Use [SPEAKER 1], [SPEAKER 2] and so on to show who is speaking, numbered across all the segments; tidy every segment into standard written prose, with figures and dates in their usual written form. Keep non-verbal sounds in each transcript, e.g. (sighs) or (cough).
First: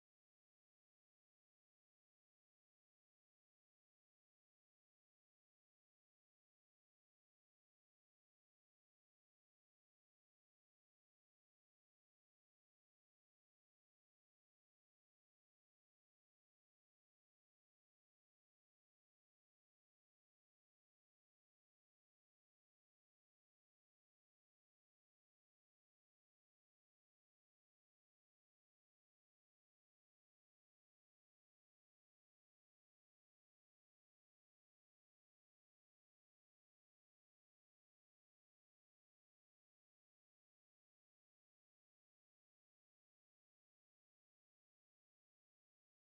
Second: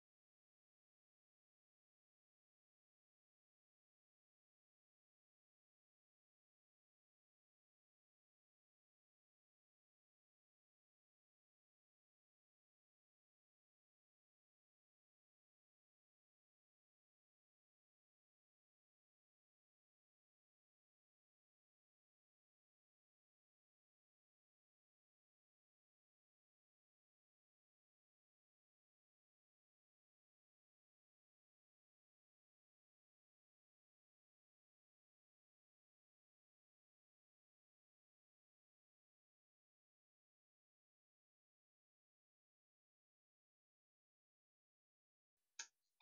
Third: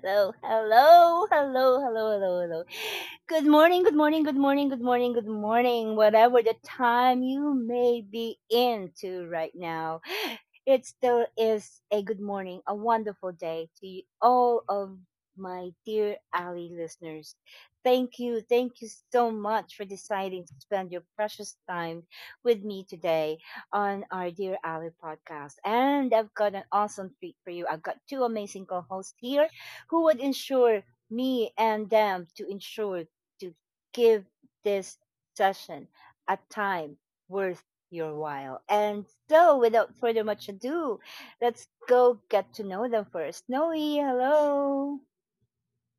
[SPEAKER 1] hello, hello, hello, hello, hello, hello. Good morning, good morning, good morning, good morning, good morning, whatever the time you may be into right now. It still is a good morning, a wonderful day to you, all of my dear Ali listeners. Thank you so much for deciding to spend your precious time with me today on our Dear Ali podcast. And I've got an awesome treat for you. I've got two amazing co hosts here who would ensure me and them to ensure to give this session a time worth your while. And so, without further much ado, let's go get to know them first. Noe, hello.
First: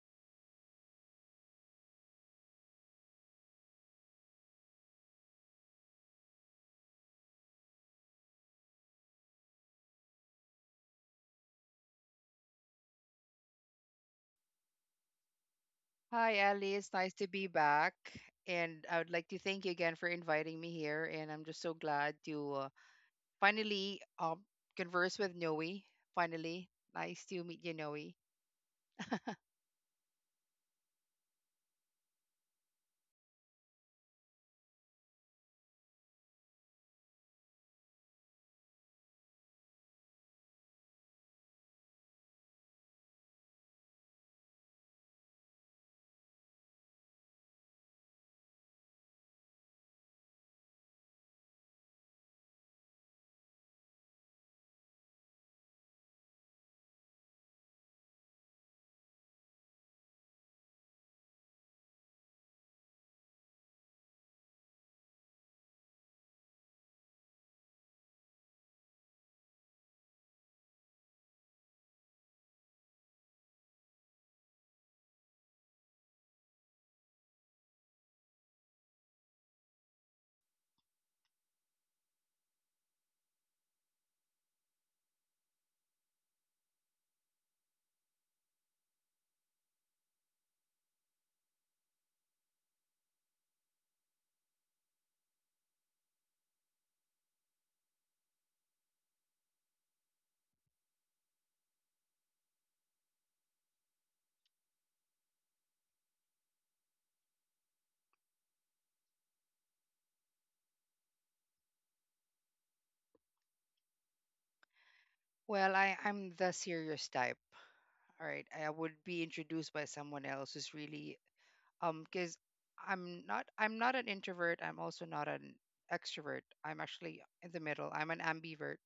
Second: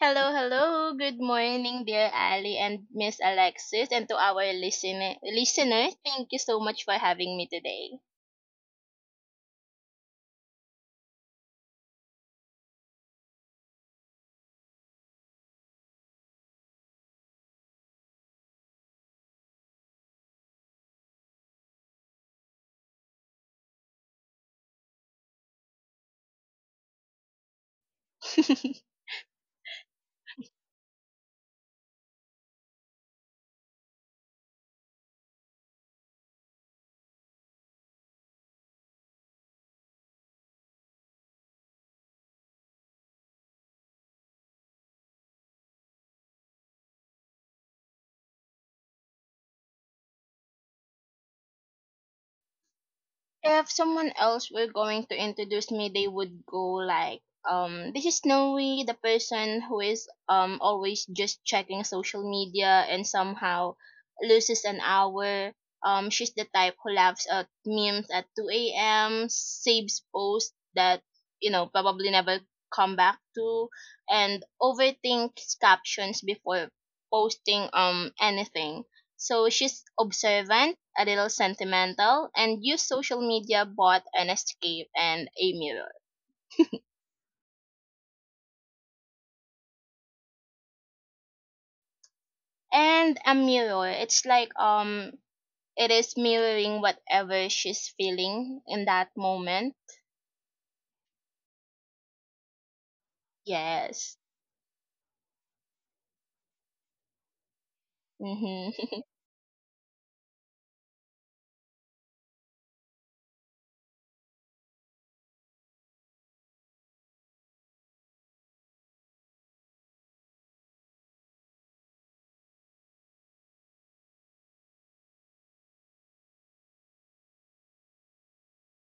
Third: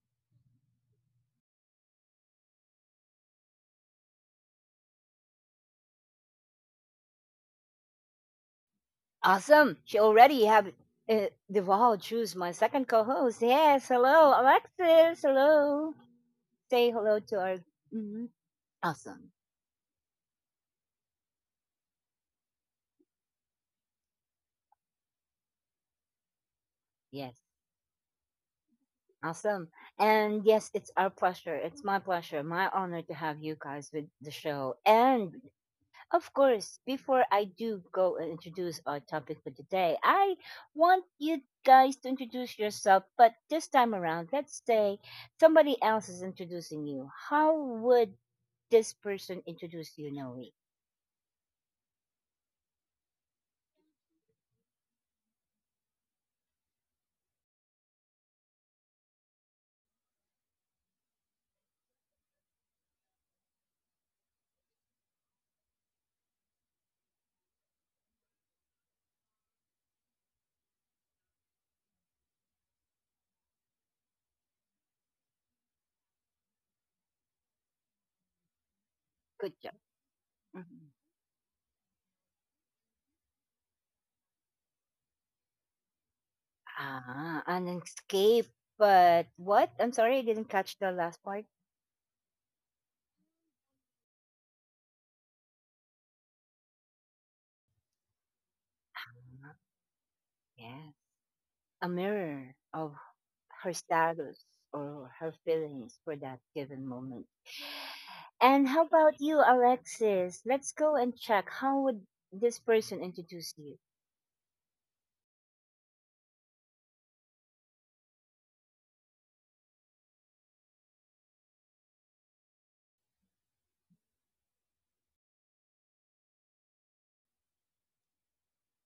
[SPEAKER 2] Hello, hello. Good morning, dear Ali and Miss Alexis, and to our listener, listeners. Thank you so much for having me today.
[SPEAKER 1] Awesome. She already have divulged who's my second co-host. Yes, hello, Alexis. Hello.
[SPEAKER 3] Hi, Ellie.
[SPEAKER 1] Say
[SPEAKER 3] It's nice
[SPEAKER 1] hello
[SPEAKER 3] to
[SPEAKER 1] to
[SPEAKER 3] be
[SPEAKER 1] our.
[SPEAKER 3] back.
[SPEAKER 1] Mhm.
[SPEAKER 3] And I would like
[SPEAKER 1] Awesome.
[SPEAKER 3] to thank you again for inviting me here. And I'm just so glad to finally converse with Noe. Finally, nice
[SPEAKER 1] Yes,
[SPEAKER 3] to meet you, Noe.
[SPEAKER 2] (laughs)
[SPEAKER 1] awesome. And yes, it's our pleasure. It's my pleasure, my honor to have you guys with the show. And of course, before I do go and introduce our topic for today, I want you guys to introduce yourself. But this time around, let's say somebody else is introducing you. How would this person introduce you, Noe?
[SPEAKER 2] If someone else were going to introduce me, they would go like, this is Noe, the person who is always just checking social media and somehow loses an hour. She's the type who laughs at memes at 2 a.m., saves posts that probably never come back to, and overthinks captions before posting anything, so
[SPEAKER 1] Good job.
[SPEAKER 2] she's observant, a little sentimental, and used social media both an escape and a mirror.
[SPEAKER 1] Ah, an escape. But what? I'm sorry, I didn't catch the last part.
[SPEAKER 2] And a mirror, it's like it is mirroring whatever she's feeling in that
[SPEAKER 1] Ah,
[SPEAKER 2] moment.
[SPEAKER 1] yes, a mirror of her
[SPEAKER 2] Yes.
[SPEAKER 1] status or her feelings for that given moment. And
[SPEAKER 2] Mm-hmm.
[SPEAKER 1] how
[SPEAKER 2] (laughs)
[SPEAKER 1] about you, Alexis? Let's go and check. How would this person introduce you?
[SPEAKER 3] Well, I'm the serious type. All right. I would be introduced by someone else who's really, because I'm not an introvert. I'm also not an extrovert. I'm actually in the middle. I'm an ambivert.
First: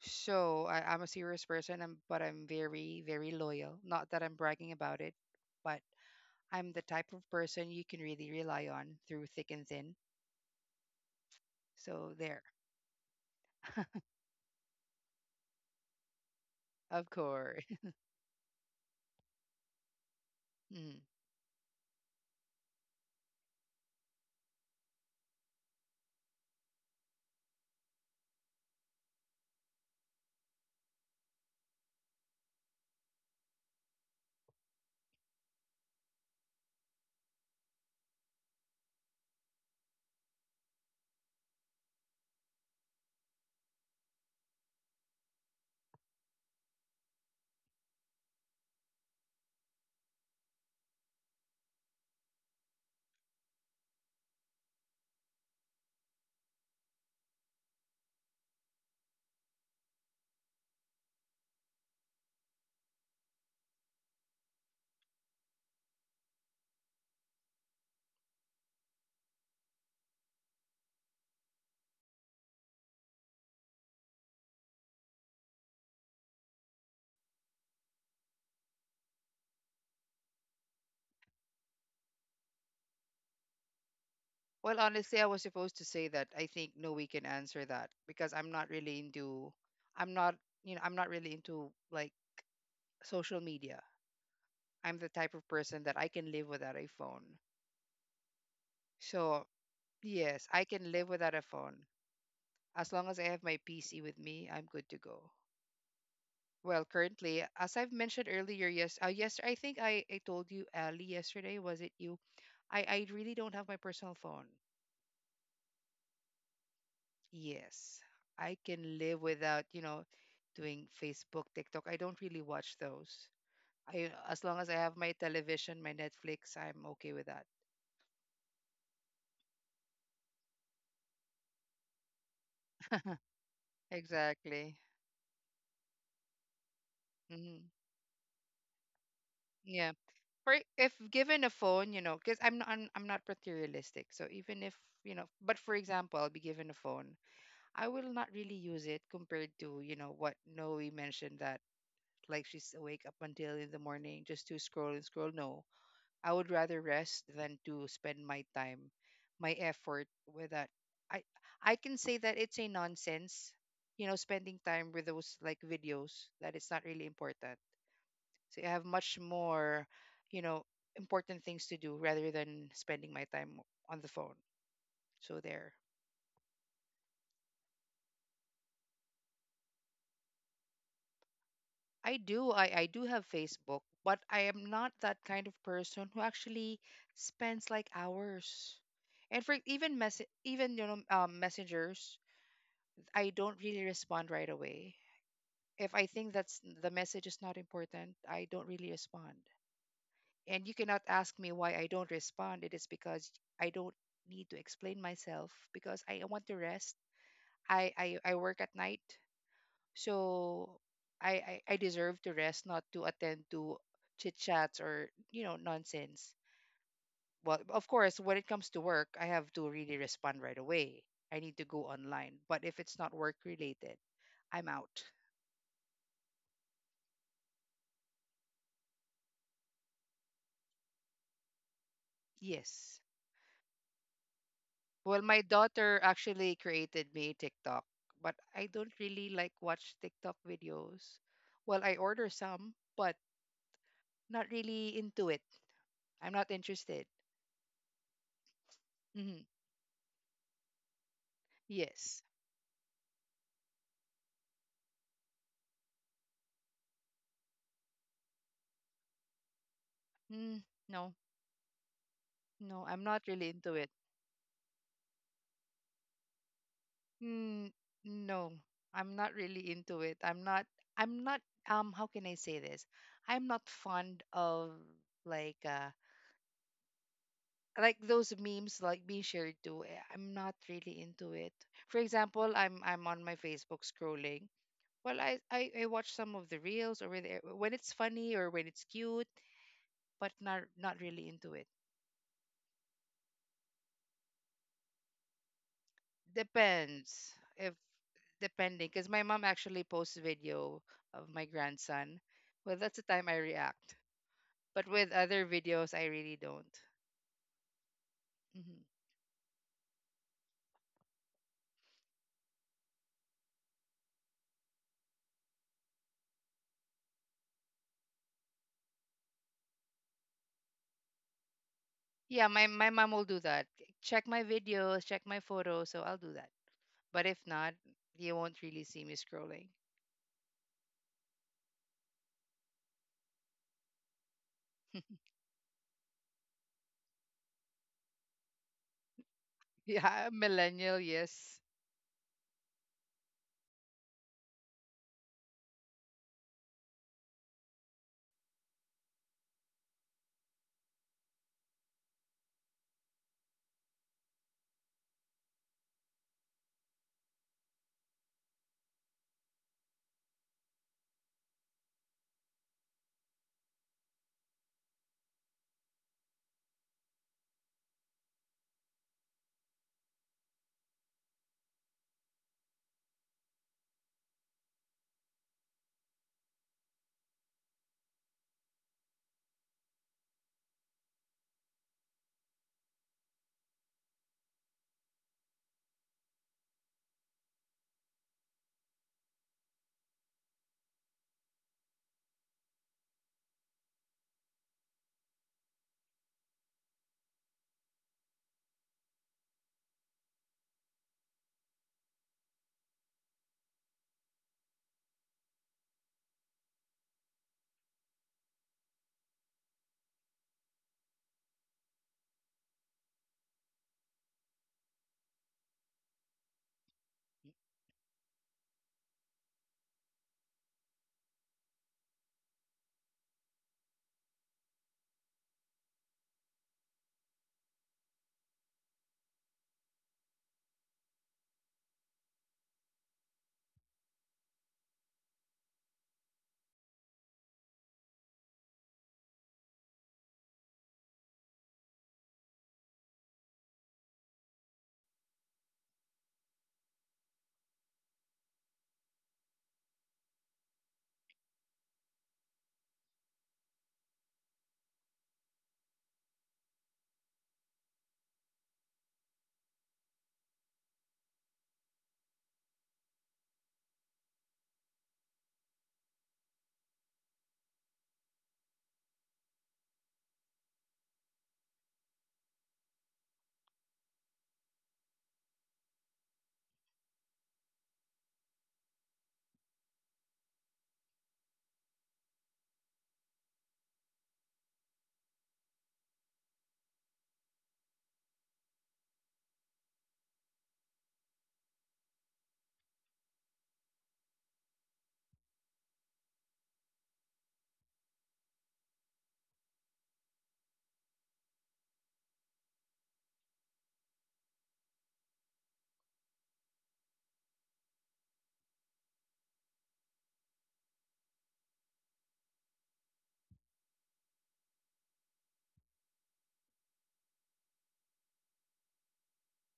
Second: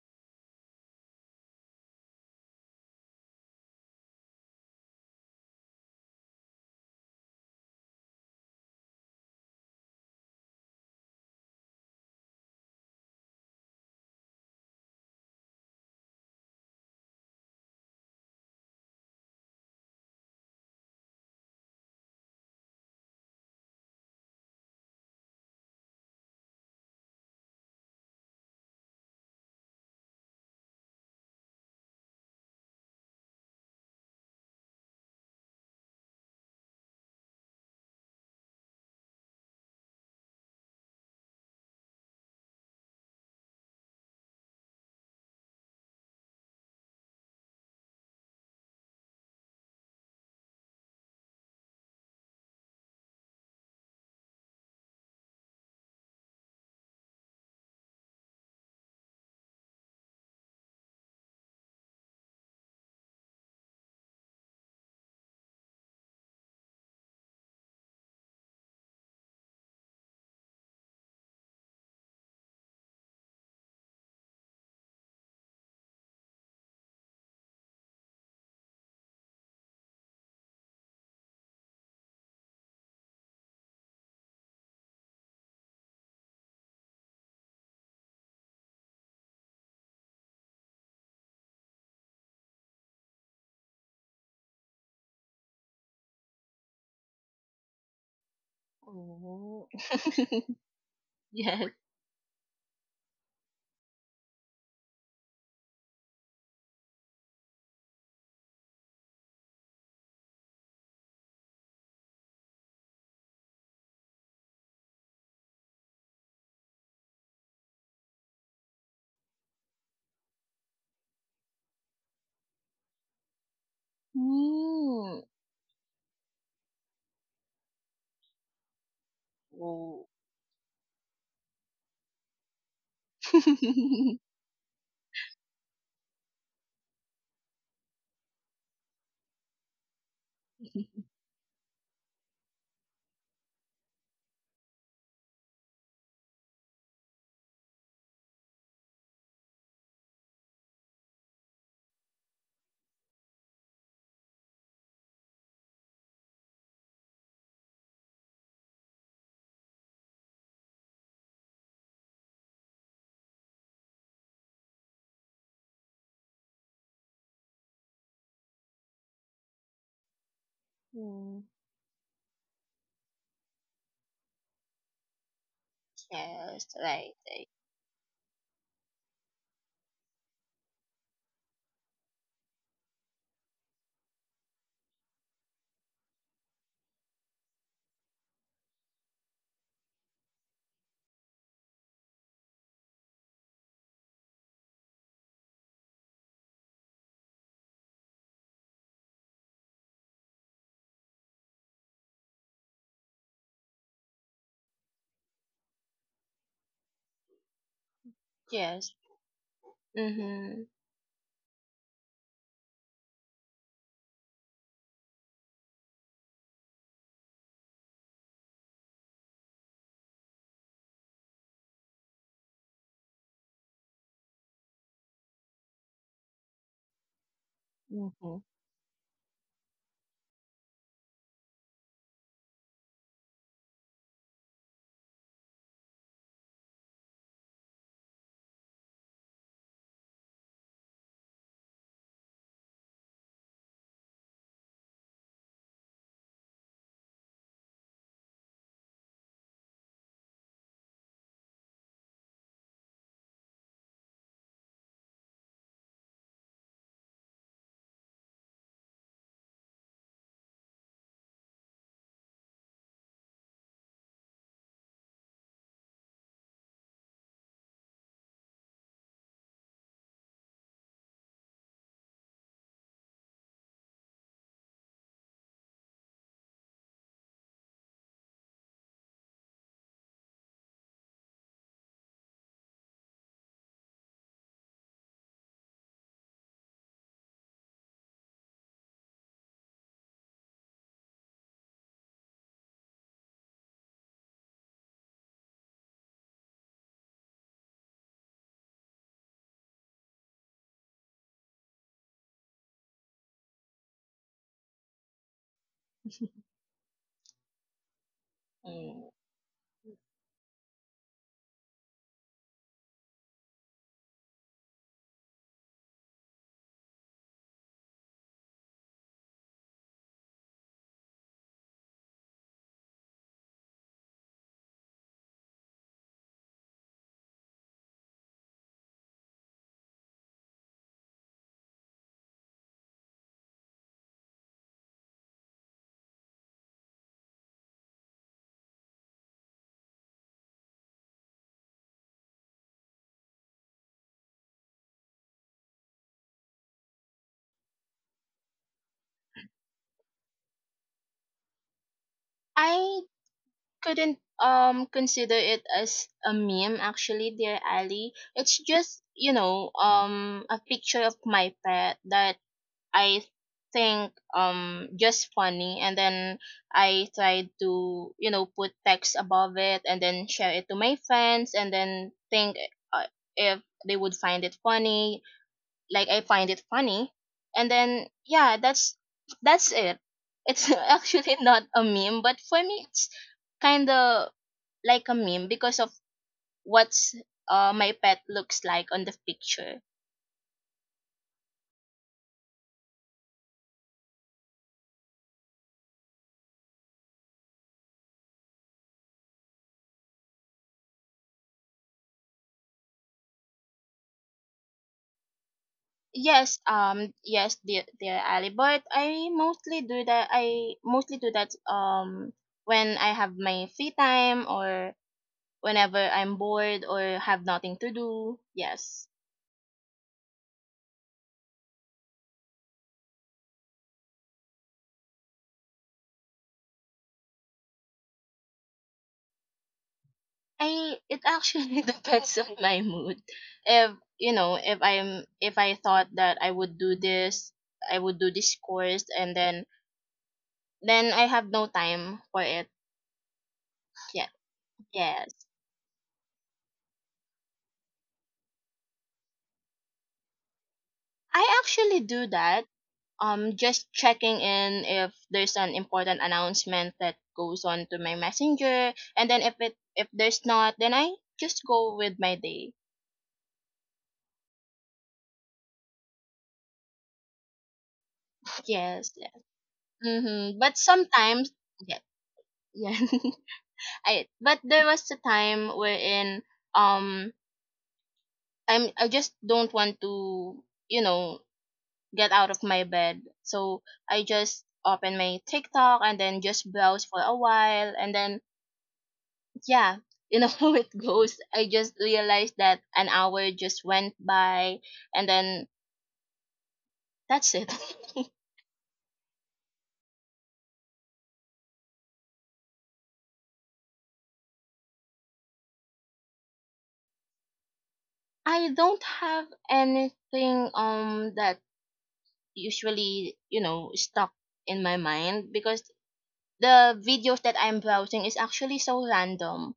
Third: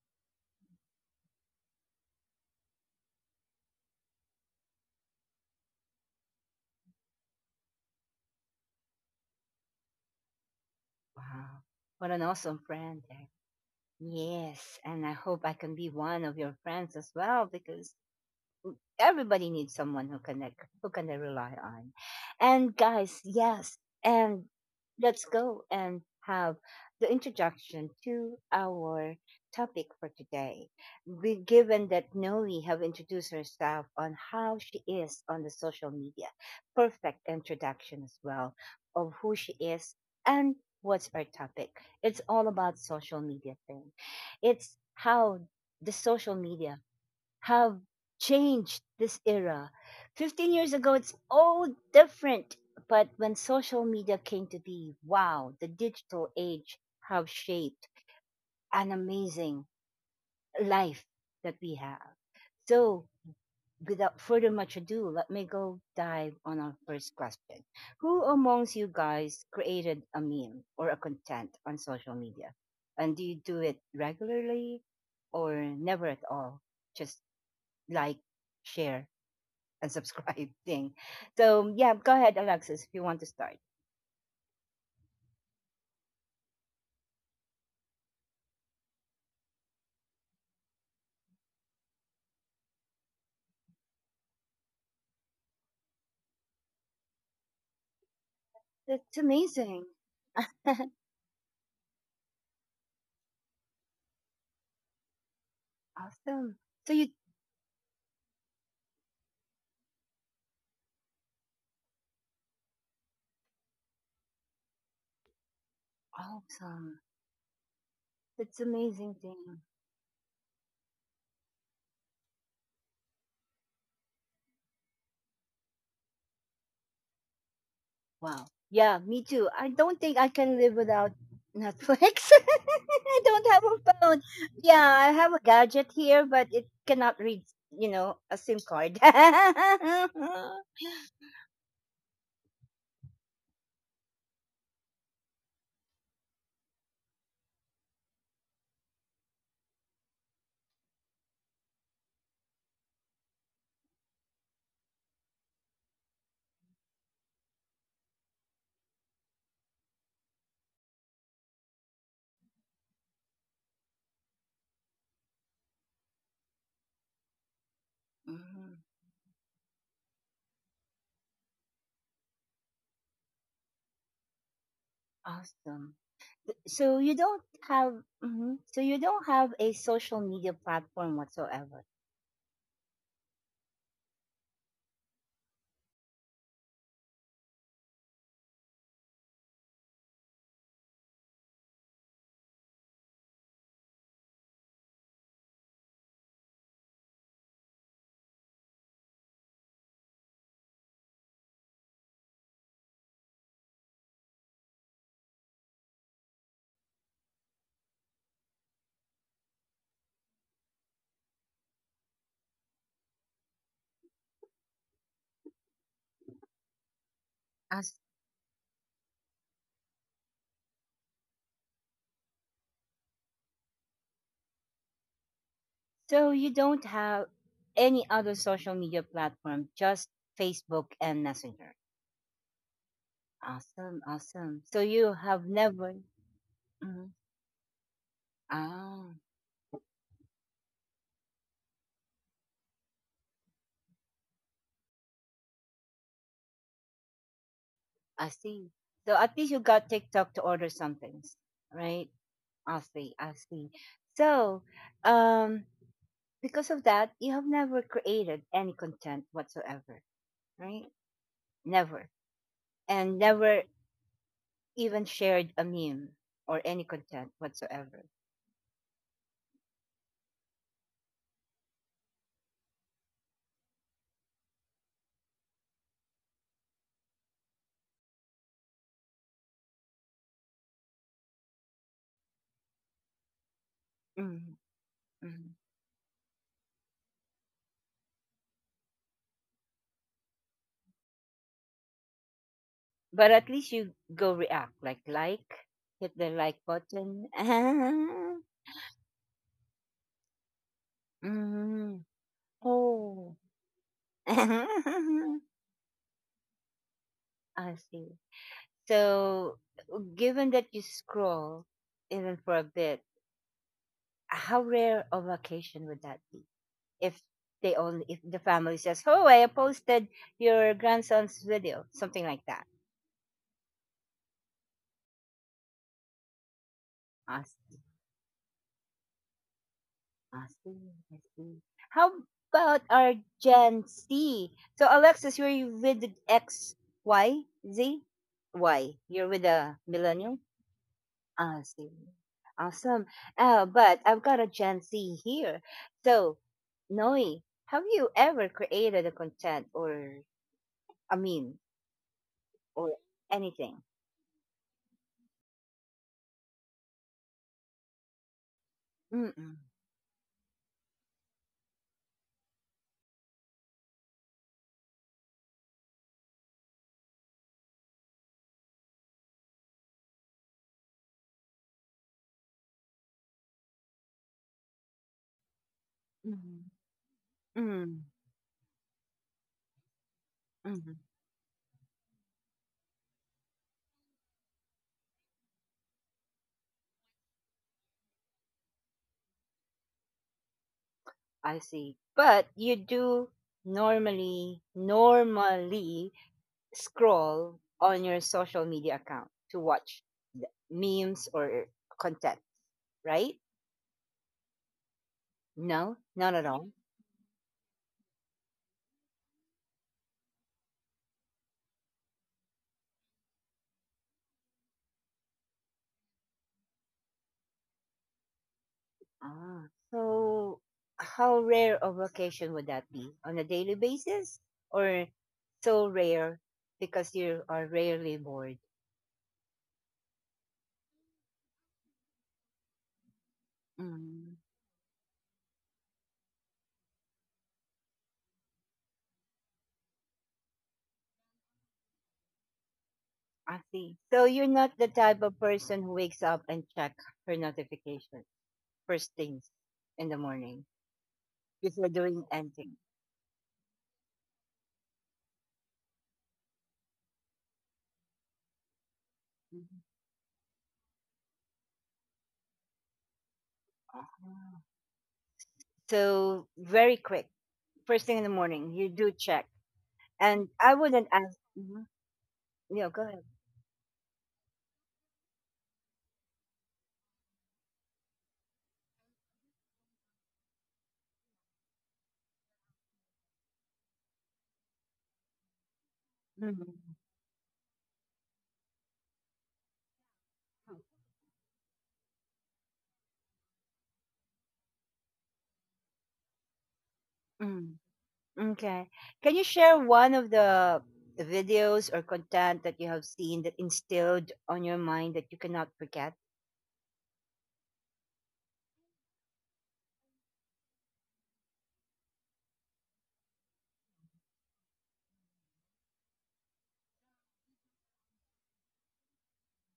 [SPEAKER 3] So I'm a serious person, but I'm very, very loyal. Not that I'm bragging about it, but I'm the type of person you can really rely on through thick and thin.
[SPEAKER 1] Wow, what
[SPEAKER 3] So
[SPEAKER 1] an
[SPEAKER 3] there.
[SPEAKER 1] awesome friend, eh? Yes, and I hope I can be one of your friends
[SPEAKER 3] Of
[SPEAKER 1] as well,
[SPEAKER 3] course. (laughs)
[SPEAKER 1] because everybody needs someone who can, like, who
[SPEAKER 3] Mm.
[SPEAKER 1] can they rely on. And guys, yes, and let's go and have the introduction to our topic for today. We, given that Noe have introduced herself on how she is on the social media, perfect introduction as well of who she is and what's our topic. It's all about social media thing. It's how the social media have changed this era. 15 years ago, it's all different. But when social media came to be, wow, the digital age have shaped an amazing life that we have. So, without further much ado, let me go dive on our first question. Who amongst you guys created a meme or a content on social media? And do you do it regularly or never at all? Just like, share, and subscribe thing. (laughs) So yeah, go ahead, Alexis, if you want to start.
[SPEAKER 3] Well, honestly, I was supposed to say that. I think no, we can answer that because I'm not really into, I'm not, I'm not really into like social media. I'm the type of person that I can live without a phone.
[SPEAKER 1] That's
[SPEAKER 3] So
[SPEAKER 2] Oh.
[SPEAKER 1] amazing.
[SPEAKER 3] yes,
[SPEAKER 2] (laughs)
[SPEAKER 3] I can live without a
[SPEAKER 2] Yes.
[SPEAKER 3] phone. As long as I have my PC with me, I'm good to go.
[SPEAKER 1] Awesome.
[SPEAKER 3] Well,
[SPEAKER 1] So you.
[SPEAKER 3] currently, as I've mentioned earlier, yes, yes, I think I told you, Ali, yesterday, was it you? I really don't have my personal phone.
[SPEAKER 1] Awesome.
[SPEAKER 3] Yes, I
[SPEAKER 1] That's
[SPEAKER 3] can
[SPEAKER 1] amazing
[SPEAKER 3] live
[SPEAKER 1] thing.
[SPEAKER 3] without, doing Facebook, TikTok. I don't really watch those. As long as I have my
[SPEAKER 2] Mm.
[SPEAKER 3] television, my Netflix, I'm okay with that.
[SPEAKER 1] Wow. Yeah, me too. I don't
[SPEAKER 2] Oh.
[SPEAKER 1] think I can live without Netflix. (laughs)
[SPEAKER 3] (laughs)
[SPEAKER 1] I
[SPEAKER 2] (laughs)
[SPEAKER 1] don't have a
[SPEAKER 2] Mm.
[SPEAKER 1] phone.
[SPEAKER 3] Exactly.
[SPEAKER 1] Yeah, I have a gadget here, but it cannot read,
[SPEAKER 3] Hmm.
[SPEAKER 1] you know, a SIM card. (laughs)
[SPEAKER 3] Yeah. Or if given a phone, because I'm not materialistic. So even if, but for example, I'll be given a phone. I will not really use it compared to, what Noe mentioned that like she's awake up until in the morning just to scroll and scroll. No, I would rather rest than to spend my time, my effort with that. I I can say that it's a nonsense, spending time with those like videos that it's not really important. So I have
[SPEAKER 1] Mhm.
[SPEAKER 3] much more, you know, important things to do rather than spending my time on the phone. So there.
[SPEAKER 1] Awesome.
[SPEAKER 2] Yes,
[SPEAKER 1] So
[SPEAKER 2] right.
[SPEAKER 1] you don't
[SPEAKER 2] Right.
[SPEAKER 1] have, mhm. So you don't have a social media platform whatsoever.
[SPEAKER 3] I do. I do have Facebook, but I am not that kind of person who actually spends like hours. And for even messengers, I don't really respond right away. If I think that's the message is not important, I don't really respond. And you cannot ask me why I don't respond. It is because I don't need to explain myself because I want to rest. I work at
[SPEAKER 2] Yes.
[SPEAKER 3] night.
[SPEAKER 2] Mm-hmm.
[SPEAKER 3] So I deserve to rest, not to attend to chit chats or nonsense. Well, of course, when it comes to work, I have to really respond right away. I need to go online. But if it's not work related, I'm out.
[SPEAKER 1] So you don't have any
[SPEAKER 2] Mm-hmm.
[SPEAKER 1] other social media platform, just Facebook and Messenger.
[SPEAKER 3] Yes.
[SPEAKER 1] Awesome, awesome. So you
[SPEAKER 3] Well, my
[SPEAKER 1] have
[SPEAKER 3] daughter
[SPEAKER 1] never.
[SPEAKER 3] actually created
[SPEAKER 1] Mhm.
[SPEAKER 3] me TikTok, but I don't
[SPEAKER 1] Ah,
[SPEAKER 3] really like watch TikTok videos. Well, I order some, but not really into it. I'm not interested.
[SPEAKER 1] I see. So at
[SPEAKER 3] Hmm.
[SPEAKER 1] least you got TikTok to order some things, right?
[SPEAKER 3] Yes.
[SPEAKER 1] I see, I see. So, um, because of that, you have never created any content whatsoever,
[SPEAKER 3] Mm,
[SPEAKER 1] right?
[SPEAKER 3] no.
[SPEAKER 1] Never,
[SPEAKER 3] No, I'm not
[SPEAKER 1] and
[SPEAKER 3] really
[SPEAKER 1] never
[SPEAKER 3] into it.
[SPEAKER 1] even shared a meme or any content
[SPEAKER 3] Mm,
[SPEAKER 1] whatsoever.
[SPEAKER 3] no, I'm not really into it. I'm not, how can I say this? I'm not fond of like, uh, like those memes like being shared to. I'm not really into it. For example, I'm on my Facebook scrolling.
[SPEAKER 1] Mm,
[SPEAKER 3] Well, I
[SPEAKER 1] mm.
[SPEAKER 3] I, I watch some of the reels or when it's funny or when it's cute, but not really into it.
[SPEAKER 1] But at least you go react, like, hit the like button.
[SPEAKER 3] Depends if
[SPEAKER 1] (laughs)
[SPEAKER 3] depending, because my mom actually posts video of my
[SPEAKER 1] Mm,
[SPEAKER 3] grandson. Well, that's the time
[SPEAKER 1] oh,
[SPEAKER 3] I react. But
[SPEAKER 1] (laughs)
[SPEAKER 3] with other videos, I really don't.
[SPEAKER 1] I see.
[SPEAKER 3] Hmm.
[SPEAKER 2] Mm.
[SPEAKER 1] So given that you scroll even for a bit, how rare of occasion would that be if they only if the family says, oh, I posted your grandson's video, something like
[SPEAKER 3] Yeah, my
[SPEAKER 1] that.
[SPEAKER 3] my mom will do that. Check my videos, check my photos, so I'll do that. But if
[SPEAKER 1] I
[SPEAKER 3] not,
[SPEAKER 1] see,
[SPEAKER 3] you won't really see me scrolling. (laughs)
[SPEAKER 1] I see, I see. How about our Gen Z? So Alexis, you're with the X Y Z, Y, you're with a
[SPEAKER 3] Yeah,
[SPEAKER 1] millennial.
[SPEAKER 3] millennial,
[SPEAKER 1] Ah,
[SPEAKER 3] yes.
[SPEAKER 1] I see. Awesome. But I've got a Gen Z here. So Noe, have you ever created a content, or I mean, or
[SPEAKER 2] I
[SPEAKER 1] anything.
[SPEAKER 2] couldn't consider it as a meme, actually, dear Ali. It's just,
[SPEAKER 1] Mm-mm,
[SPEAKER 2] a picture of my pet that I think just funny, and then I tried to, put text above it and then share it to my friends and then think uh, if they would find it funny like I find
[SPEAKER 1] mm-mm,
[SPEAKER 2] it funny, and
[SPEAKER 1] mm-mm,
[SPEAKER 2] then yeah, that's it. It's (laughs)
[SPEAKER 1] mm-mm.
[SPEAKER 2] actually not a meme, but for me it's kind of like a meme because of what's my pet looks like on the picture.
[SPEAKER 1] I see. But you do normally scroll on your social media account to watch the memes or content, right? No, not at
[SPEAKER 2] Yes,
[SPEAKER 1] all.
[SPEAKER 2] yes, dear Ali, but I mostly do that. I mostly do that when I have my free time or whenever I'm bored or have nothing to do. Yes,
[SPEAKER 1] Ah, so how rare of occasion would that be? On a daily basis, or so rare because you are rarely bored?
[SPEAKER 2] I it actually (laughs) depends on my mood. If, if I'm if I thought that I would do this, I would do this course, and then I have no time for it.
[SPEAKER 1] I see. So
[SPEAKER 2] Yeah,
[SPEAKER 1] you're not the type
[SPEAKER 2] yes.
[SPEAKER 1] of person who wakes up and check her notification first things in the morning
[SPEAKER 2] I
[SPEAKER 1] before
[SPEAKER 2] actually
[SPEAKER 1] doing
[SPEAKER 2] do that.
[SPEAKER 1] anything.
[SPEAKER 2] Just checking in if there's an important announcement that goes on to my messenger, and then if it
[SPEAKER 1] Mhm.
[SPEAKER 2] if there's not, then I just go with my day.
[SPEAKER 1] Ah. So very quick, first thing in the morning, you do
[SPEAKER 2] Yes, yes.
[SPEAKER 1] check. And
[SPEAKER 2] Mm-hmm.
[SPEAKER 1] I
[SPEAKER 2] But
[SPEAKER 1] wouldn't ask.
[SPEAKER 2] sometimes,
[SPEAKER 1] Mhm.
[SPEAKER 2] yeah,
[SPEAKER 1] Yeah,
[SPEAKER 2] yeah.
[SPEAKER 1] go ahead.
[SPEAKER 2] (laughs) I but there was a time wherein um I just don't want to, you know get out of my bed, so I just open my TikTok and then just
[SPEAKER 1] Mhm.
[SPEAKER 2] browse for a while, and then yeah, (laughs) how it goes. I just realized that an hour just went by, and then that's it.
[SPEAKER 1] Mm. Okay. Can you share one of the videos or content that you have seen that instilled on your mind that you cannot forget?
[SPEAKER 2] (laughs) I don't have anything that usually, stuck in my mind because the videos that I'm browsing is actually so random.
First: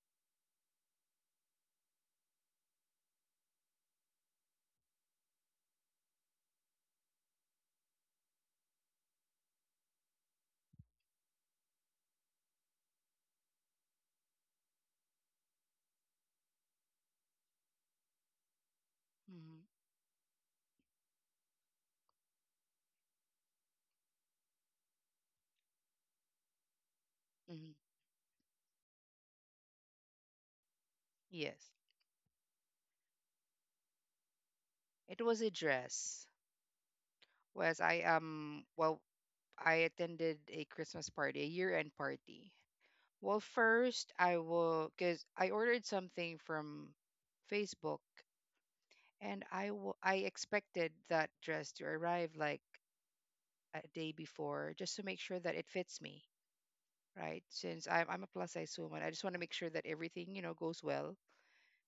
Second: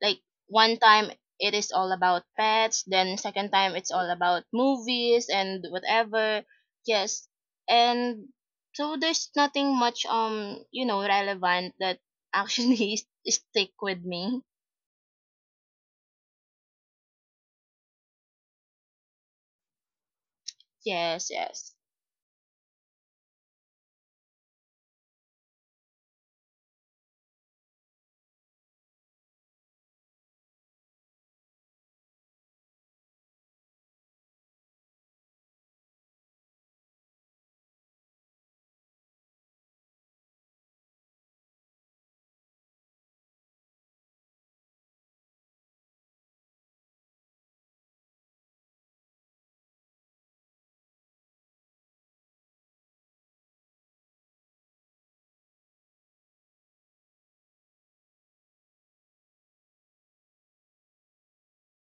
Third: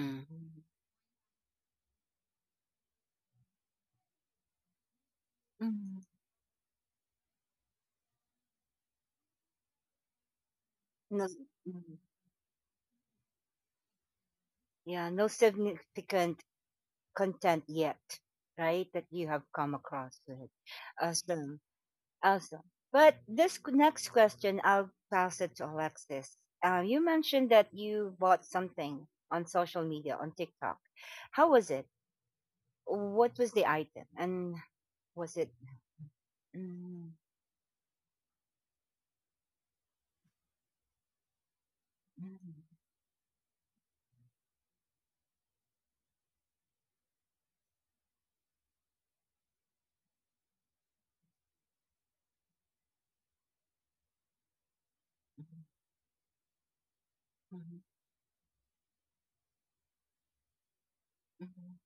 [SPEAKER 2] Like one time it is all about pets, then second time it's all about movies and
[SPEAKER 1] Mm.
[SPEAKER 2] whatever. Yes, and so there's nothing much
[SPEAKER 1] No,
[SPEAKER 2] relevant that
[SPEAKER 1] mm.
[SPEAKER 2] actually (laughs) stick with me.
[SPEAKER 1] Yeah, no significant content yet, right? That you have
[SPEAKER 3] Hmm.
[SPEAKER 1] come across with.
[SPEAKER 2] Yes,
[SPEAKER 1] Awesome.
[SPEAKER 2] yes.
[SPEAKER 1] Awesome. But this next question, I'll pass it to Alexis. You mentioned that
[SPEAKER 3] Hmm.
[SPEAKER 1] you bought something on social media, on TikTok. How
[SPEAKER 3] Yes,
[SPEAKER 1] was it? What was the item? And
[SPEAKER 3] it
[SPEAKER 1] was
[SPEAKER 3] was a
[SPEAKER 1] it.
[SPEAKER 3] dress.
[SPEAKER 1] Mm,
[SPEAKER 3] Was I Well, I attended a Christmas party, a year-end party.
[SPEAKER 1] mm,
[SPEAKER 3] Well, first I will because I ordered something from Facebook, and I expected that dress to arrive like a day before just to make sure that it fits me, right?
[SPEAKER 1] mhm,
[SPEAKER 3] Since I'm a plus size woman, I just want to make sure that everything goes well.
[SPEAKER 1] mhm, mhm.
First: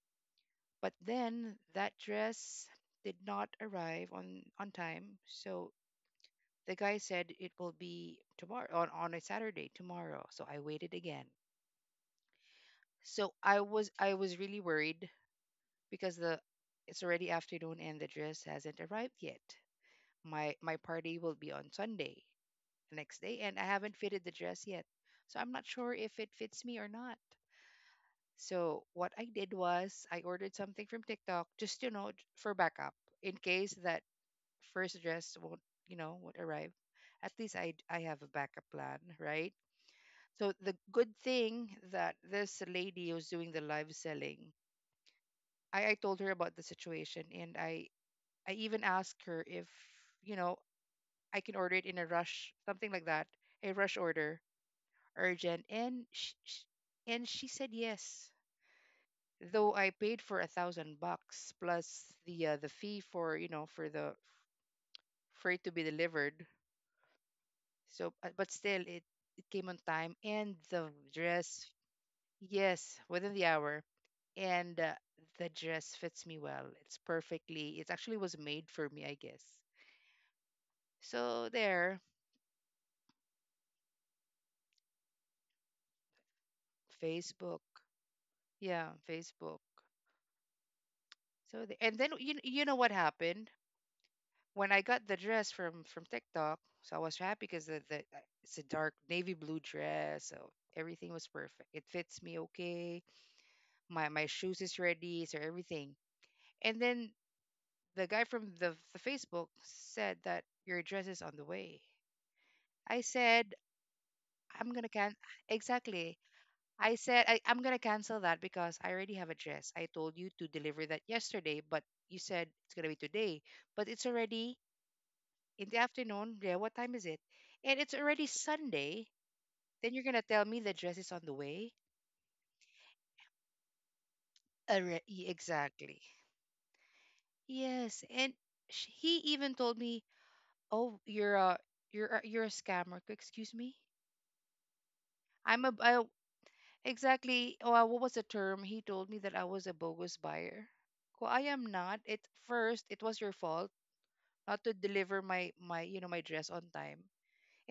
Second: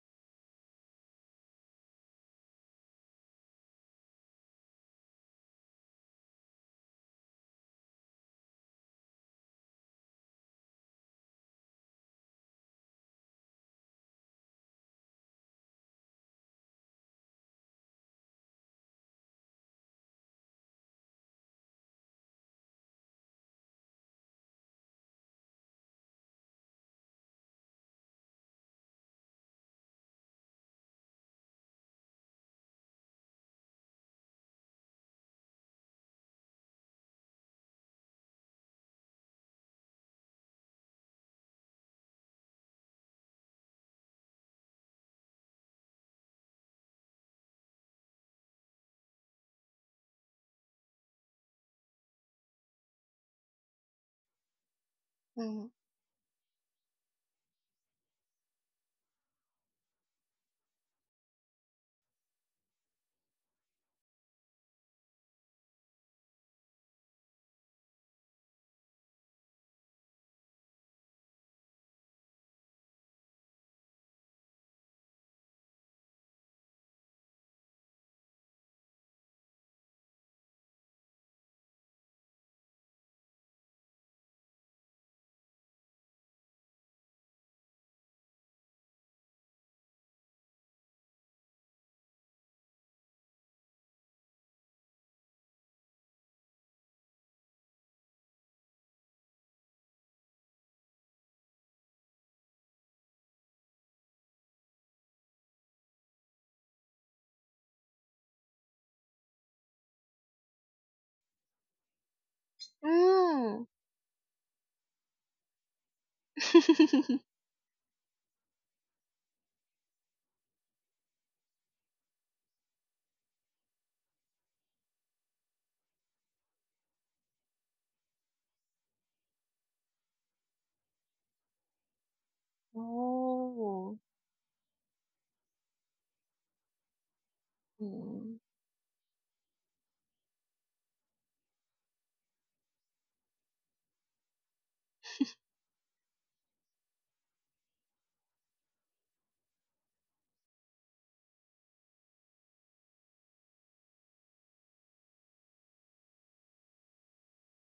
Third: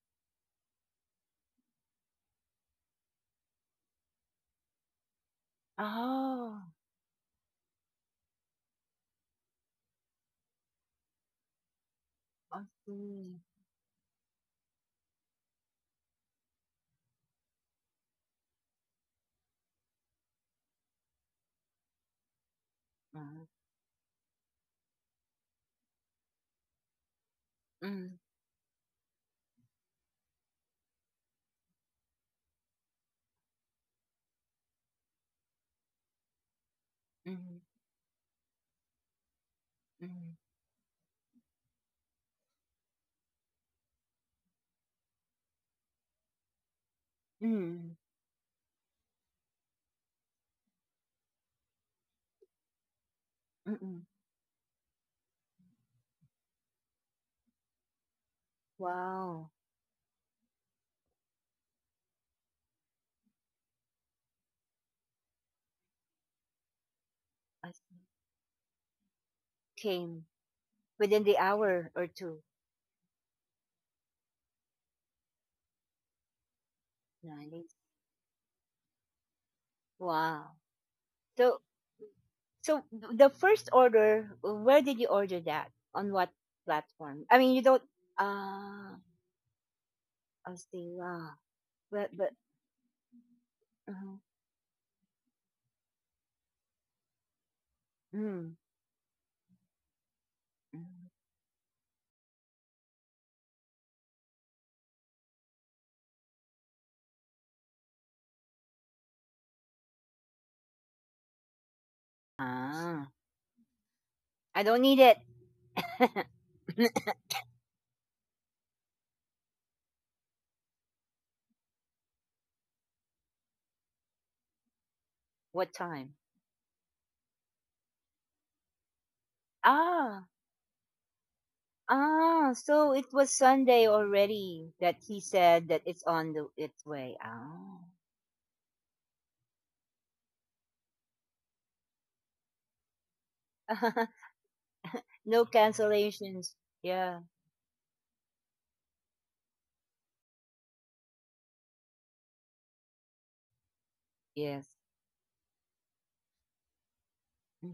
[SPEAKER 3] But then that dress did not arrive on time, so
[SPEAKER 1] Oh,
[SPEAKER 3] the guy said it will be tomorrow on a Saturday tomorrow. So I waited again.
[SPEAKER 1] I
[SPEAKER 3] So
[SPEAKER 1] see.
[SPEAKER 3] I was really worried because the it's already afternoon and the dress hasn't arrived yet. My party will be on Sunday, the next day,
[SPEAKER 1] Uh,
[SPEAKER 3] and I haven't fitted the dress yet. So I'm not sure if it fits me or not.
[SPEAKER 1] mm,
[SPEAKER 3] So what I did was I ordered something from TikTok just for backup in case that first dress won't won't arrive. At least
[SPEAKER 1] mhm,
[SPEAKER 3] I have a backup plan, right?
[SPEAKER 1] mhm,
[SPEAKER 3] So the good thing that this lady who's doing the live selling, I told her about the situation and I
[SPEAKER 1] mm,
[SPEAKER 3] I even asked her if, you know, I can order it in a rush, something like that,
[SPEAKER 1] mm,
[SPEAKER 3] a rush
[SPEAKER 1] mm.
[SPEAKER 3] order, urgent,
[SPEAKER 2] Mm.
[SPEAKER 3] and she said yes.
[SPEAKER 1] Wow.
[SPEAKER 3] Though I paid for 1,000 bucks plus the the fee for you know for the for it to be delivered.
[SPEAKER 1] I see.
[SPEAKER 3] So, but still, it came on time,
[SPEAKER 1] Came
[SPEAKER 3] and the
[SPEAKER 1] within the
[SPEAKER 3] dress,
[SPEAKER 1] hour or two.
[SPEAKER 3] yes, within the hour, and the dress fits me well. It's
[SPEAKER 1] Nice.
[SPEAKER 3] perfectly. It actually was made for me, I guess.
[SPEAKER 1] Wow.
[SPEAKER 3] So
[SPEAKER 1] So,
[SPEAKER 3] there.
[SPEAKER 1] so the first order, where did you order that? On what platform? I mean, you
[SPEAKER 3] Facebook.
[SPEAKER 1] don't. Ah,
[SPEAKER 3] Yeah, Facebook.
[SPEAKER 1] I see. Wow.
[SPEAKER 3] So and then
[SPEAKER 1] But but.
[SPEAKER 3] you know what happened
[SPEAKER 1] Uh,
[SPEAKER 3] when I got the dress from TikTok. So I was happy because the
[SPEAKER 1] mm,
[SPEAKER 3] it's a dark navy blue dress, so
[SPEAKER 1] mm.
[SPEAKER 3] everything was perfect. It fits me okay. My shoes is ready, so everything. And then the guy from the Facebook said that your dress is on the way. I
[SPEAKER 1] Ah,
[SPEAKER 3] said
[SPEAKER 2] Mm.
[SPEAKER 1] I
[SPEAKER 3] I'm
[SPEAKER 1] don't
[SPEAKER 3] gonna
[SPEAKER 1] need
[SPEAKER 3] can.
[SPEAKER 1] it.
[SPEAKER 3] Exactly.
[SPEAKER 1] (laughs)
[SPEAKER 3] I said
[SPEAKER 2] (laughs)
[SPEAKER 3] I'm gonna cancel that because I already have a dress. I told you to deliver that yesterday, but you said it's gonna be today. But it's already in
[SPEAKER 1] What
[SPEAKER 3] the
[SPEAKER 1] time?
[SPEAKER 3] afternoon. Yeah, what time is it? And it's already Sunday. Then you're gonna
[SPEAKER 1] Ah,
[SPEAKER 3] tell me the dress is on the way?
[SPEAKER 1] ah. So it was Sunday
[SPEAKER 2] Oh.
[SPEAKER 1] already that he said that it's
[SPEAKER 3] Exactly.
[SPEAKER 1] on the its way. Ah,
[SPEAKER 3] Yes, and
[SPEAKER 2] Mm.
[SPEAKER 3] he even told me, "Oh, you're a scammer." Excuse me?
[SPEAKER 1] (laughs) no
[SPEAKER 3] I'm a I,
[SPEAKER 1] cancellations. Yeah.
[SPEAKER 3] exactly. Oh, what was the term? He told me that I was a bogus buyer. Well, I am not. It First, it was your fault. uh,
[SPEAKER 1] Yes.
[SPEAKER 3] to deliver my my you know my dress on time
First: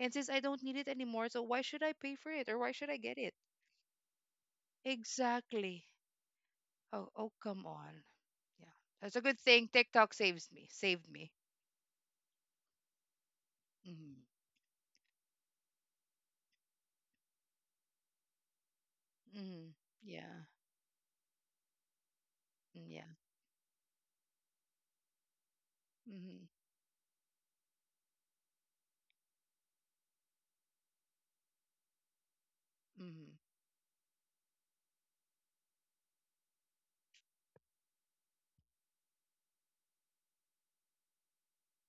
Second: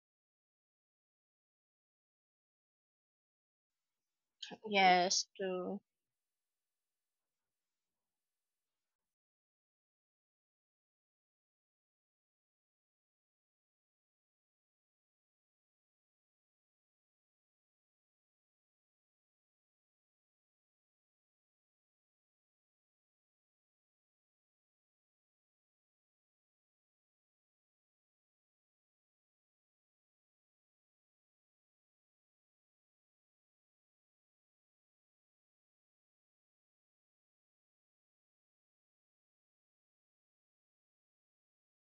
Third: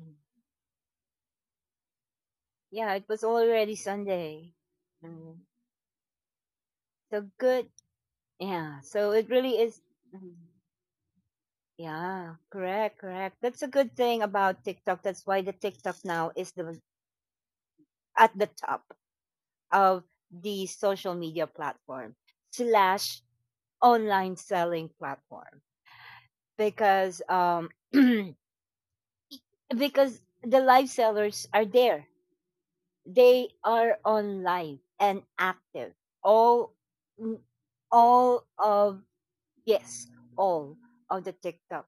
[SPEAKER 3] and since I don't need it anymore, so why should I pay for it or why should
[SPEAKER 1] Yeah,
[SPEAKER 3] I
[SPEAKER 1] it
[SPEAKER 3] get
[SPEAKER 1] was
[SPEAKER 3] it?
[SPEAKER 1] already Sunday.
[SPEAKER 2] Yes,
[SPEAKER 1] Mm.
[SPEAKER 2] true.
[SPEAKER 3] Exactly. Oh,
[SPEAKER 1] So
[SPEAKER 3] oh, come
[SPEAKER 1] good.
[SPEAKER 3] on. Yeah,
[SPEAKER 1] Yeah. So
[SPEAKER 3] that's a
[SPEAKER 1] it
[SPEAKER 3] good
[SPEAKER 1] really
[SPEAKER 3] thing,
[SPEAKER 1] is.
[SPEAKER 3] TikTok
[SPEAKER 1] Mm,
[SPEAKER 3] saves me saved me.
[SPEAKER 1] yeah. Correct. Correct. That's a good
[SPEAKER 3] Mm-hmm.
[SPEAKER 1] thing about TikTok. That's why the TikTok now is the at the top
[SPEAKER 3] Mm-hmm.
[SPEAKER 1] of
[SPEAKER 3] Yeah.
[SPEAKER 1] the social media platform
[SPEAKER 3] Mm. Yeah.
[SPEAKER 1] slash online selling platform
[SPEAKER 3] Mm-hmm.
[SPEAKER 1] because (clears throat) because the live sellers are there.
[SPEAKER 3] Mm-hmm.
[SPEAKER 1] They are on live and active all, mm, all of, yes, all of the TikTok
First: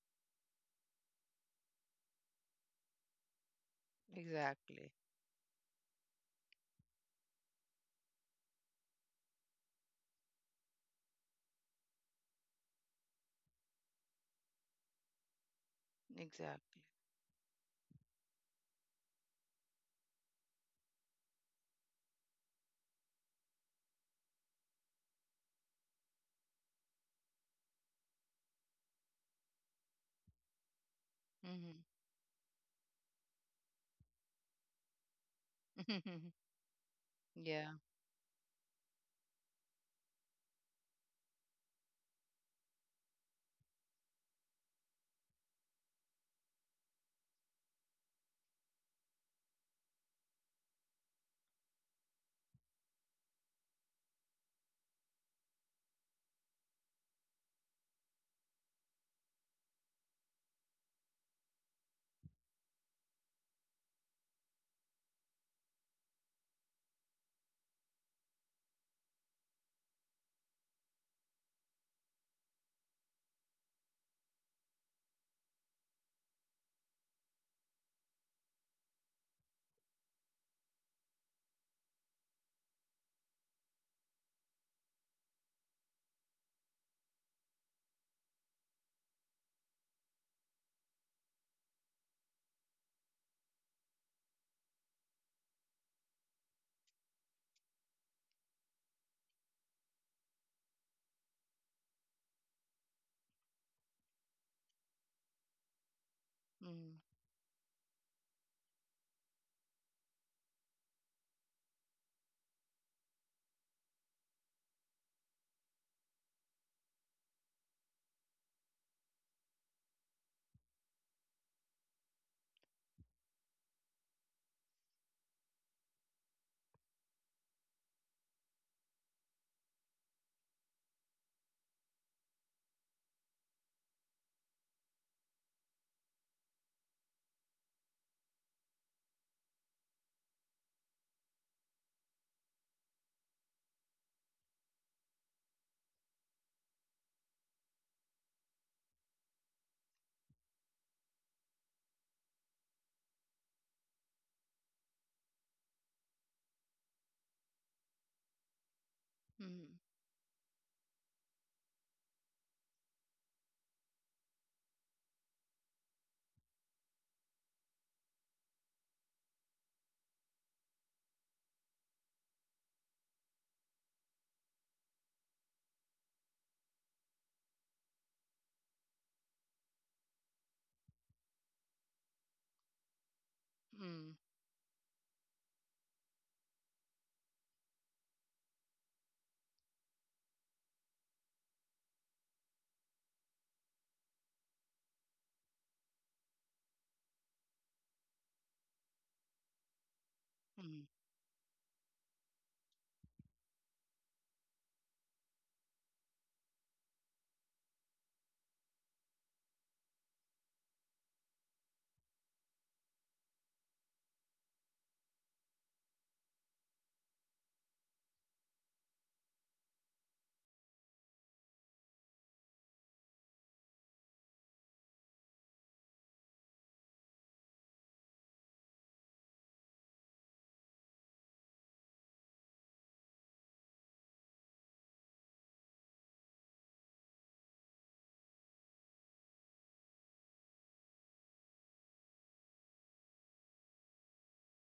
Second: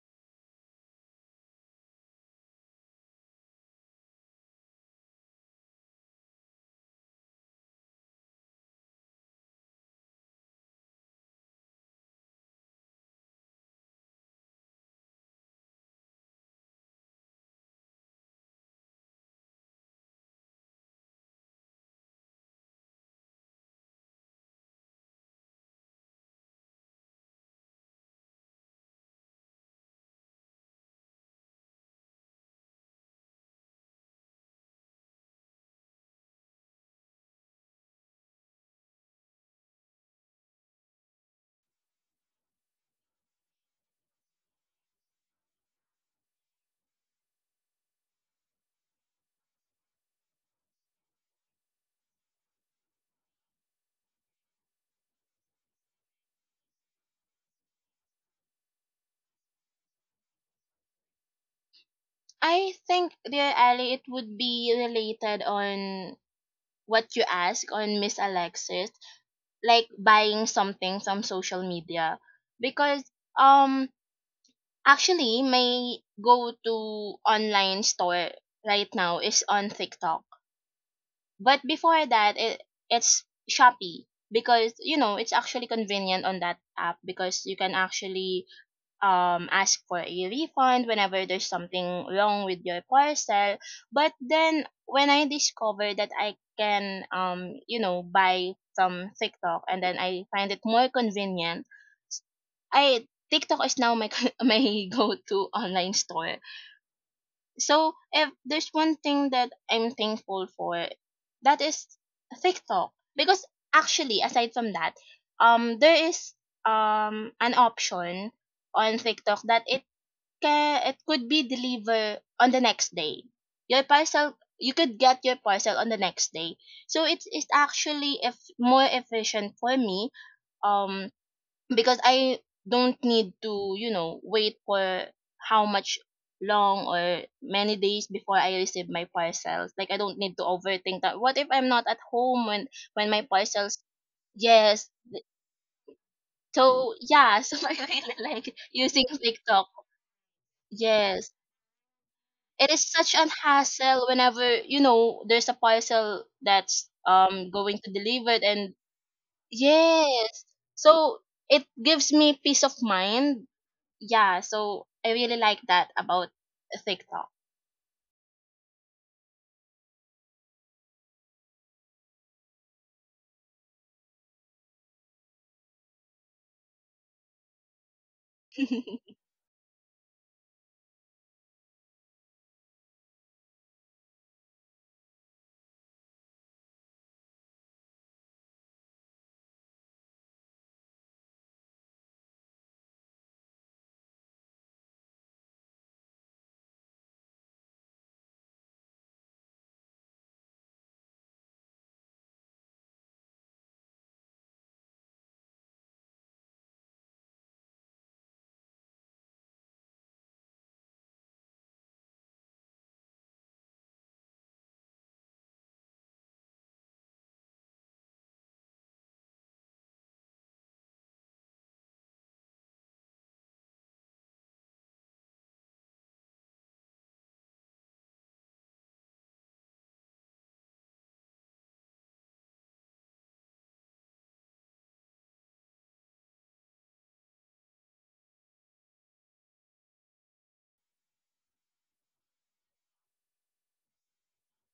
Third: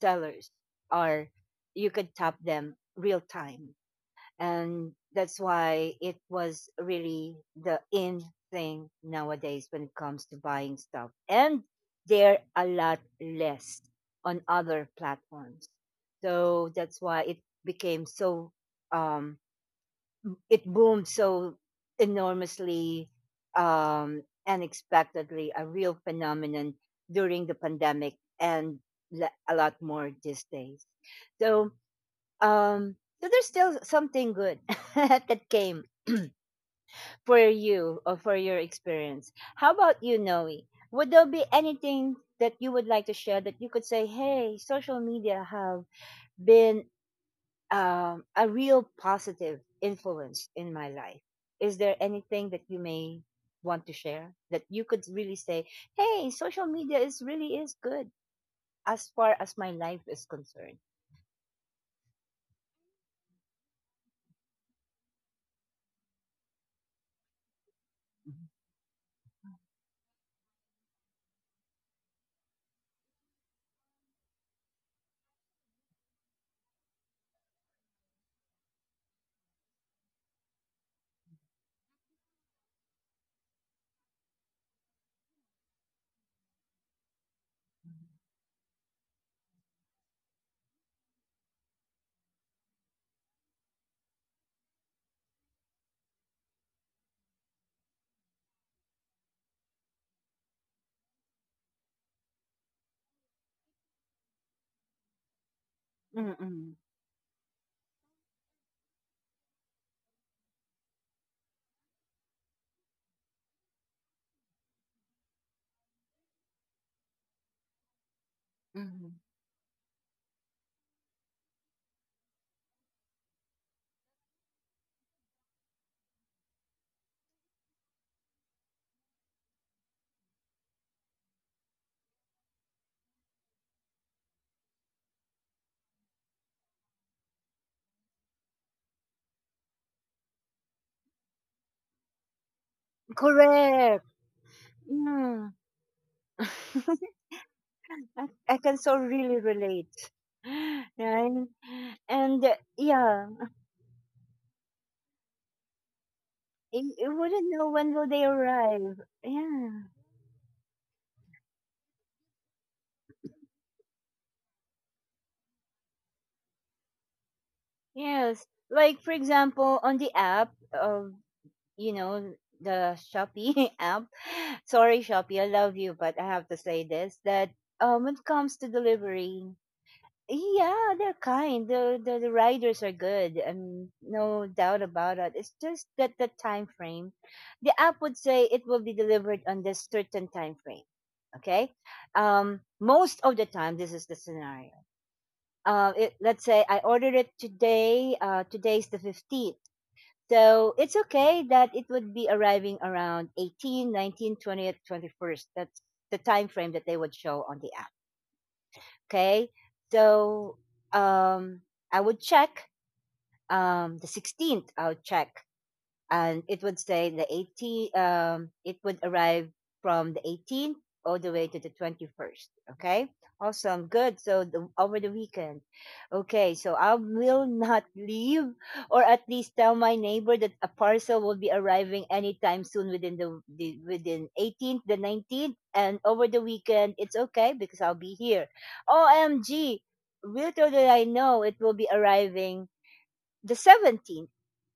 [SPEAKER 1] sellers are, you can tap them real time.
[SPEAKER 3] Exactly.
[SPEAKER 1] And that's why it was really the in thing nowadays when it comes to buying stuff. And they're a lot less on other platforms. So
[SPEAKER 3] Exactly.
[SPEAKER 1] that's why it became so, um, it boomed so enormously, um, unexpectedly, a real phenomenon during the pandemic and a lot more these days. So, um, so there's still something good (laughs) that came
[SPEAKER 3] Mm-hmm.
[SPEAKER 1] for
[SPEAKER 3] (laughs) Yeah.
[SPEAKER 1] you or for your experience. How about you, Noe? Would there be anything that you would like to share that you could say, hey, social media have been, a real positive influence in my life. Is there anything that you may want to share that you could really say, "Hey, social media is really is good as far as my life is concerned."
[SPEAKER 2] I think, dear Ali, it would be related on what you ask on Miss Alexis, like buying something from social media because um actually my go to online store right now is on TikTok. But before that it's Shopee, because you know it's actually convenient on that app because you can actually, ask for a refund whenever there's something wrong with your parcel. But then when I discovered that I can, you know, buy from TikTok, and then I find it more convenient, I TikTok is now my (laughs) my go-to online store.
[SPEAKER 1] Mm-mm.
[SPEAKER 3] Mm-hmm.
[SPEAKER 2] So if there's one thing that I'm thankful for, that is TikTok, because actually aside from that, there is an option on
[SPEAKER 1] Mm-hmm.
[SPEAKER 2] TikTok that it could be delivered on the next day. Your parcel, you could get your parcel on the next day. So it's actually if more efficient for me, um, because I don't need to, wait for how much long or many days before I receive my parcels. Like I don't need to overthink that. What if I'm not at home when my parcels?
[SPEAKER 1] Correct.
[SPEAKER 2] Yes.
[SPEAKER 1] Mm.
[SPEAKER 2] So
[SPEAKER 1] (laughs)
[SPEAKER 2] yeah. (laughs) So I
[SPEAKER 1] I,
[SPEAKER 2] really like
[SPEAKER 1] I can so
[SPEAKER 2] using
[SPEAKER 1] really
[SPEAKER 2] TikTok.
[SPEAKER 1] relate, (laughs) right?
[SPEAKER 2] Yes.
[SPEAKER 1] And
[SPEAKER 2] It is such
[SPEAKER 1] yeah,
[SPEAKER 2] an hassle whenever there's a parcel that's
[SPEAKER 1] I wouldn't know
[SPEAKER 2] going to
[SPEAKER 1] when will they
[SPEAKER 2] delivered, and
[SPEAKER 1] arrive.
[SPEAKER 3] Mm-hmm.
[SPEAKER 1] Yeah.
[SPEAKER 2] yes, so it gives me peace of mind. Yeah, so I really like that about TikTok.
[SPEAKER 1] Yes. Like for example, on the app of, you know, the Shopee (laughs) app. Sorry, Shopee, I love you, but I have to say this that, when it comes to
[SPEAKER 2] (laughs)
[SPEAKER 1] delivery, yeah, they're kind. The riders are good, and
[SPEAKER 3] Mm-hmm.
[SPEAKER 1] no doubt about it. It's just that the time frame, the app would say it will be delivered on this certain time frame. Okay, most of the time this is the scenario. It, let's say I ordered it today. Today's the 15th, so it's
[SPEAKER 3] Mm-hmm.
[SPEAKER 1] okay that it would be arriving around 18, 19, 20th, 21st. That's the time frame that they would show on the app. Okay. So um, I would check, the 16th, I'll check, and it would say the 18, um, it would arrive from the 18th all the way to the 21st. Okay, awesome, good. So the, over the weekend, okay, so I will (laughs) not leave, or at least tell my neighbor that a parcel will be arriving anytime soon within the within 18th, the 19th, and over the weekend it's okay because I'll be here. OMG, little did I know it will be arriving the 17th.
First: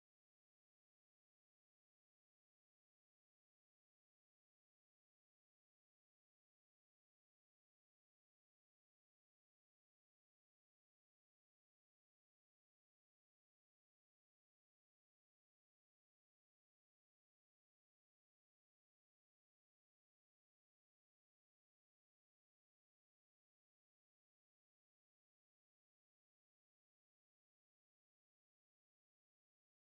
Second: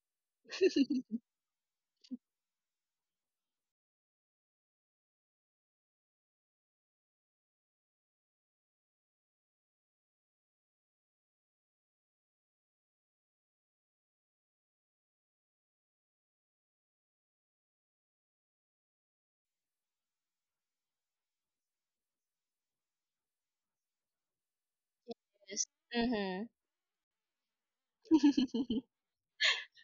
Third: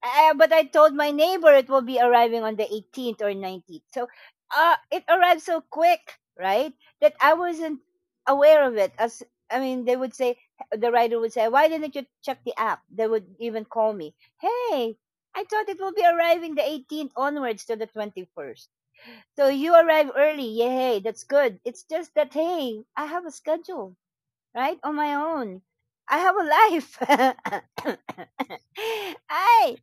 [SPEAKER 1] But I told my
[SPEAKER 2] (laughs)
[SPEAKER 1] neighbor it will be arriving on the 18th or 19th. So it arrived so quick, right? That I wasn't aware of it. As I mean, they would say, the writer would say, why didn't you check the app? They would even call me, hey, I thought it will be arriving the 18th onwards to the 21st. So you arrive early. Yay, that's good. It's just that, hey, I have a schedule, right? On my own.
[SPEAKER 2] Yes.
[SPEAKER 1] I have
[SPEAKER 2] Mm-hmm.
[SPEAKER 1] a life. (laughs)
[SPEAKER 2] (laughs)
[SPEAKER 1] I,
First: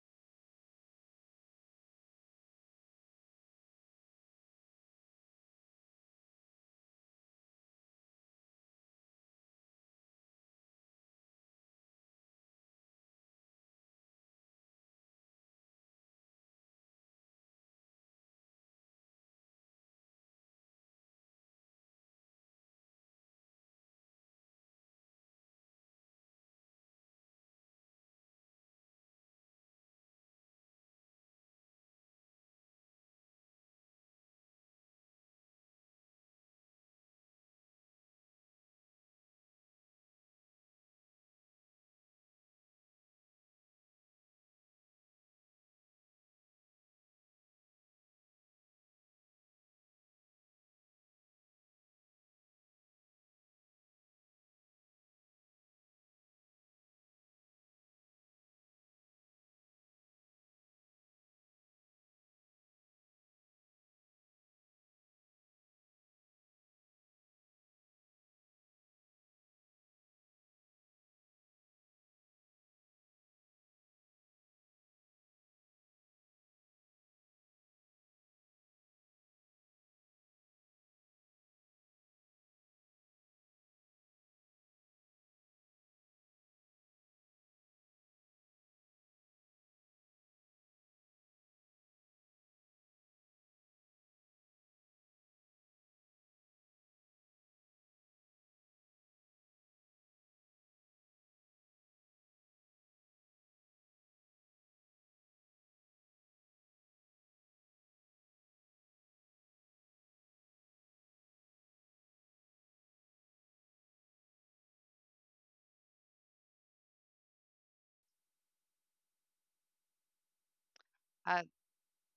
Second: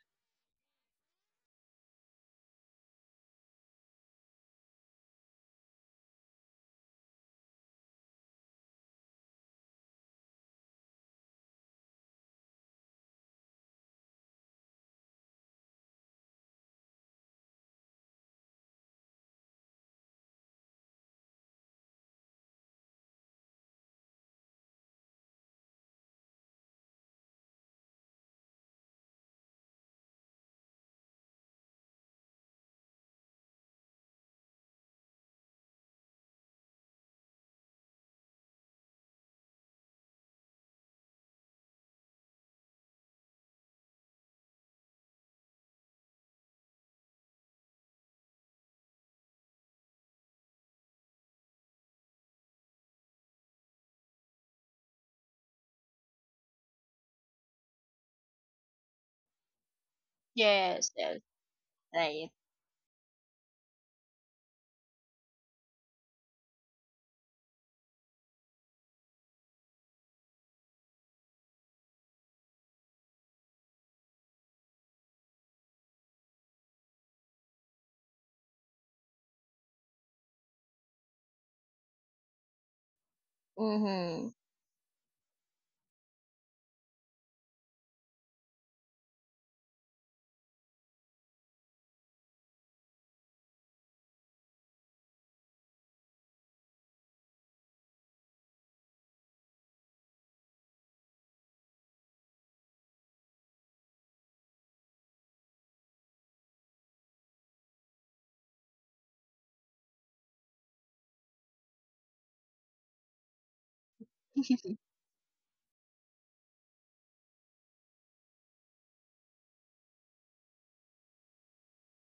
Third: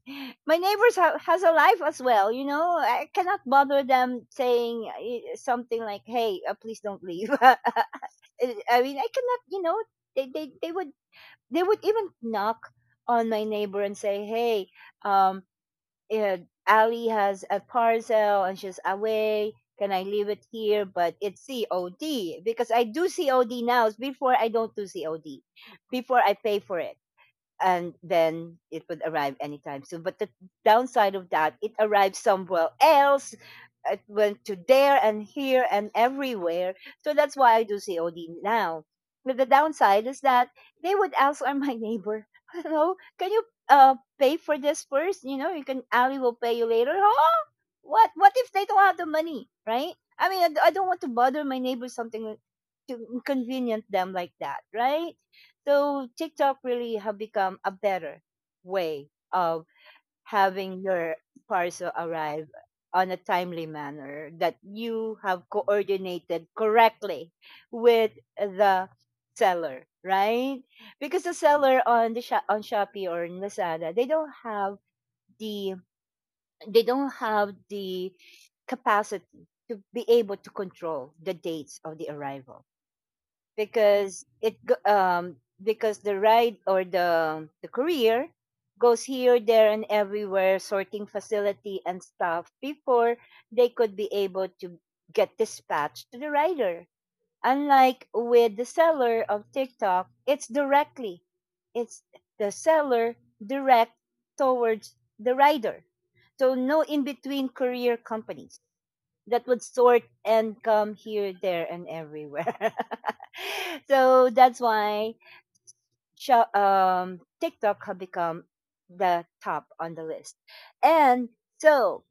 [SPEAKER 1] my neighbors have has a life as well. You know, I cannot bother them saying eh, something like, "Hey, please don't leave." (laughs) I mean, I cannot. You know, they would, they would even knock on my neighbor and say, "Hey, um, yeah, Ali has a parcel and she's away. Can I leave it here?" But it's COD because I do COD now. Before I don't do COD, before I pay for it and then it would arrive anytime soon. But the downside of that, it arrived somewhere else. It went to there and here and everywhere. So that's why I do COD now. But the downside is that they would ask or my (laughs) neighbor, hello, can you pay for this first? You know, you can Ali will pay you later. Huh? What if they don't have the money, right? I mean, I don't want to bother my neighbor something to inconvenience them like that, right? So TikTok really have become a better way of having
[SPEAKER 2] Yes,
[SPEAKER 1] your
[SPEAKER 2] yes,
[SPEAKER 1] parcel
[SPEAKER 2] right.
[SPEAKER 1] arrive on a timely manner that you have coordinated correctly with the seller, right? Because the seller on the shop on Shopee or in Lazada, they don't have the the capacity to be able to control the dates of the arrival, because
[SPEAKER 2] Mm-hmm.
[SPEAKER 1] because the ride or the courier goes here, there, and everywhere, sorting facility and stuff, before they could be able to get dispatched to the rider, unlike with the seller of TikTok. It's directly, it's the seller direct towards the rider, so no in between courier companies that would sort and come here, there, and everywhere. (laughs) So that's
[SPEAKER 2] (laughs)
[SPEAKER 1] why TikTok have become the top on the list. And
[SPEAKER 3] Uh,
[SPEAKER 1] so,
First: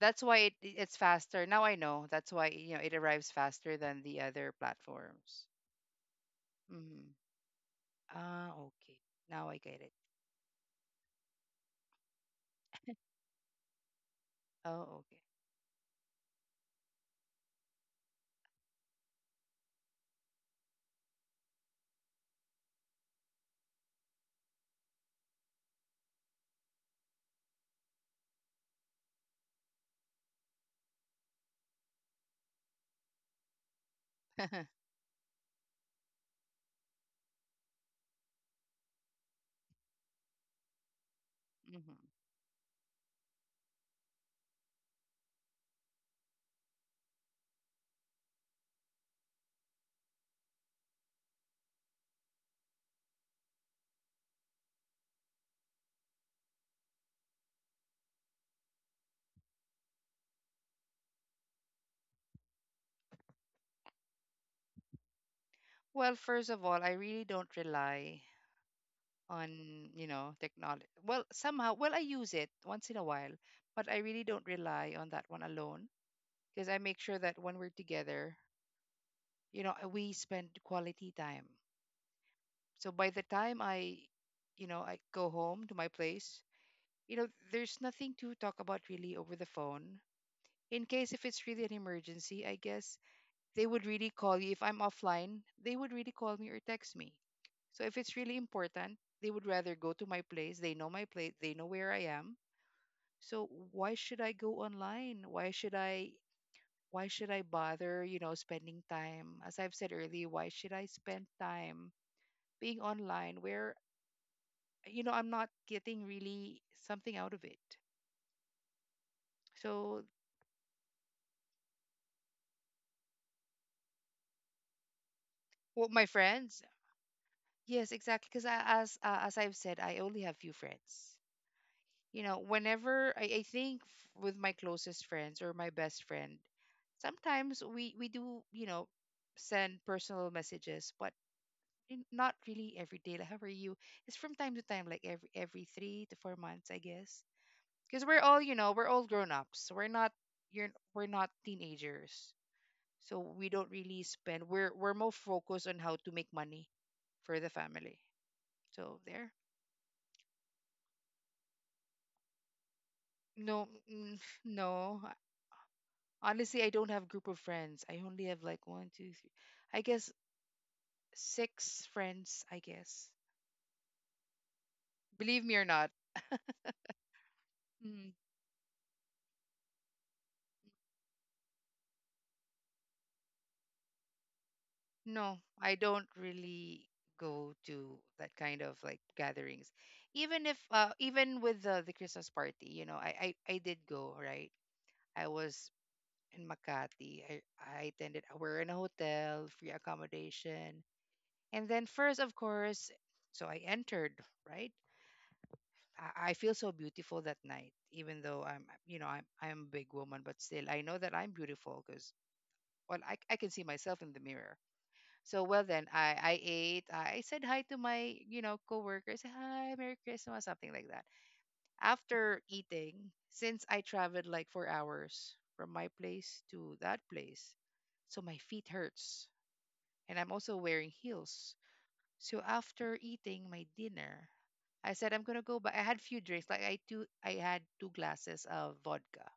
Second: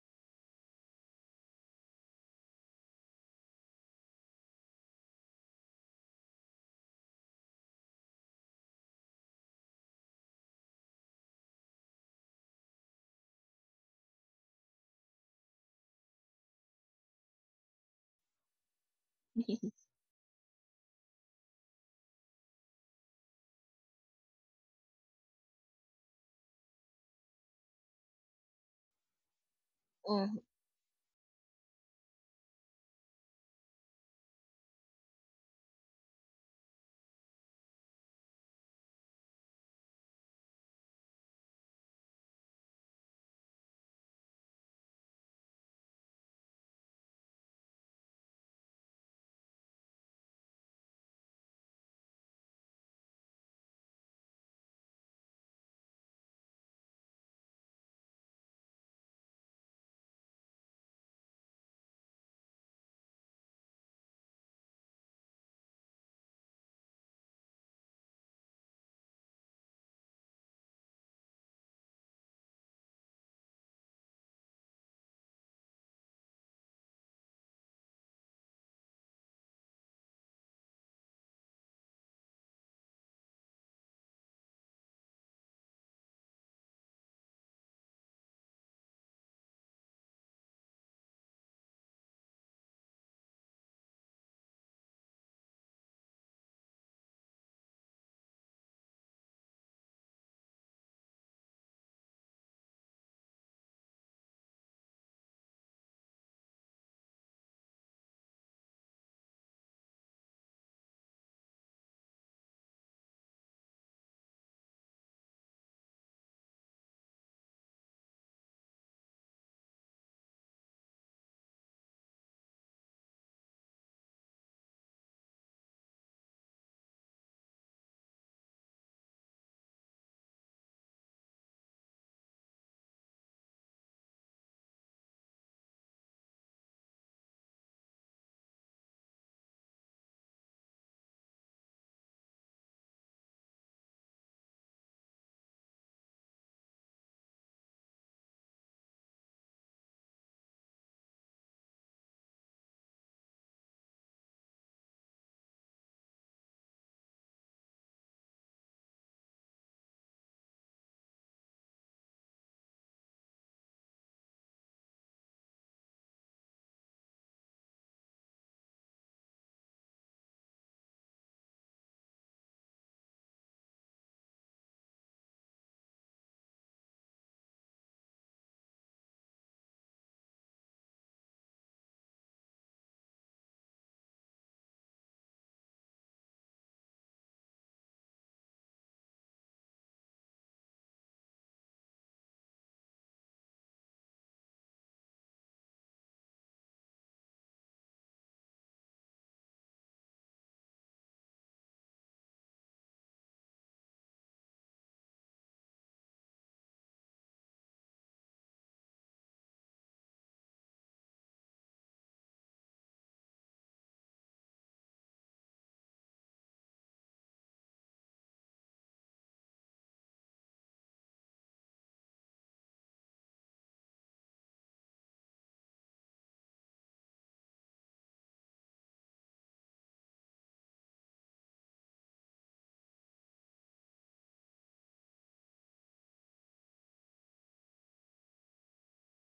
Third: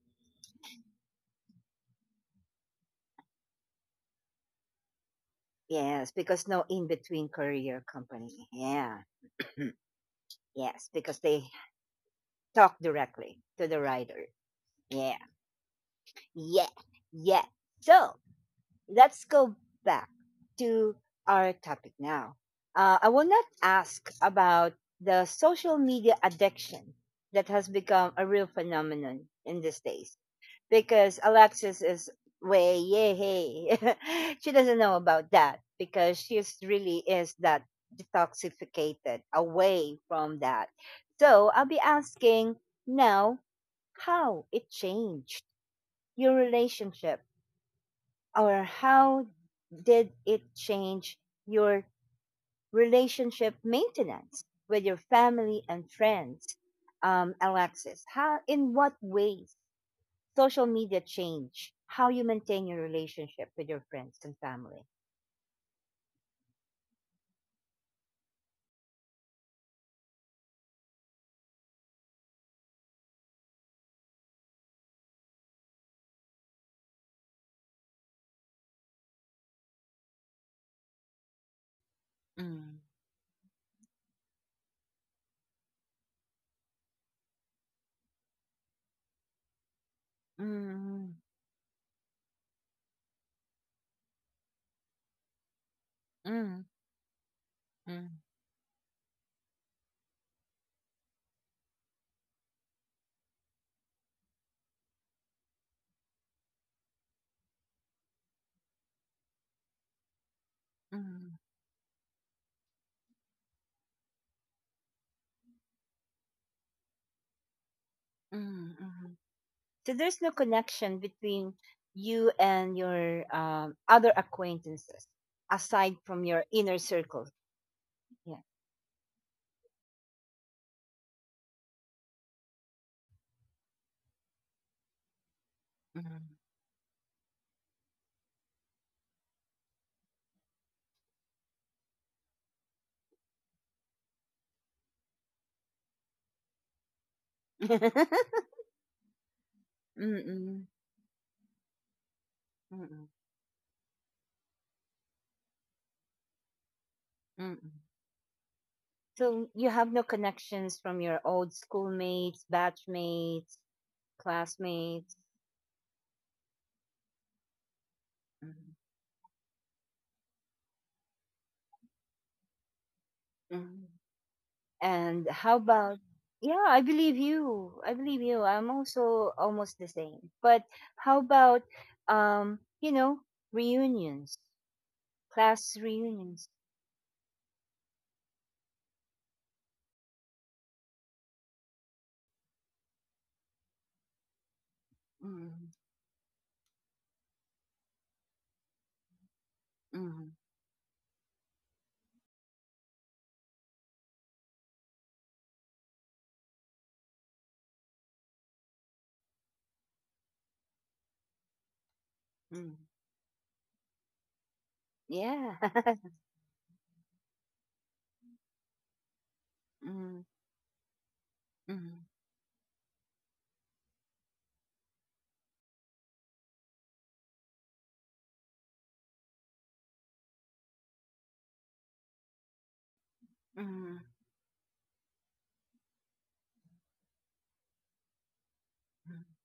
[SPEAKER 3] that's why it's faster now, I know. That's why, it arrives faster than the other
[SPEAKER 1] (clears throat)
[SPEAKER 3] platforms.
[SPEAKER 1] yes, because no in
[SPEAKER 3] Mhm.
[SPEAKER 1] between courier company.
[SPEAKER 3] Ah, okay.
[SPEAKER 1] Yeah.
[SPEAKER 3] Now I
[SPEAKER 1] (clears throat)
[SPEAKER 3] get it.
[SPEAKER 1] Yes, because they talk directly to the rider.
[SPEAKER 3] Oh, okay.
[SPEAKER 1] Yeah. Yeah. Yeah. So, let's go back to our topic now. I will not ask about the social media addiction that has become a real phenomenon in these days,
[SPEAKER 2] Mm-hmm.
[SPEAKER 1] because Alexis is way, yay, (laughs) she doesn't
[SPEAKER 3] (laughs)
[SPEAKER 1] know about that, because she is really is that detoxificated away from that. So I'll be
[SPEAKER 3] Hmm.
[SPEAKER 1] asking now, how it changed your relationship, or how did it change your relationship maintenance with your family and friends. Alexis, how, in what ways social media change how you maintain your relationship with your friends and family?
[SPEAKER 3] Well, first of all, I really don't rely on, technology. Well, somehow, well, I use it once in a while, but I really don't rely on that one alone because I make sure that when we're together, we spend quality time.
[SPEAKER 1] Mm,
[SPEAKER 3] So by the time I go home to my place, there's nothing to talk about really over the phone. In
[SPEAKER 1] mm,
[SPEAKER 3] case if it's really an emergency, I guess they would really call you. If I'm offline, they would really call me
[SPEAKER 1] mm,
[SPEAKER 3] or text me. So if
[SPEAKER 1] mm,
[SPEAKER 3] it's really important, they would rather go to my place. They know my place. They know where I am. So why should I go online? Why should I bother, spending time? As I've said earlier, why should I
[SPEAKER 1] mm,
[SPEAKER 3] spend
[SPEAKER 1] mm,
[SPEAKER 3] time being online where I'm not getting really something out of it?
[SPEAKER 1] mm. So
[SPEAKER 3] So,
[SPEAKER 1] there's no connection between you and your other acquaintances
[SPEAKER 3] well,
[SPEAKER 1] aside
[SPEAKER 3] my
[SPEAKER 1] from your
[SPEAKER 3] friends,
[SPEAKER 1] inner circle?
[SPEAKER 3] yes, exactly.
[SPEAKER 1] Yeah.
[SPEAKER 3] Because as I've said, I only have few friends. Whenever I think, with my closest friends or my best friend, sometimes we do send personal messages, but not really every day. Like, how are you? It's from time to time, like every 3 to 4 months, I guess. Because
[SPEAKER 1] (laughs)
[SPEAKER 3] we're
[SPEAKER 1] (laughs)
[SPEAKER 3] all you know we're all grown ups. We're not
[SPEAKER 1] Mm-mm.
[SPEAKER 3] you're we're not teenagers,
[SPEAKER 1] Mm-mm.
[SPEAKER 3] so we don't really spend. We're more focused on how to make money for the
[SPEAKER 1] Mm-mm.
[SPEAKER 3] family. So there.
[SPEAKER 1] So you have no connections from your old schoolmates, batchmates,
[SPEAKER 3] No. Mm. (laughs) No.
[SPEAKER 1] classmates.
[SPEAKER 3] Honestly, I don't have group of friends. I only have like one, two, three. I guess six friends. I guess.
[SPEAKER 1] Mm-mm. And
[SPEAKER 3] Believe
[SPEAKER 1] how
[SPEAKER 3] me or not.
[SPEAKER 1] about, yeah, I believe you. I
[SPEAKER 3] Mm,
[SPEAKER 1] believe you. I'm also almost the same. But how about, um, you know, reunions,
[SPEAKER 3] no,
[SPEAKER 1] class
[SPEAKER 3] I don't
[SPEAKER 1] reunions?
[SPEAKER 3] really go to that kind of like gatherings. Even if, even with the Christmas party, I did go, right. I
[SPEAKER 1] Mm-mm.
[SPEAKER 3] was in Makati. I attended. We're in a hotel, free
[SPEAKER 1] Mm-mm.
[SPEAKER 3] accommodation, and then first, of course, so I entered right. I feel so beautiful that night, even though I'm, I'm a big woman, but still, I know that I'm beautiful because,
[SPEAKER 1] Mm-mm.
[SPEAKER 3] well, I can see myself in the mirror. So,
[SPEAKER 1] Yeah.
[SPEAKER 3] well, then
[SPEAKER 1] (laughs)
[SPEAKER 3] I ate, I said hi to my, coworkers, hi, Merry
[SPEAKER 1] Mm-mm.
[SPEAKER 3] Christmas, something like that. After eating, since I traveled like 4 hours from my place to that place, so my feet hurts. And I'm also wearing heels. So after eating my
[SPEAKER 1] Mm-mm.
[SPEAKER 3] dinner, I said I'm gonna go. But I had few drinks. Like I had two glasses of vodka.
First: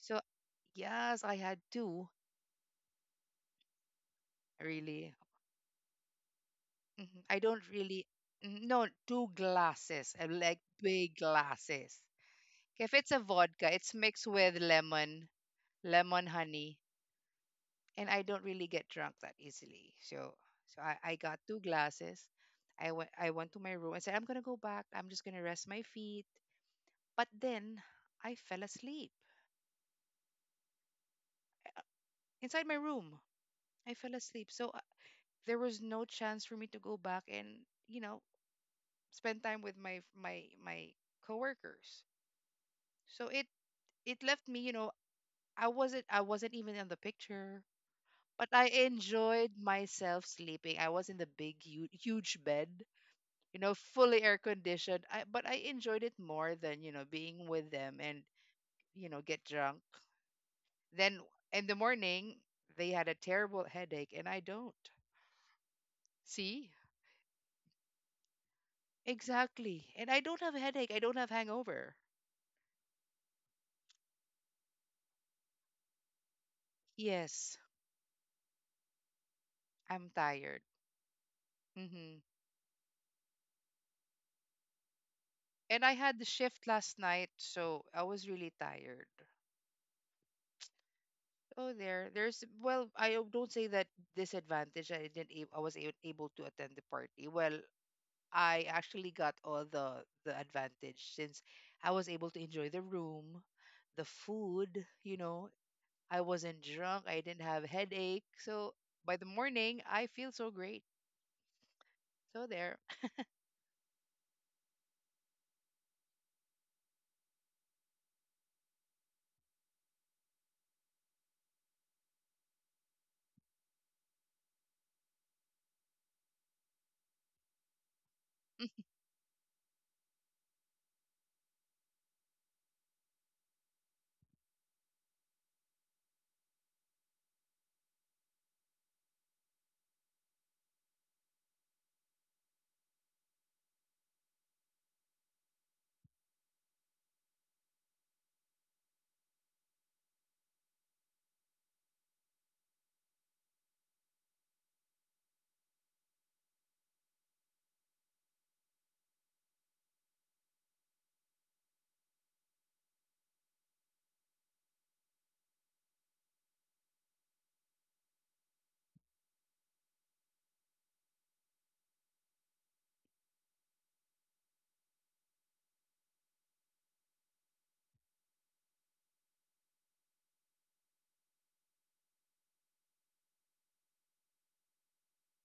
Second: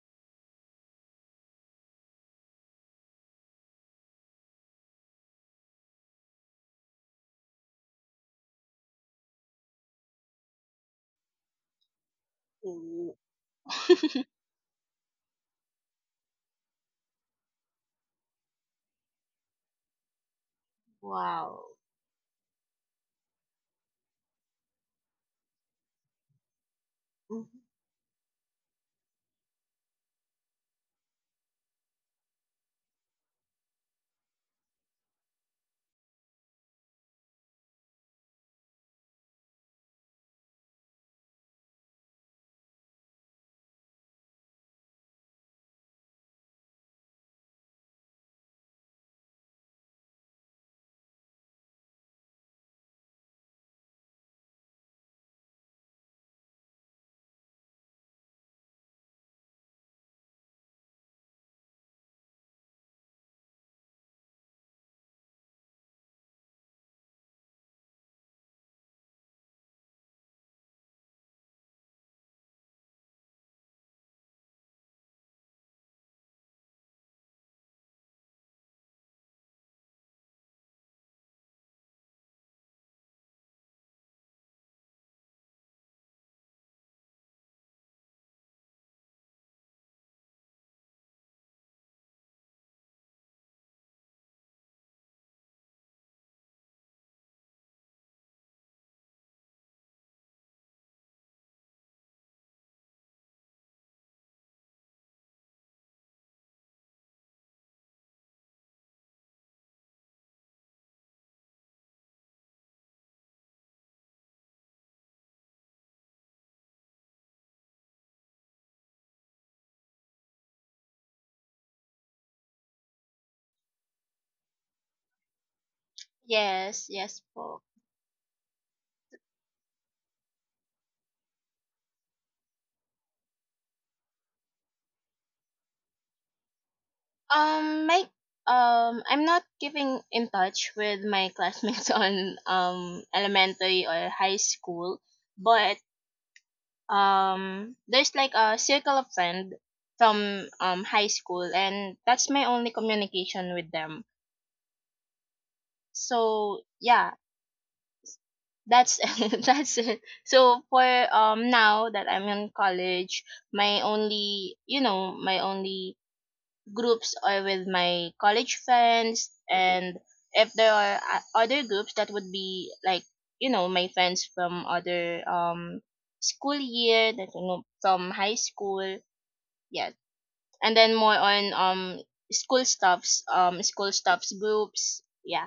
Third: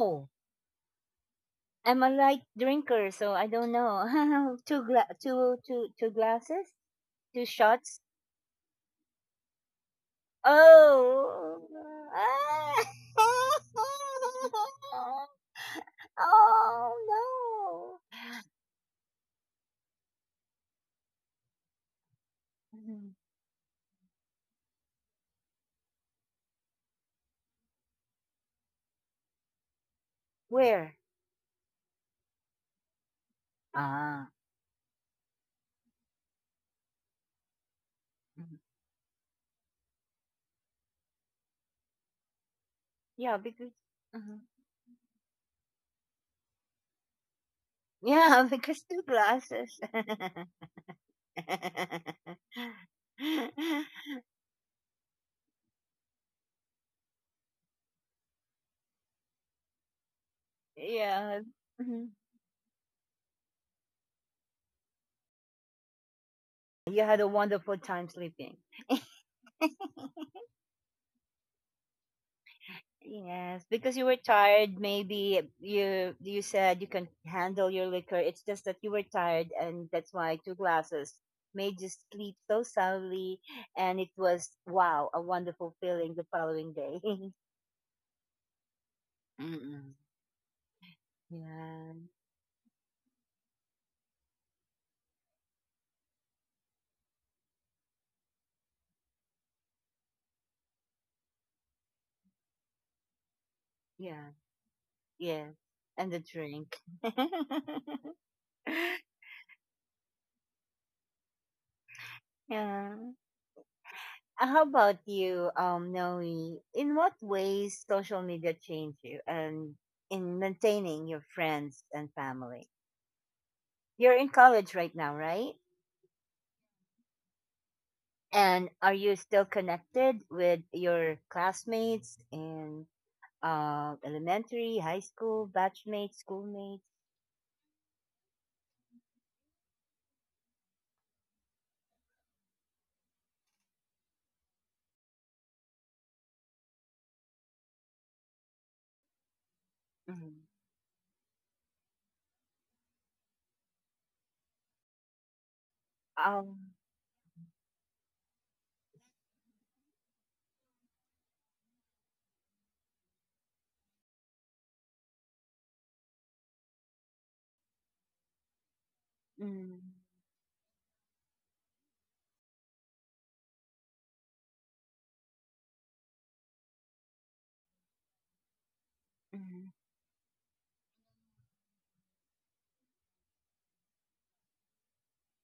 [SPEAKER 3] So yes, I had
[SPEAKER 1] I'm a
[SPEAKER 3] two.
[SPEAKER 1] light drinker, so I don't know. (laughs) two gla-
[SPEAKER 3] Really.
[SPEAKER 1] two two two glasses,
[SPEAKER 3] Mhm. I
[SPEAKER 1] two
[SPEAKER 3] don't
[SPEAKER 1] shots.
[SPEAKER 3] really. No, two glasses, like big
[SPEAKER 1] Oh.
[SPEAKER 3] glasses.
[SPEAKER 1] Ah.
[SPEAKER 3] If it's
[SPEAKER 1] (laughs)
[SPEAKER 3] a vodka, it's
[SPEAKER 2] (laughs)
[SPEAKER 3] mixed with lemon, lemon honey,
[SPEAKER 1] Oh no.
[SPEAKER 3] and I don't really get drunk that easily. So, so I got two
[SPEAKER 2] Wow.
[SPEAKER 3] glasses.
[SPEAKER 1] Mhm.
[SPEAKER 3] I went to my room and said I'm gonna go back. I'm just gonna rest my feet. But
[SPEAKER 2] Mhm.
[SPEAKER 3] then I fell asleep
[SPEAKER 1] Where?
[SPEAKER 3] inside my room. I fell
[SPEAKER 1] Ah.
[SPEAKER 3] asleep. So there was no chance for me to go back and, you know,
[SPEAKER 1] Mhm.
[SPEAKER 3] spend time with my coworkers. So
[SPEAKER 1] Yeah,
[SPEAKER 3] it
[SPEAKER 1] because
[SPEAKER 3] it
[SPEAKER 1] mhm.
[SPEAKER 3] left me, I wasn't even on the picture,
[SPEAKER 1] Yeah,
[SPEAKER 3] but
[SPEAKER 1] (laughs)
[SPEAKER 3] I
[SPEAKER 1] because two
[SPEAKER 3] enjoyed
[SPEAKER 1] glasses.
[SPEAKER 3] myself sleeping. I was in the big huge bed, you know, fully
[SPEAKER 1] (laughs)
[SPEAKER 3] air conditioned. I but I enjoyed it more than, you know, being with them and, you know, get drunk. Then
[SPEAKER 1] Yeah.
[SPEAKER 3] in the
[SPEAKER 1] Mhm.
[SPEAKER 3] morning, they had a terrible headache, and I don't. See?
[SPEAKER 1] You had a wonderful time sleeping.
[SPEAKER 3] Exactly. And I
[SPEAKER 1] (laughs)
[SPEAKER 3] don't have a headache. I don't have hangover.
[SPEAKER 1] Yes, because you were tired, maybe you said you can
[SPEAKER 3] Yes,
[SPEAKER 1] handle your liquor. It's just that you were tired, and
[SPEAKER 3] I'm
[SPEAKER 1] that's why two
[SPEAKER 3] tired.
[SPEAKER 1] glasses made you
[SPEAKER 3] Hmm.
[SPEAKER 1] sleep so soundly, and it was wow, a wonderful
[SPEAKER 3] And I
[SPEAKER 1] feeling
[SPEAKER 3] had the
[SPEAKER 1] the
[SPEAKER 3] shift
[SPEAKER 1] following
[SPEAKER 3] last
[SPEAKER 1] day.
[SPEAKER 3] night,
[SPEAKER 1] (laughs)
[SPEAKER 3] so I was really tired.
[SPEAKER 1] Mm-mm.
[SPEAKER 3] Oh,
[SPEAKER 1] Yeah,
[SPEAKER 3] there's well, don't say that disadvantage. I didn't, ab- able to attend the party. Well, I actually got all the advantage since I was able to enjoy the room, the
[SPEAKER 1] yeah,
[SPEAKER 3] food, you
[SPEAKER 1] yeah,
[SPEAKER 3] know,
[SPEAKER 1] and the
[SPEAKER 3] I wasn't
[SPEAKER 1] drink.
[SPEAKER 3] drunk.
[SPEAKER 1] (laughs)
[SPEAKER 3] I didn't have headache. So by the morning, I feel so great. So there.
[SPEAKER 1] Yeah. How about you, Noe? In what ways social media changed you and in maintaining your friends and family? You're in college right now, right?
[SPEAKER 2] Yes, yes po.
[SPEAKER 1] And are you still connected with your classmates in elementary, high school, batchmates, schoolmates?
[SPEAKER 2] My I'm not keeping in touch with my classmates (laughs) on elementary or high school, but there's like a circle of friend from
[SPEAKER 1] Mhm.
[SPEAKER 2] high school, and that's my only communication with them. So
[SPEAKER 1] Um,
[SPEAKER 2] yeah, that's (laughs) that's it. So for now that I'm in college, my only, groups or with my college friends,
[SPEAKER 1] mm,
[SPEAKER 2] and if there are other groups that would be like, my friends from other school year that, from high school.
[SPEAKER 1] mm.
[SPEAKER 2] Yeah, and then more on school stuffs groups. Yeah,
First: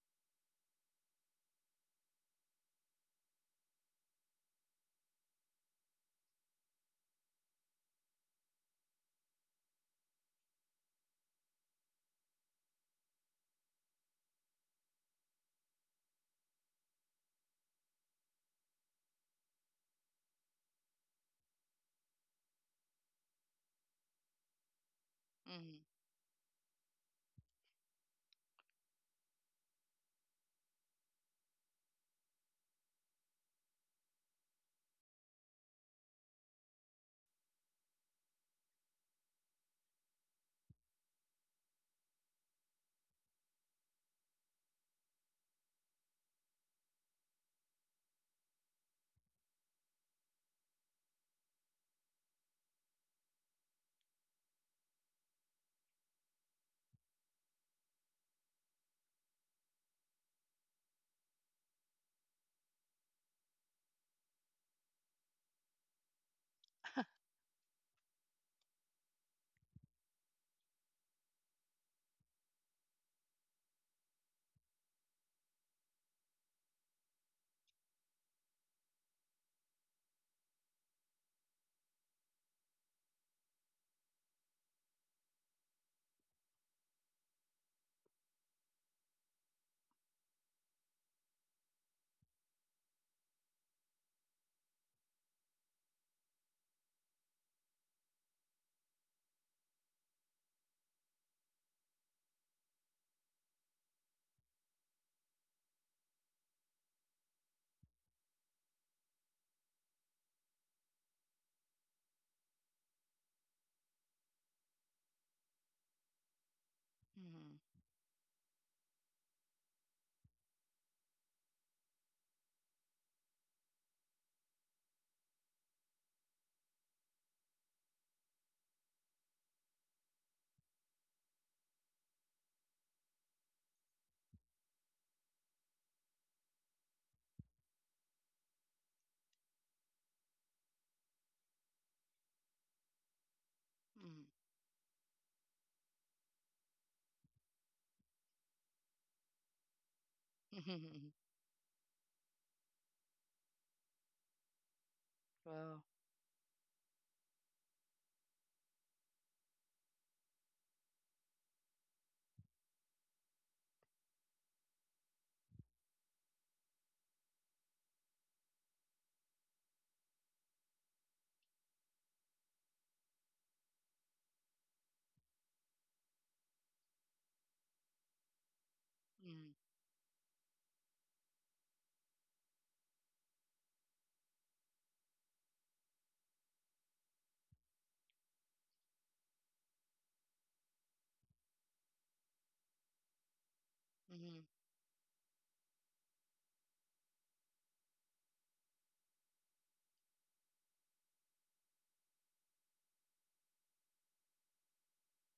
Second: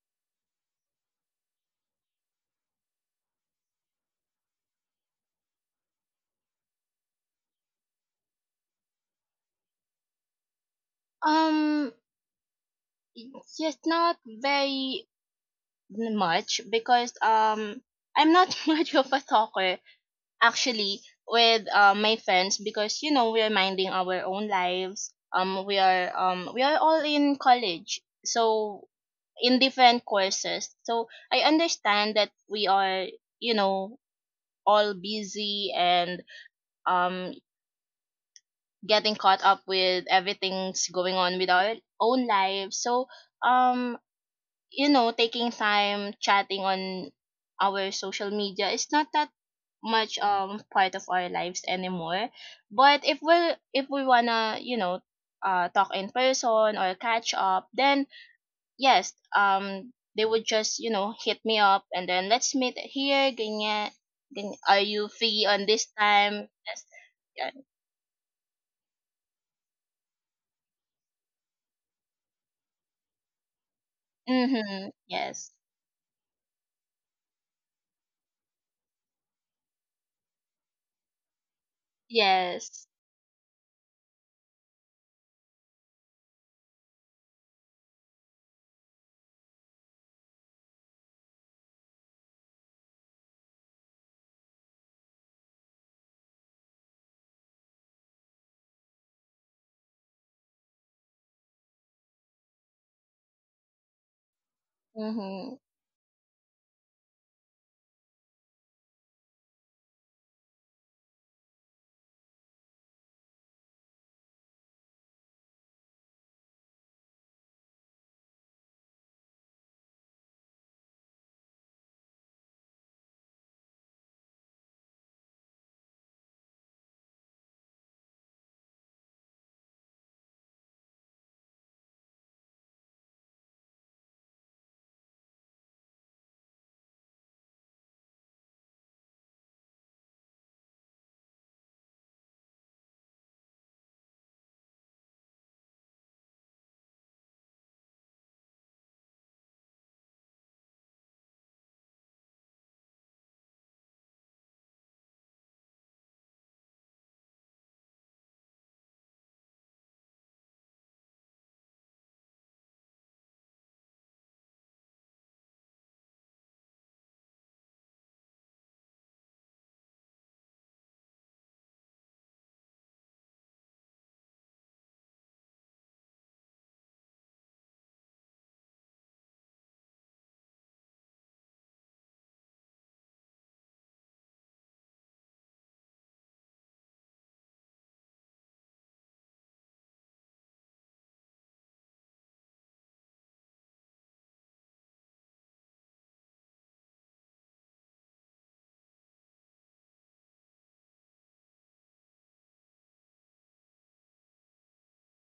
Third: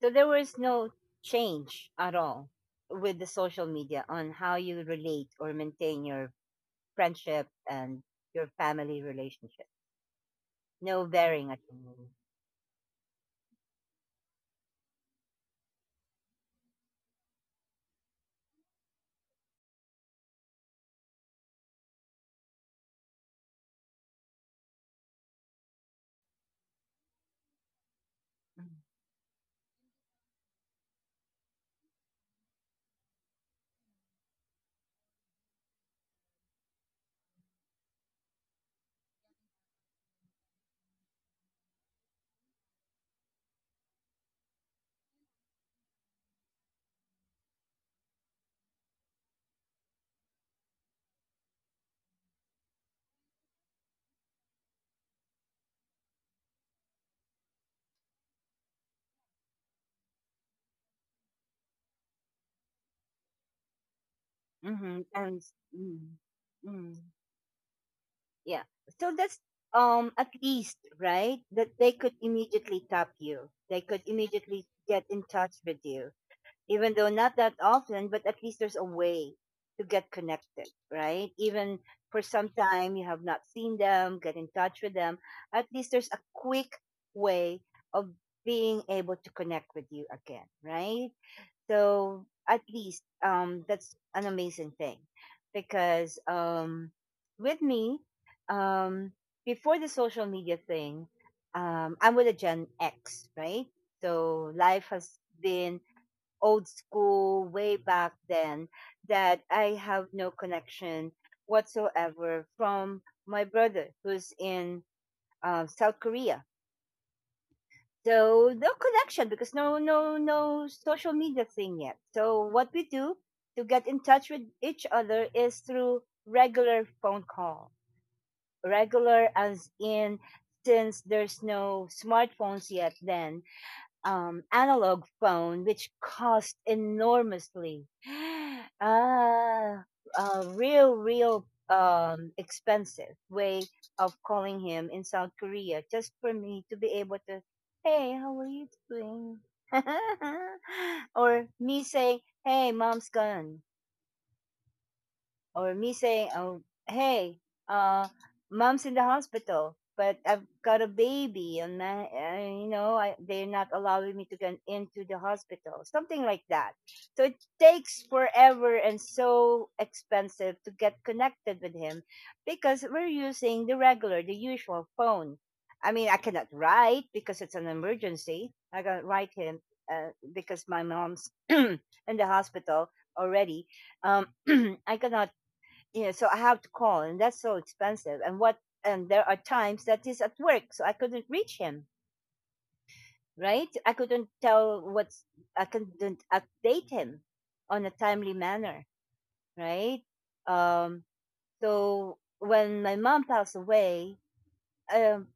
[SPEAKER 1] So there was no change at all with the social media on how you relate or maintain your friendship and your family relationship. No varying at
[SPEAKER 2] um
[SPEAKER 1] all.
[SPEAKER 2] yes, not very much because I'm not (laughs) much of a talker actually with my friends because, you know, we're minding our own lives.
[SPEAKER 3] Mm-hmm.
[SPEAKER 2] We are all in college, so in different courses, so I understand that we are, you know all busy and um getting caught up with everything's going on with our own lives, so um you know taking time chatting on our social media is not that much part of our lives anymore. But if we, wanna, talk in person or catch up, then yes, they would just, you know, hit me up, and then let's meet here. Ganyan, ganyan. Are
[SPEAKER 1] Mm-hmm.
[SPEAKER 2] you
[SPEAKER 1] And
[SPEAKER 2] free on this
[SPEAKER 1] mm,
[SPEAKER 2] time? Yes.
[SPEAKER 1] mm.
[SPEAKER 2] Yeah.
[SPEAKER 1] Yeah. So that's at least right that they could immediately tap you. They could immediately
[SPEAKER 2] Mhm.
[SPEAKER 1] get in
[SPEAKER 2] Yes.
[SPEAKER 1] touch with you, even though not that often. But at least there's a way to get connected, right? Even for some
[SPEAKER 2] Yes.
[SPEAKER 1] time you have not seen them, get in touch with them. At least there's a quick way of being able to connect with you again, right? So at least that's an amazing thing, because with me, um, before the social media thing, I'm with a Gen X, right? So life has
[SPEAKER 2] Mhm.
[SPEAKER 1] been old school way back then, that I have no connection whatsoever from my brother, who's in South Korea, so no connection, because no social media thing yet. So what we do to get in touch with each other is through regular phone call. Regular as in, since there's no smartphones yet, then analog phone, which cost enormously. (gasps) Uh, real, real expensive way of calling him in South Korea, just for me to be able to, hey, how are you doing? (laughs)
[SPEAKER 3] Mm-hmm. Mm-hmm. (laughs)
[SPEAKER 1] Or me saying, hey, mom's gone.
[SPEAKER 3] Wow.
[SPEAKER 1] Or me saying, "Oh, hey, uh, mom's in the hospital, but I've got a baby, and my, you know, I, they're not allowing me to get into the hospital," something like that. So it takes forever and so expensive to get connected with him, because we're using the regular, the usual phone. I mean, I cannot write because it's an emergency. I can't write
[SPEAKER 3] Mm-hmm.
[SPEAKER 1] him, because my mom's (clears throat) in the hospital already, um, (clears throat) I cannot, yeah, so I have to call, and that's so expensive. And what? And there are times that he's at work, so I couldn't reach him, right?
[SPEAKER 3] Mm-hmm.
[SPEAKER 1] I couldn't update him on a timely manner, right? um so when my mom passed away, um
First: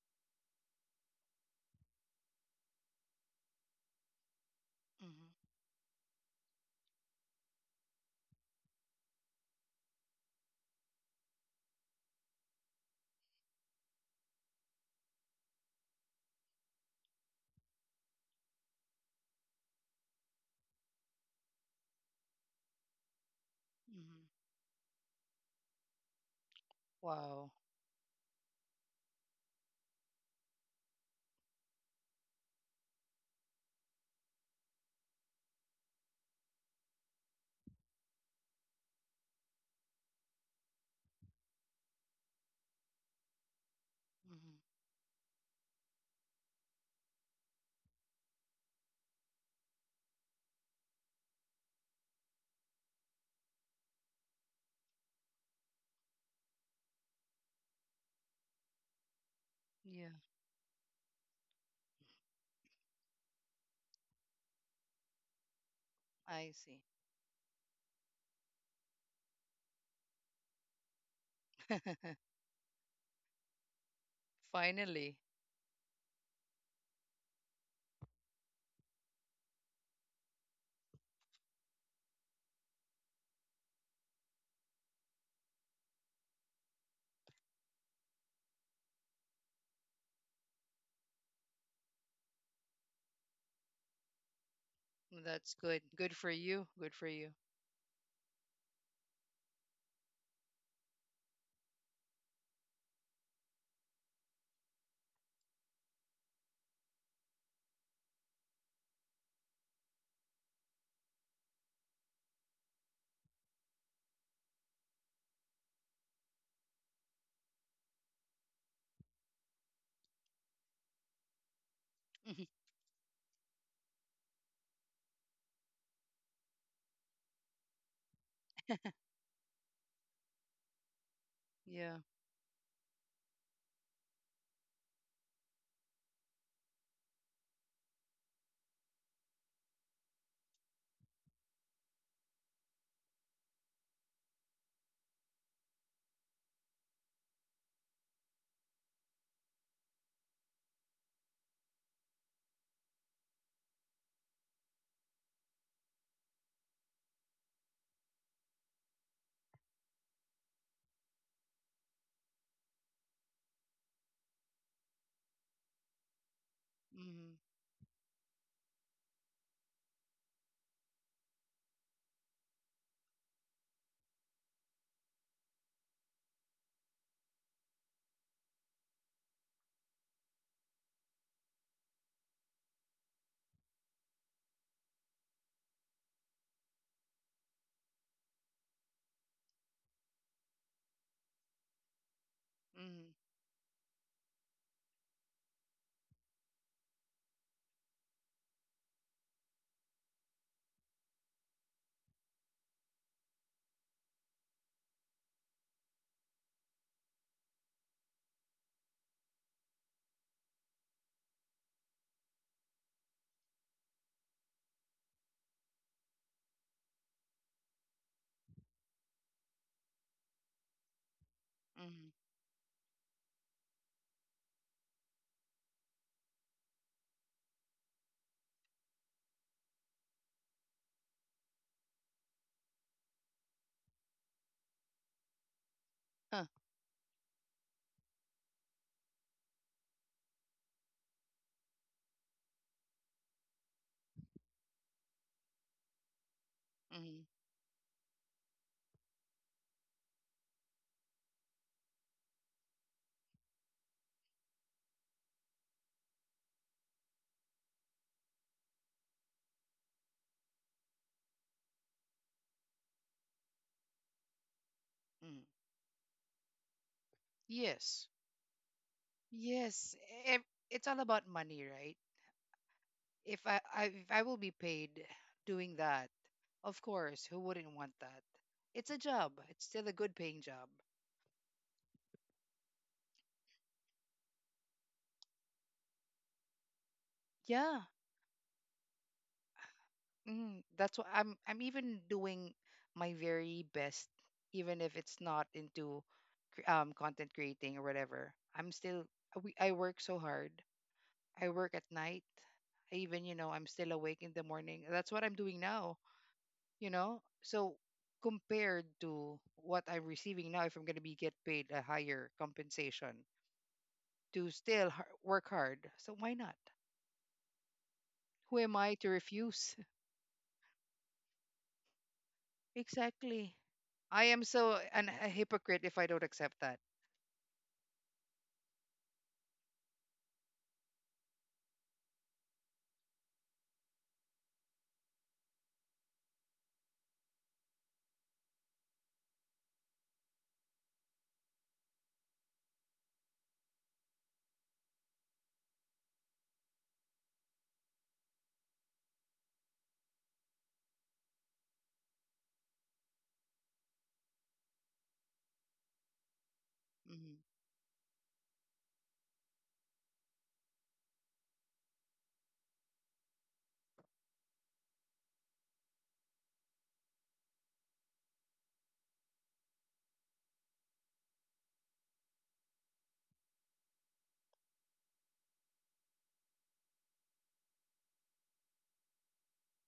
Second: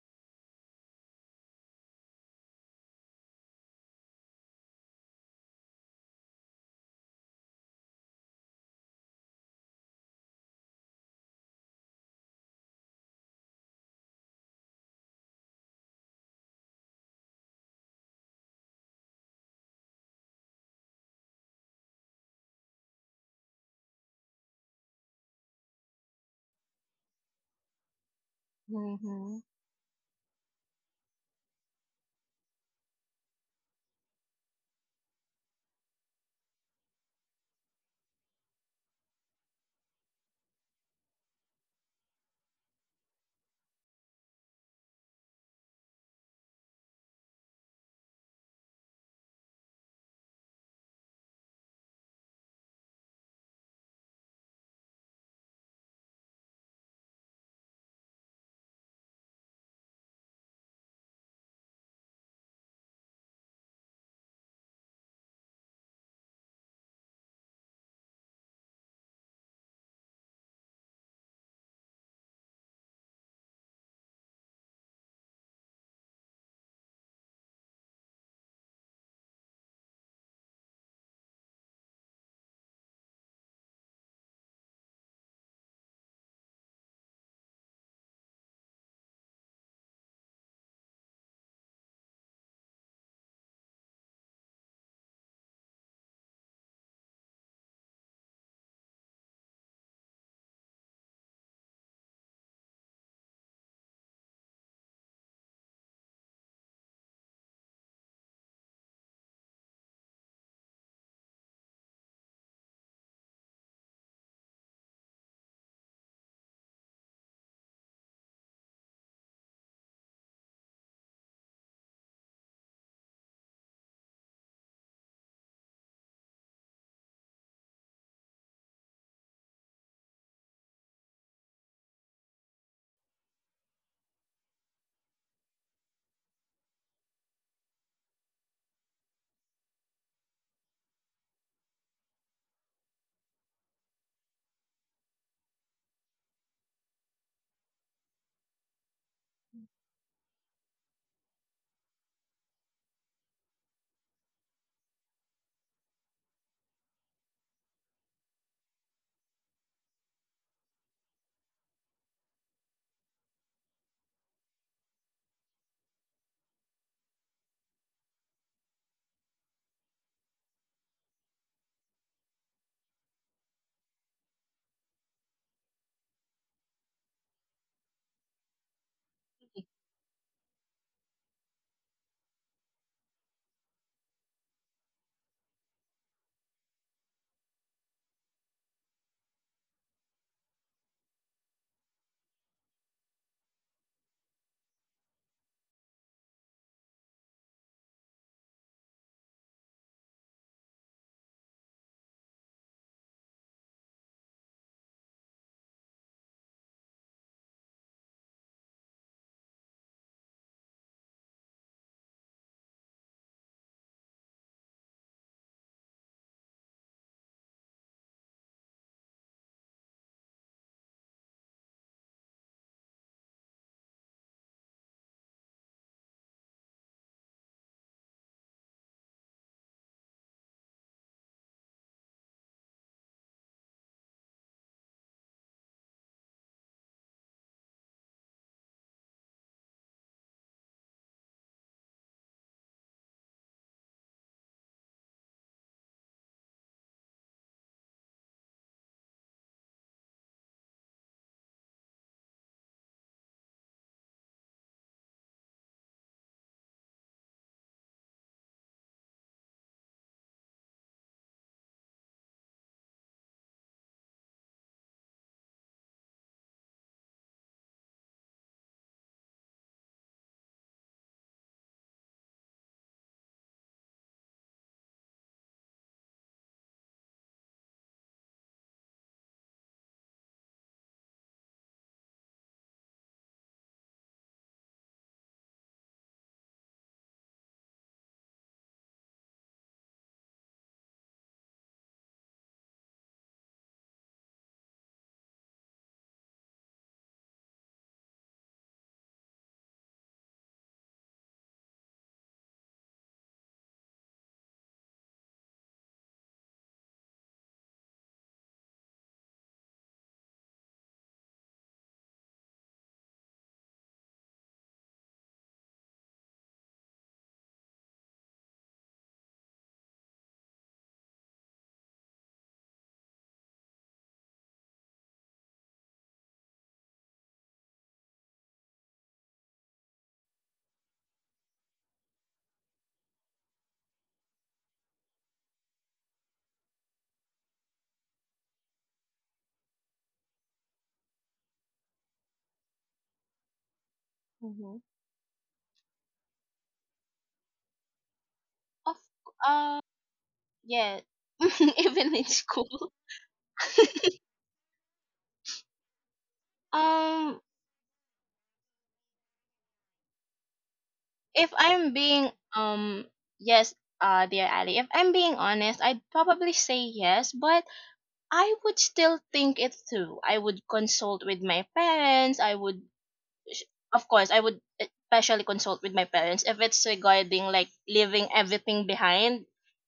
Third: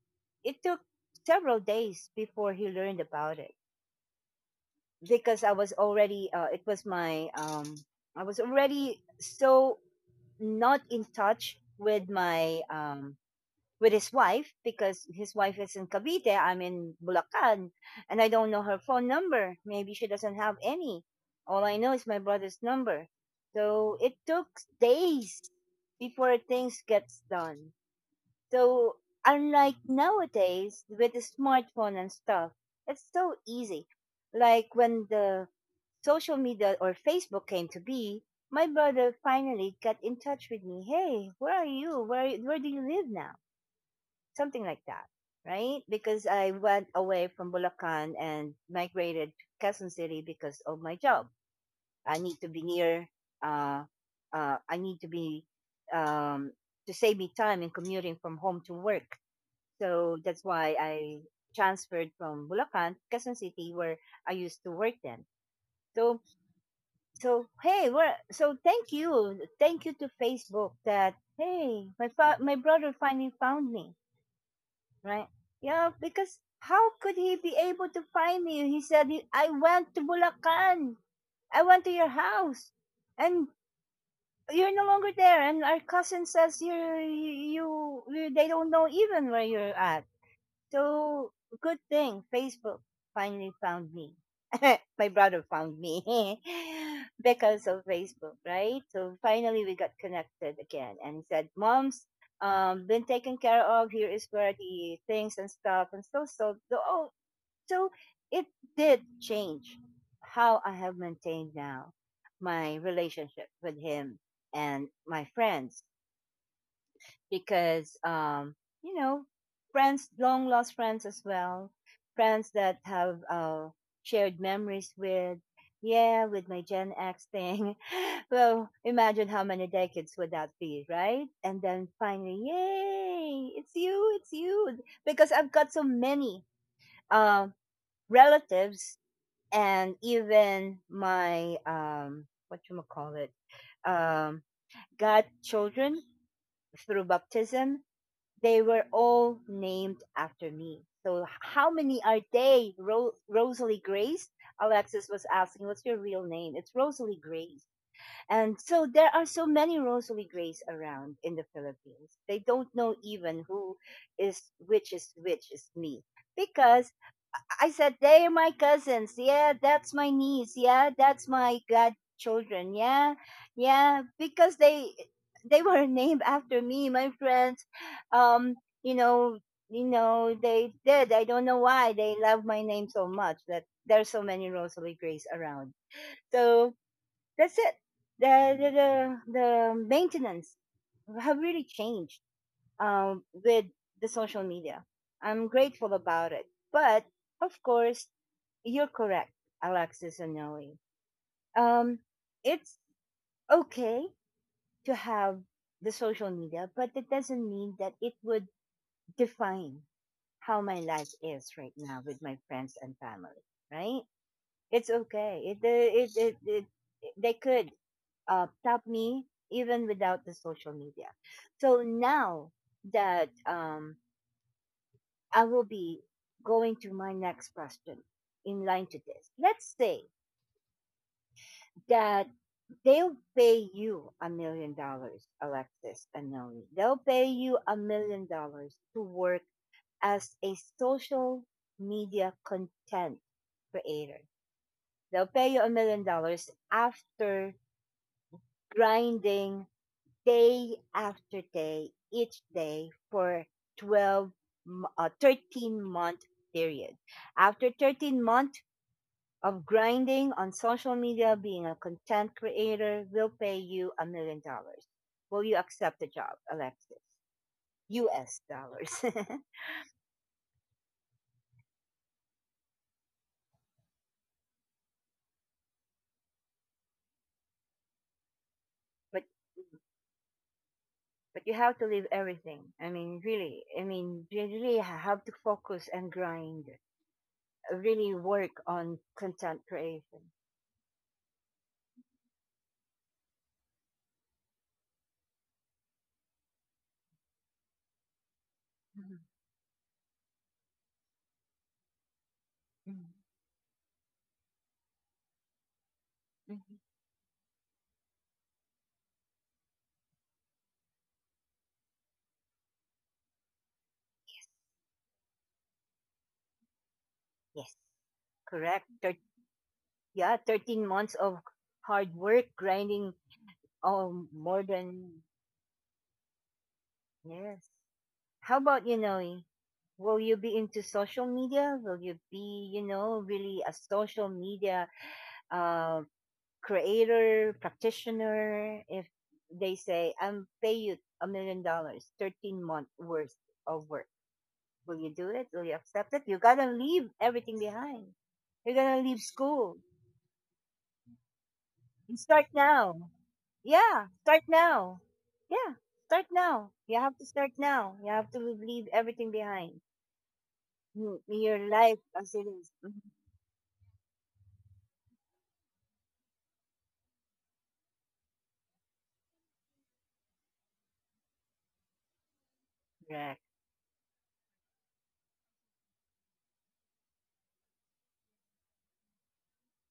[SPEAKER 1] it took several days before he learned about it,
[SPEAKER 3] Mm-hmm.
[SPEAKER 1] because I was already so not in touch with his wife, because his wife is in Cavite. I'm in Bulacan, and I don't know her phone number. Maybe she doesn't have any. All I know is my brother's number. So it took
[SPEAKER 3] Mm-hmm.
[SPEAKER 1] days before things gets
[SPEAKER 3] Wow.
[SPEAKER 1] done. So
[SPEAKER 2] Mhm.
[SPEAKER 1] unlike nowadays with the smartphone and stuff, it's so easy. Like when the social media or Facebook came to be, my brother finally got in touch with me. Hey, where are you? Where do you live now?
[SPEAKER 3] Mm-hmm.
[SPEAKER 1] Something like that, right? Because I went away from Bulacan and migrated to Quezon City because of my job. I need to be near. Uh, I need to be, um, to save me time in commuting from home to work.
[SPEAKER 3] Yeah,
[SPEAKER 1] So that's why I transferred from Bulacan to Quezon City, where I used to work then. So
[SPEAKER 3] I see.
[SPEAKER 1] so hey, so thank you to Facebook, that hey, my brother finally found me.
[SPEAKER 3] (laughs) Finally.
[SPEAKER 1] Right. Yeah, because how could he be able to find you? He said, I went to Bulacan. I went to your house. And you're no longer there. And our cousin says they don't know even where you're at. So good thing Facebook finally found me. (laughs) My brother
[SPEAKER 3] That's
[SPEAKER 1] found
[SPEAKER 3] good.
[SPEAKER 1] me,
[SPEAKER 3] Good for you. Good for
[SPEAKER 1] (laughs)
[SPEAKER 3] you.
[SPEAKER 1] because of Facebook, right? So finally we got connected again, and he said, "Mom's been taken care of. Here is where the things and stuff, and so." Oh, so it did change how I have maintained now my relationship with him and my friends, because you know friends, long lost friends as well, friends
[SPEAKER 3] (laughs)
[SPEAKER 1] that have shared memories with. Yeah, with my Gen X thing. (laughs) Well, imagine how many decades would that be, right? And then
[SPEAKER 3] Yeah.
[SPEAKER 1] finally, yay! It's you, it's you. Because I've got so many um, relatives, and even my what you call it, um, got children through baptism, they were all named after me. So how many are they? Rosalie Grace? Alexis was asking, what's your real name? It's Rosalie Grace. And so there are so many Rosalie Grace around in the Philippines. They don't know even who is which, is which is me, because
[SPEAKER 3] Mm-hmm.
[SPEAKER 1] I said, they're my cousins. Yeah, that's my niece. Yeah, that's my godchildren. Yeah, yeah, because they were (laughs) named after me. My friends, um, you know, they did. I don't know why they love my name so much. That there's so many Rosalie Grace around. So that's it. The the the, the maintenance have really changed
[SPEAKER 3] Mm-hmm.
[SPEAKER 1] with the social media. I'm grateful about it, but of course, you're correct, Alexis and Noe. Um, it's okay to have the social media, but it doesn't mean that it would define how my life is right now with my friends and family. Right? It's okay. It it it, it, it they could top me even without the social media. So
[SPEAKER 3] Mm-hmm.
[SPEAKER 1] now that, I will be going to my next question in line to this. Let's say that they'll pay you $1 million, Alexis and
[SPEAKER 3] Huh.
[SPEAKER 1] Nelly. They'll pay you $1 million to work as a social media content creator. They'll pay you $1 million
[SPEAKER 3] Mm-hmm.
[SPEAKER 1] after grinding day after day, each day for 12, 13-month period. After 13 month of grinding on social media, being a content creator will pay you $1 million. Will you
[SPEAKER 3] Mm-hmm.
[SPEAKER 1] accept the job, Alexis?
[SPEAKER 3] Yes.
[SPEAKER 1] US dollars. (laughs)
[SPEAKER 3] Yes. Ev- It's all about money, right? if I, I if I will be paid doing that, of course, who wouldn't want that? It's a
[SPEAKER 1] but
[SPEAKER 3] job. It's still a good paying job.
[SPEAKER 1] but you have to leave everything. I mean really, I mean you really have to focus and grind.
[SPEAKER 3] Yeah,
[SPEAKER 1] Really work on content creation.
[SPEAKER 3] that's what I'm. I'm even doing my very best, even if it's not into content creating or whatever. I'm still.
[SPEAKER 1] Mhm,
[SPEAKER 3] I work so hard. I work at night. I
[SPEAKER 1] mhm,
[SPEAKER 3] even you know I'm still awake in the morning. That's what I'm doing now.
[SPEAKER 1] mhm.
[SPEAKER 3] You know, so compared to what I'm receiving now, if I'm going to be get paid a higher compensation to still work hard, so why not?
[SPEAKER 1] Yes,
[SPEAKER 3] Who am
[SPEAKER 1] correct.
[SPEAKER 3] I to refuse?
[SPEAKER 1] Yeah, 13 months of hard work,
[SPEAKER 3] (laughs)
[SPEAKER 1] grinding.
[SPEAKER 3] Exactly.
[SPEAKER 1] Oh,
[SPEAKER 3] I am
[SPEAKER 1] more
[SPEAKER 3] so an,
[SPEAKER 1] than,
[SPEAKER 3] a hypocrite if I don't accept that.
[SPEAKER 1] yes. How about you, Noe? Will you be into social media? Will you be really a social media uh, creator, practitioner? If they say, I'm pay you $1 million, 13-month worth of work.
[SPEAKER 2] Mhm.
[SPEAKER 1] Will you do it? Will you accept it? You gotta leave everything behind. You're
[SPEAKER 2] Of
[SPEAKER 1] gonna leave school
[SPEAKER 2] uh yeah. (laughs) Even
[SPEAKER 1] and
[SPEAKER 2] in
[SPEAKER 1] start
[SPEAKER 2] school.
[SPEAKER 1] now. Yeah, start now. Yeah, start now. You have to
[SPEAKER 3] Hmm.
[SPEAKER 2] Um
[SPEAKER 1] start now. You have to leave everything behind.
[SPEAKER 2] if
[SPEAKER 1] Your
[SPEAKER 2] I'm
[SPEAKER 1] life as
[SPEAKER 2] being
[SPEAKER 1] it is. Mhm.
[SPEAKER 2] um yes, dear Ali, if I'm being honest, I'd probably say yes, but I would still think it through. I would consult with my parents. I would
[SPEAKER 1] Correct,
[SPEAKER 2] sh- of course, I would especially consult with my parents if it's regarding like leaving everything behind,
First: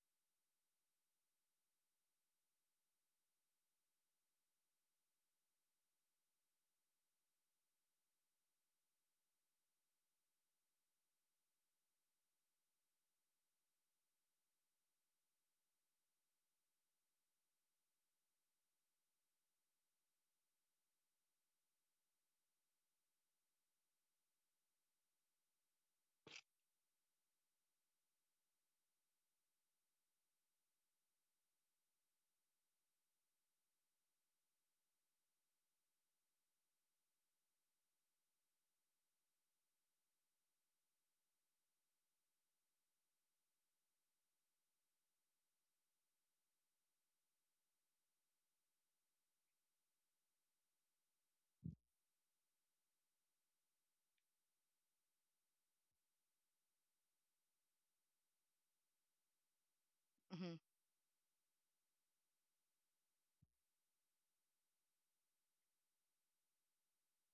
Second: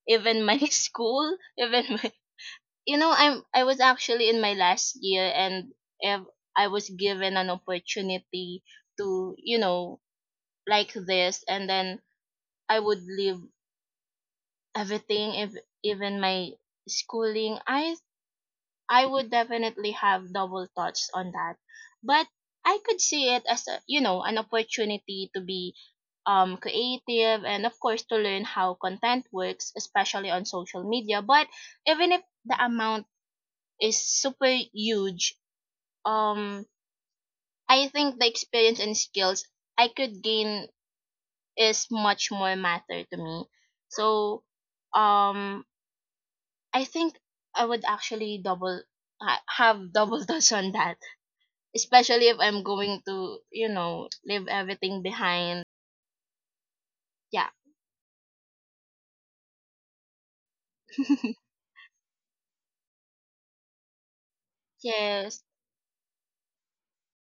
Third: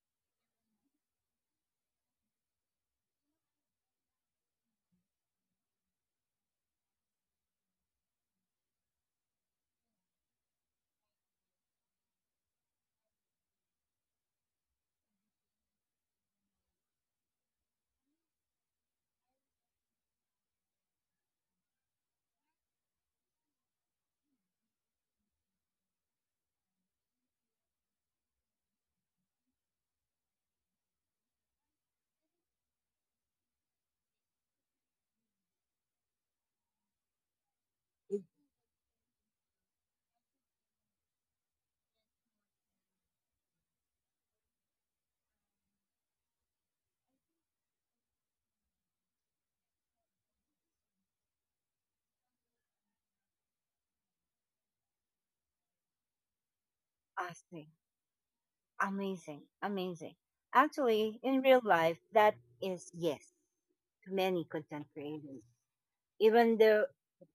[SPEAKER 2] even my (laughs) school, even my, you know, I was actually in my last year, and if I was given an opportunity to, you know, like this, and then I would leave everything, if even my schooling. I would definitely have double thoughts on that, but I could see it as a, an opportunity to be creative, and of course to learn how content works, especially on social media. But even if the amount is super huge, um, I
[SPEAKER 1] is
[SPEAKER 2] think the experience and skills I could gain is much more matter to me. So um I think I would actually have double (laughs) touch on that, especially if I'm going to, you know, leave everything behind. Yeah.
[SPEAKER 1] awesome, amazing, amazing.
[SPEAKER 3] Hmm.
[SPEAKER 1] Actually, in
[SPEAKER 2] (laughs)
[SPEAKER 1] real life, that is yes to many content creators.
[SPEAKER 2] Yes.
[SPEAKER 1] Even though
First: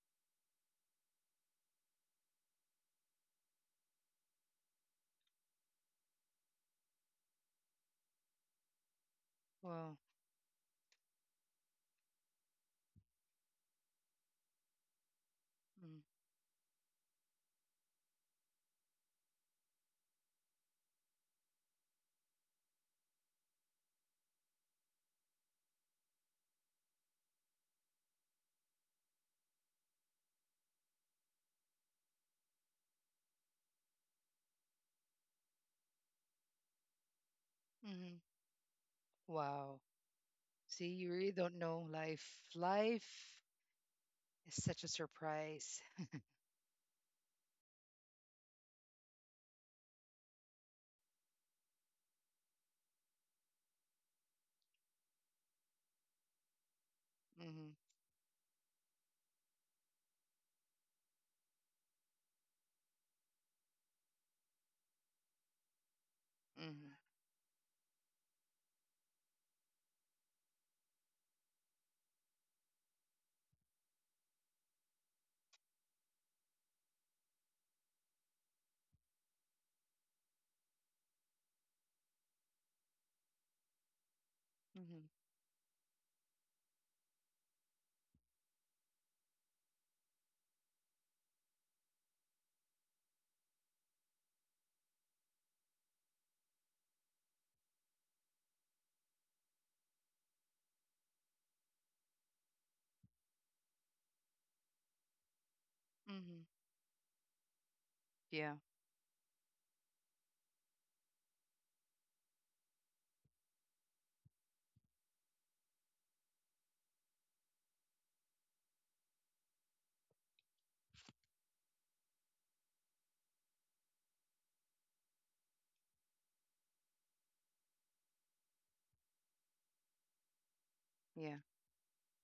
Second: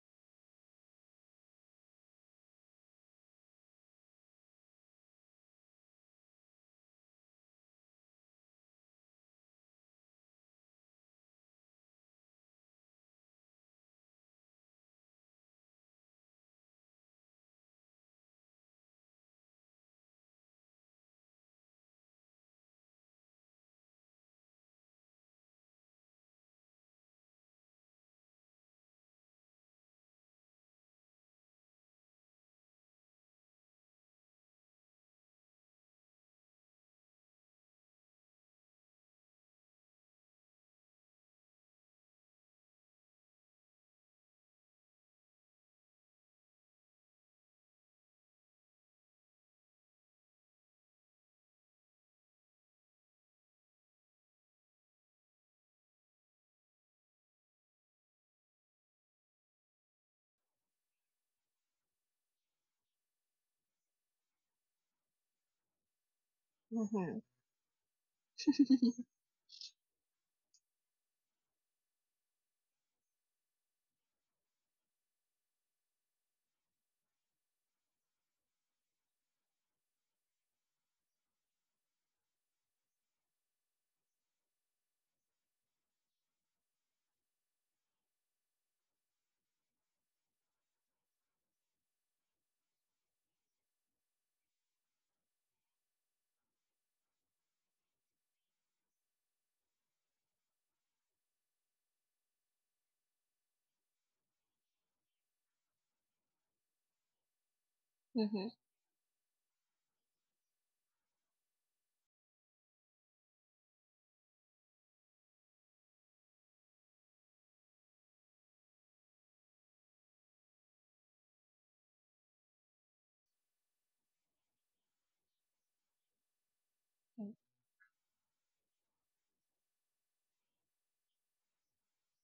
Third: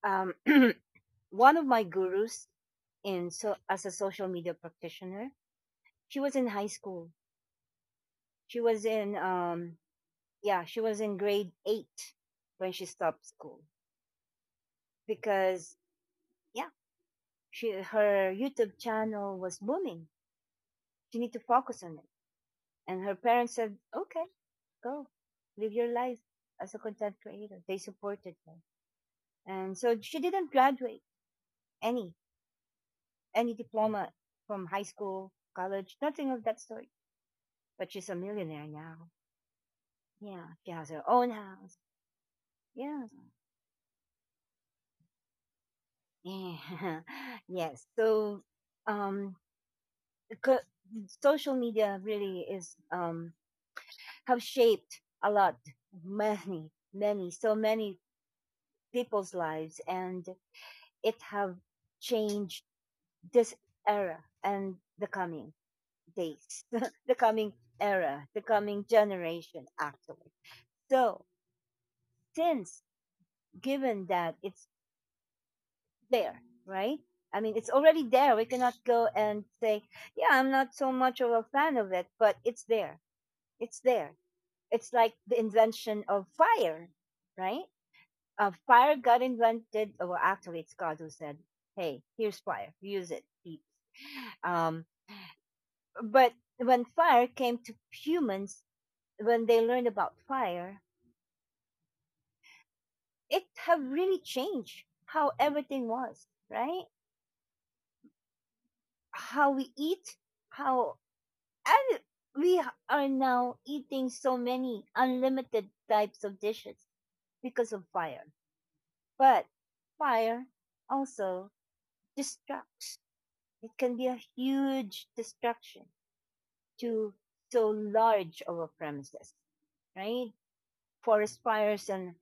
[SPEAKER 1] um, (clears throat) one of my gurus in, so as a social media practitioner, she was in high school. She was in
[SPEAKER 3] Wow.
[SPEAKER 1] Yeah, she was in grade eight when she stopped school, because, yeah, she her YouTube channel was booming. She need to focus on it. And her parents said, okay, go, live your life as a content creator. They supported her. And so she didn't graduate any, any diploma from high school, college, nothing of that sort. But she's a
[SPEAKER 3] Mm-hmm.
[SPEAKER 1] millionaire now.
[SPEAKER 3] Wow.
[SPEAKER 1] Yeah. She
[SPEAKER 3] See,
[SPEAKER 1] has her
[SPEAKER 3] you
[SPEAKER 1] own
[SPEAKER 3] really don't
[SPEAKER 1] house.
[SPEAKER 3] know life.
[SPEAKER 1] Yes.
[SPEAKER 3] Life is such a surprise.
[SPEAKER 1] Yeah. (laughs) Yes. So, um, social media really is, have shaped a lot, many, many, so
[SPEAKER 3] Hmm.
[SPEAKER 1] many people's lives, and it have changed this era and the coming days,
[SPEAKER 3] Hmm.
[SPEAKER 1] (laughs) the
[SPEAKER 2] Mhm.
[SPEAKER 1] coming era, the coming
[SPEAKER 2] (laughs)
[SPEAKER 1] generation, actually. So, since given that it's there, right? I mean, it's already there. We cannot go and say, yeah, I'm not so much of a fan of it, but it's there. It's there. It's
[SPEAKER 3] Hmm.
[SPEAKER 1] like the invention of fire, right? Fire got invented. Well, actually, it's God who said, hey, here's fire, use it. Um, but when fire came to humans, when they learned about fire, it have really changed how everything was,
[SPEAKER 3] Hmm.
[SPEAKER 1] right?
[SPEAKER 2] Mhm.
[SPEAKER 3] Yeah.
[SPEAKER 1] How we eat, how and we are now eating so many unlimited types of dishes because of fire. But fire also destructs. It can be a huge destruction to
[SPEAKER 2] Mhm.
[SPEAKER 1] so large of a premises, right?
[SPEAKER 3] Yeah.
[SPEAKER 1] Forest fires and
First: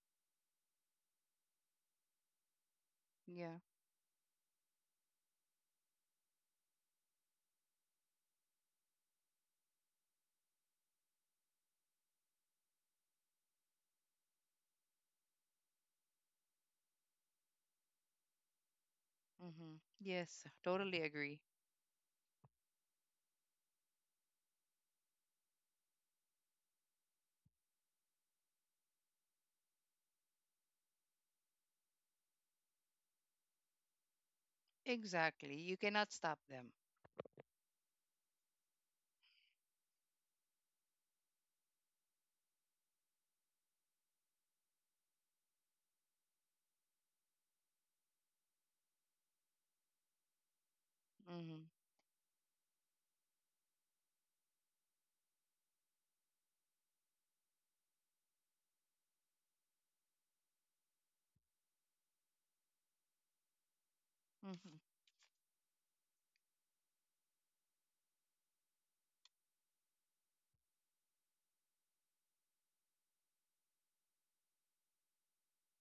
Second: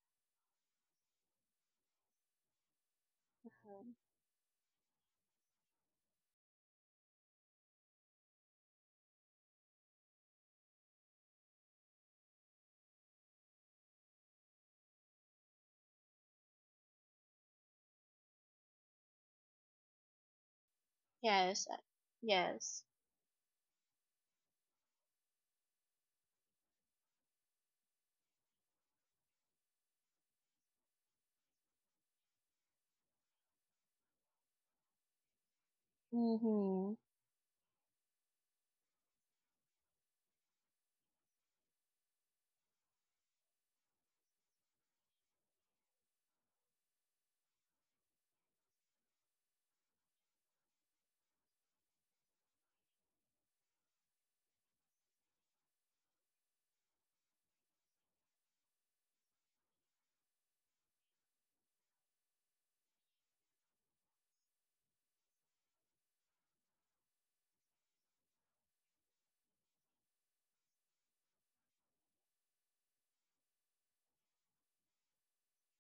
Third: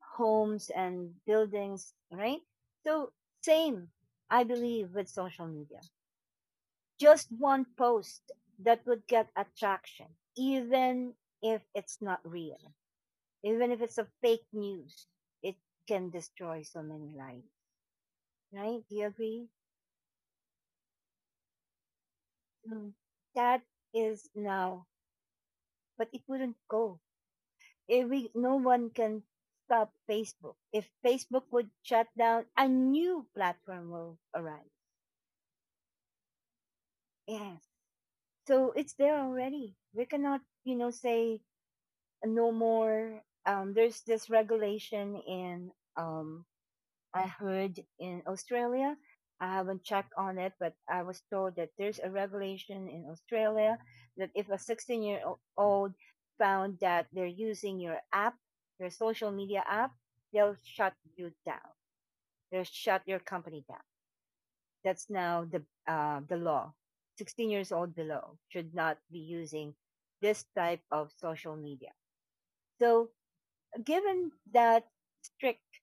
[SPEAKER 1] homes and buildings, right? So,
[SPEAKER 3] Yeah.
[SPEAKER 1] same, I believe, with social media. Just one post that would get attraction, even if it's not real, even if it's a fake news, it can destroy so many lives, right? Do you agree?
[SPEAKER 3] Hmm. Yes, totally agree.
[SPEAKER 2] Yes. Yes.
[SPEAKER 1] Mm. That is now, but it wouldn't go. If we, No one can stop Facebook. If Facebook would shut down, a new platform will arise.
[SPEAKER 3] Exactly. You cannot stop them.
[SPEAKER 2] Mhm.
[SPEAKER 1] Yes. So it's there already. We cannot, say, no more. There's this regulation um, I heard in Australia. I haven't checked on it, but I was told
[SPEAKER 3] Hmm.
[SPEAKER 1] that there's a regulation in Australia that if a 16-year-old found that they're using your app, your social media app, they'll shut you down. They'll shut your company down.
[SPEAKER 3] Hmm.
[SPEAKER 1] That's now the law. 16 years old below should not be using this type of social media. So, given that strict,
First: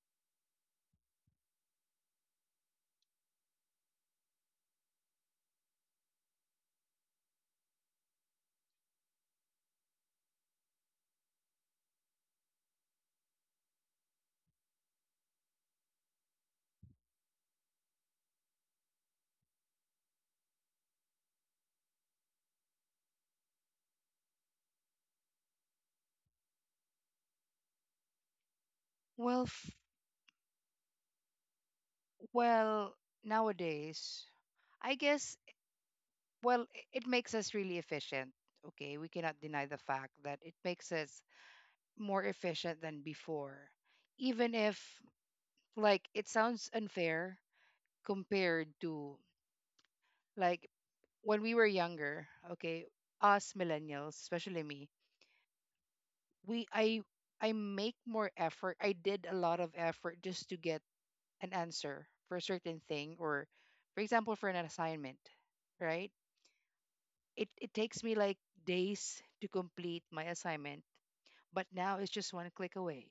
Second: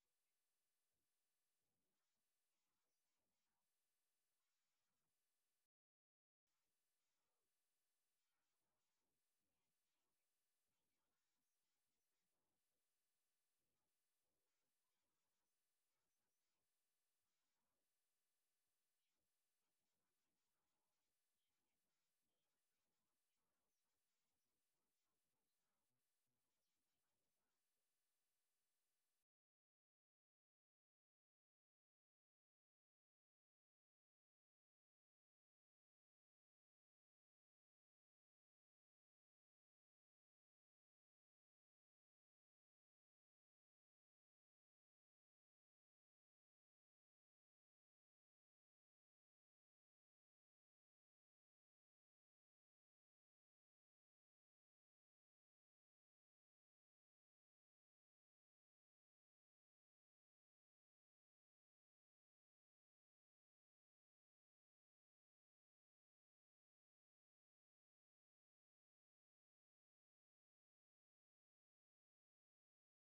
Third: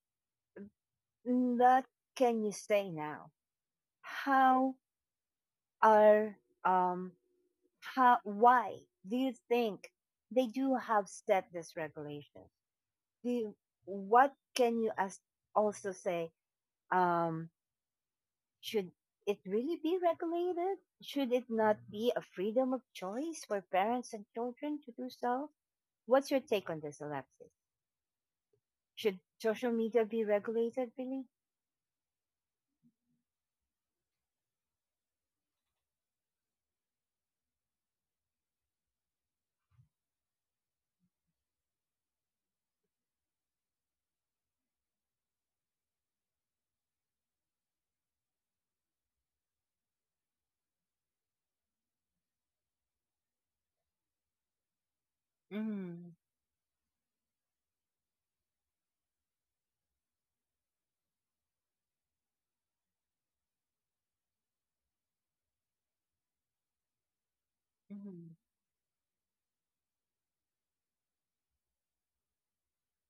[SPEAKER 1] what can you say now? How are um how why do you think they do have set this regulation? Do you, what can you as also say, um should it really be regulated? Should it not be a freedom of choice for parents and children to do so? What's your take on this, Alexis? Should
[SPEAKER 3] Well, f-
[SPEAKER 1] social media be regulated, really?
[SPEAKER 3] well, nowadays, I guess, well, it makes us really efficient. Okay. We cannot deny the fact that it makes us more efficient than before. Even if, like, it sounds unfair compared to, like, when we were younger, okay, us millennials, especially me,
[SPEAKER 1] Mm,
[SPEAKER 3] we I make more effort. I did a lot of effort just to get an answer for a certain thing or for example for an assignment, right? It takes me
[SPEAKER 1] mm,
[SPEAKER 3] like days to complete my assignment, but now it's just one click away.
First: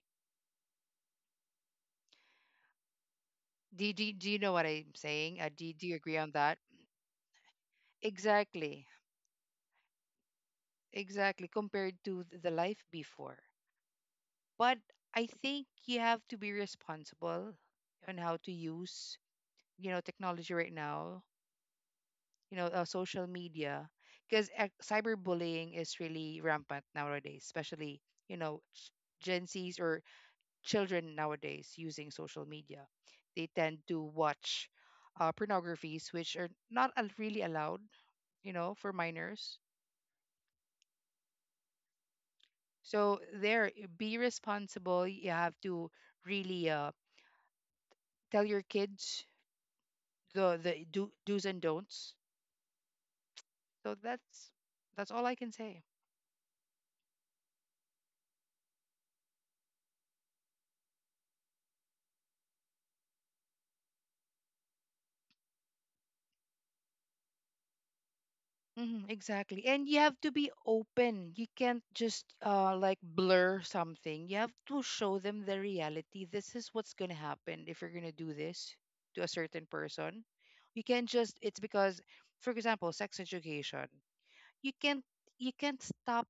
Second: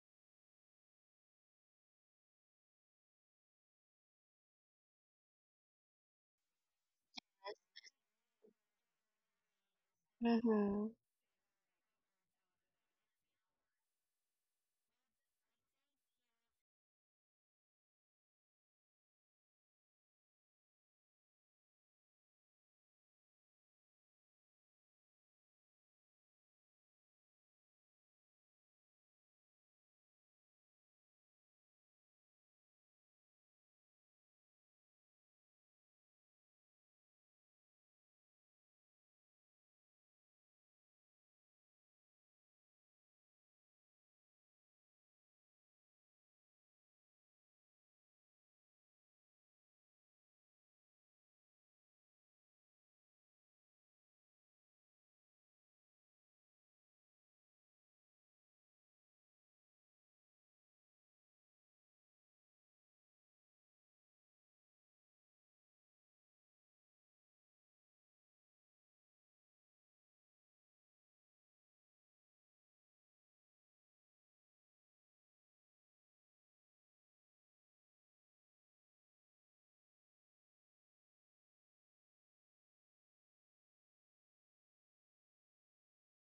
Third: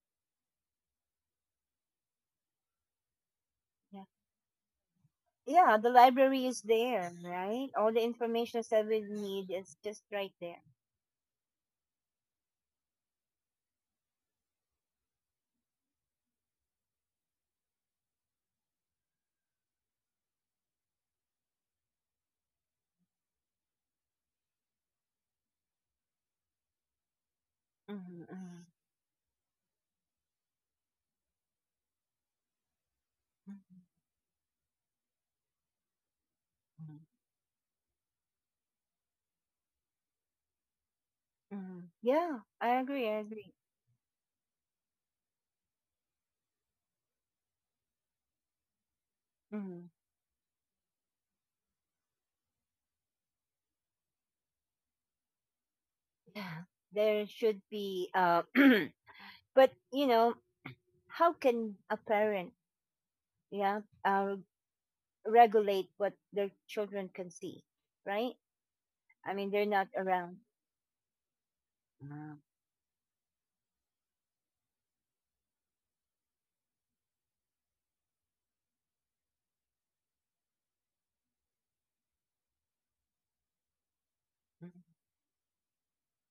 [SPEAKER 1] yeah.
[SPEAKER 3] Do you know what I'm saying?
[SPEAKER 1] Yeah,
[SPEAKER 3] Do
[SPEAKER 1] the
[SPEAKER 3] you agree on
[SPEAKER 1] library
[SPEAKER 3] that?
[SPEAKER 1] is there, right? All the information that
[SPEAKER 3] Exactly,
[SPEAKER 1] we need is just right there.
[SPEAKER 2] Mhm.
[SPEAKER 3] exactly, compared to the life before. But I think you have to be responsible on how to use you know technology right now, you know, social media, because cyberbullying is really rampant nowadays, especially,
[SPEAKER 1] Mm,
[SPEAKER 3] you know,
[SPEAKER 1] mm,
[SPEAKER 3] Gen Zs or children nowadays using social media. They
[SPEAKER 1] mm,
[SPEAKER 3] tend to watch pornographies, which are not
[SPEAKER 1] mm,
[SPEAKER 3] really allowed, you know, for minors.
[SPEAKER 1] mm. Yeah, I agree, I
[SPEAKER 3] So
[SPEAKER 1] agree.
[SPEAKER 3] there, be responsible. You have to really tell your kids
[SPEAKER 1] Mm,
[SPEAKER 3] the do's and don'ts. So that's all I can say.
[SPEAKER 1] yeah, there should be, (clears throat) but, how can a parent, yeah, uh, regulate what their children can see, right?
[SPEAKER 3] Hmm.
[SPEAKER 1] I mean, they're
[SPEAKER 3] Exactly.
[SPEAKER 1] not
[SPEAKER 3] And you have to
[SPEAKER 1] around.
[SPEAKER 3] be open. You can't just
[SPEAKER 1] Ah,
[SPEAKER 3] like blur something. You have to show them the reality. This is what's gonna happen if you're gonna do this to a certain person. You can't just it's because for example, sex education.
[SPEAKER 1] mm,
[SPEAKER 3] You can't you can't stop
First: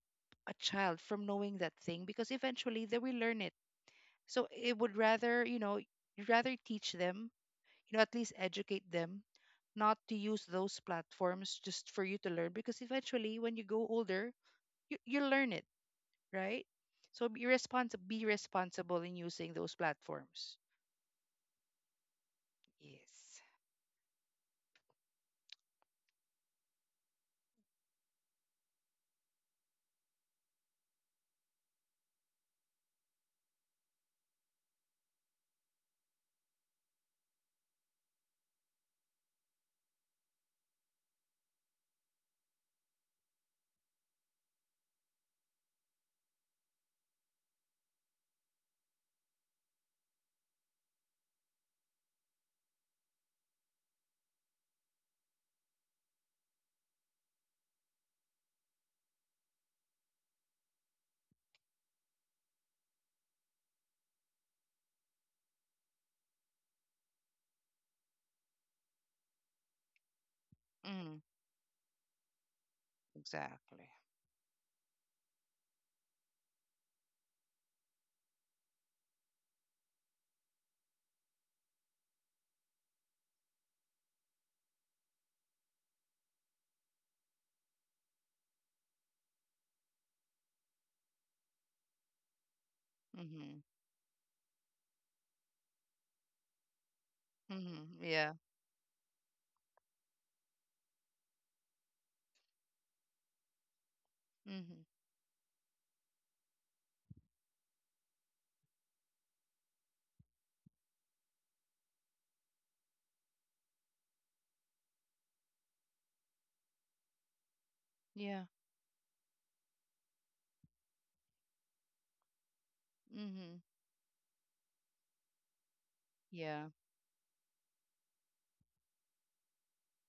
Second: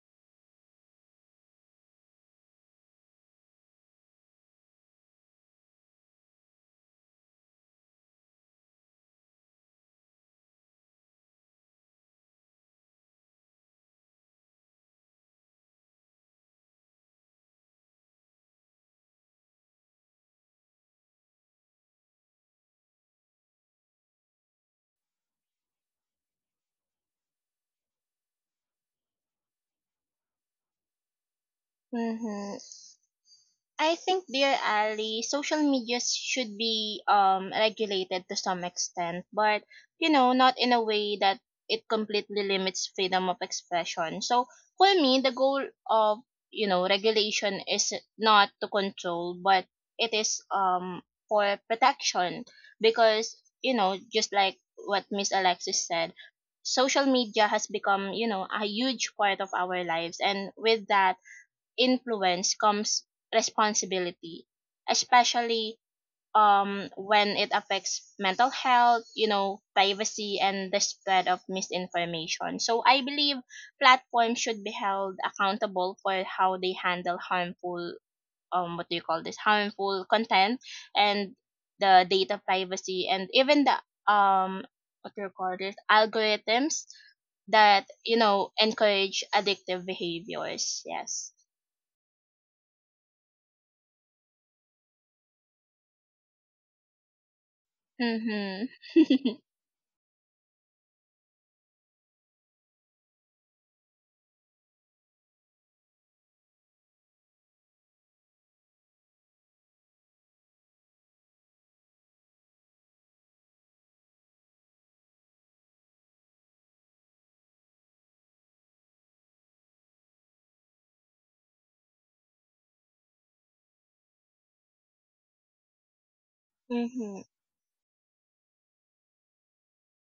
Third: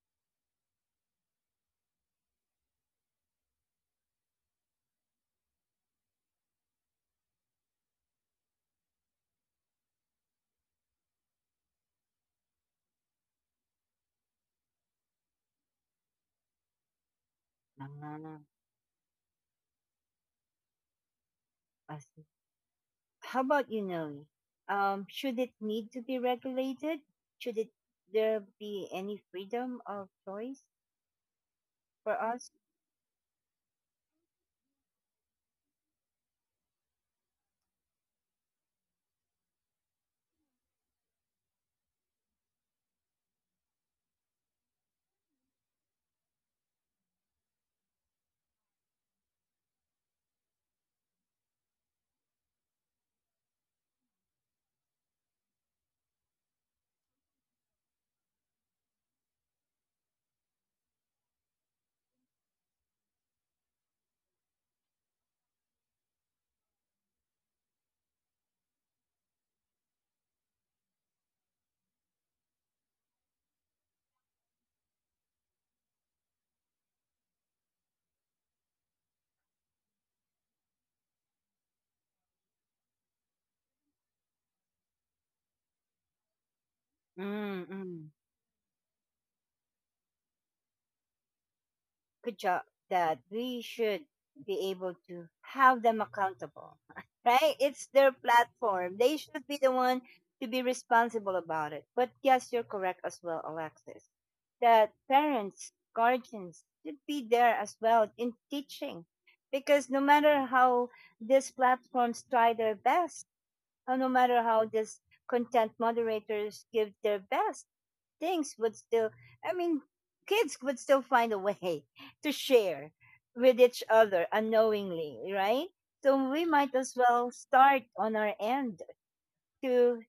[SPEAKER 3] a child from knowing that thing because eventually they will learn it. So it would rather, you know, you'd rather teach them, you know, at least educate them not to use those platforms just for you to learn because eventually when you go older you learn it, right? So be responsible, be
[SPEAKER 1] ah,
[SPEAKER 3] responsible in using those platforms.
[SPEAKER 1] I see. How
[SPEAKER 3] Yes.
[SPEAKER 1] about, should it need to be regulated, should it there be any freedom of choice for us?
[SPEAKER 2] Mhm. I think, dear Ali, social media should be, regulated to some extent, but you know, not in a way that it completely limits freedom of expression. So for me, the goal of, regulation is not to control, but it is for protection, because you know just like what Miss Alexis said, social media has become, you know, a huge part of our lives, and with that influence comes responsibility, especially when it affects mental health, you know, privacy, and the
[SPEAKER 3] mm,
[SPEAKER 2] spread of misinformation. So I believe
[SPEAKER 3] Exactly.
[SPEAKER 2] platforms should be held accountable for how they handle harmful, what do you call this, harmful content, and the data privacy, and even the, what do you call this, algorithms
[SPEAKER 1] Mm,
[SPEAKER 2] that,
[SPEAKER 1] mm.
[SPEAKER 2] you know, encourage addictive behaviors. Yes.
[SPEAKER 1] Good job, that we
[SPEAKER 3] Mm-hmm.
[SPEAKER 1] should be able to have them accountable, (laughs) right? It's
[SPEAKER 3] Mm-hmm,
[SPEAKER 1] their
[SPEAKER 3] yeah.
[SPEAKER 2] Mhm.
[SPEAKER 1] platform. They
[SPEAKER 2] (laughs)
[SPEAKER 1] should be the one to be responsible about it. But yes, you're correct as well, Alexis,
[SPEAKER 3] Mm-hmm,
[SPEAKER 1] that parents, guardians should be there as well in teaching, because no matter how these platforms try their best, and no matter how these content moderators give their best,
[SPEAKER 3] yeah.
[SPEAKER 1] things would still I mean, kids would still find a way (laughs) to share with
[SPEAKER 3] Mm-hmm,
[SPEAKER 1] each other unknowingly, right? So we
[SPEAKER 3] yeah.
[SPEAKER 1] might as
[SPEAKER 2] Mhm.
[SPEAKER 1] well start on our end to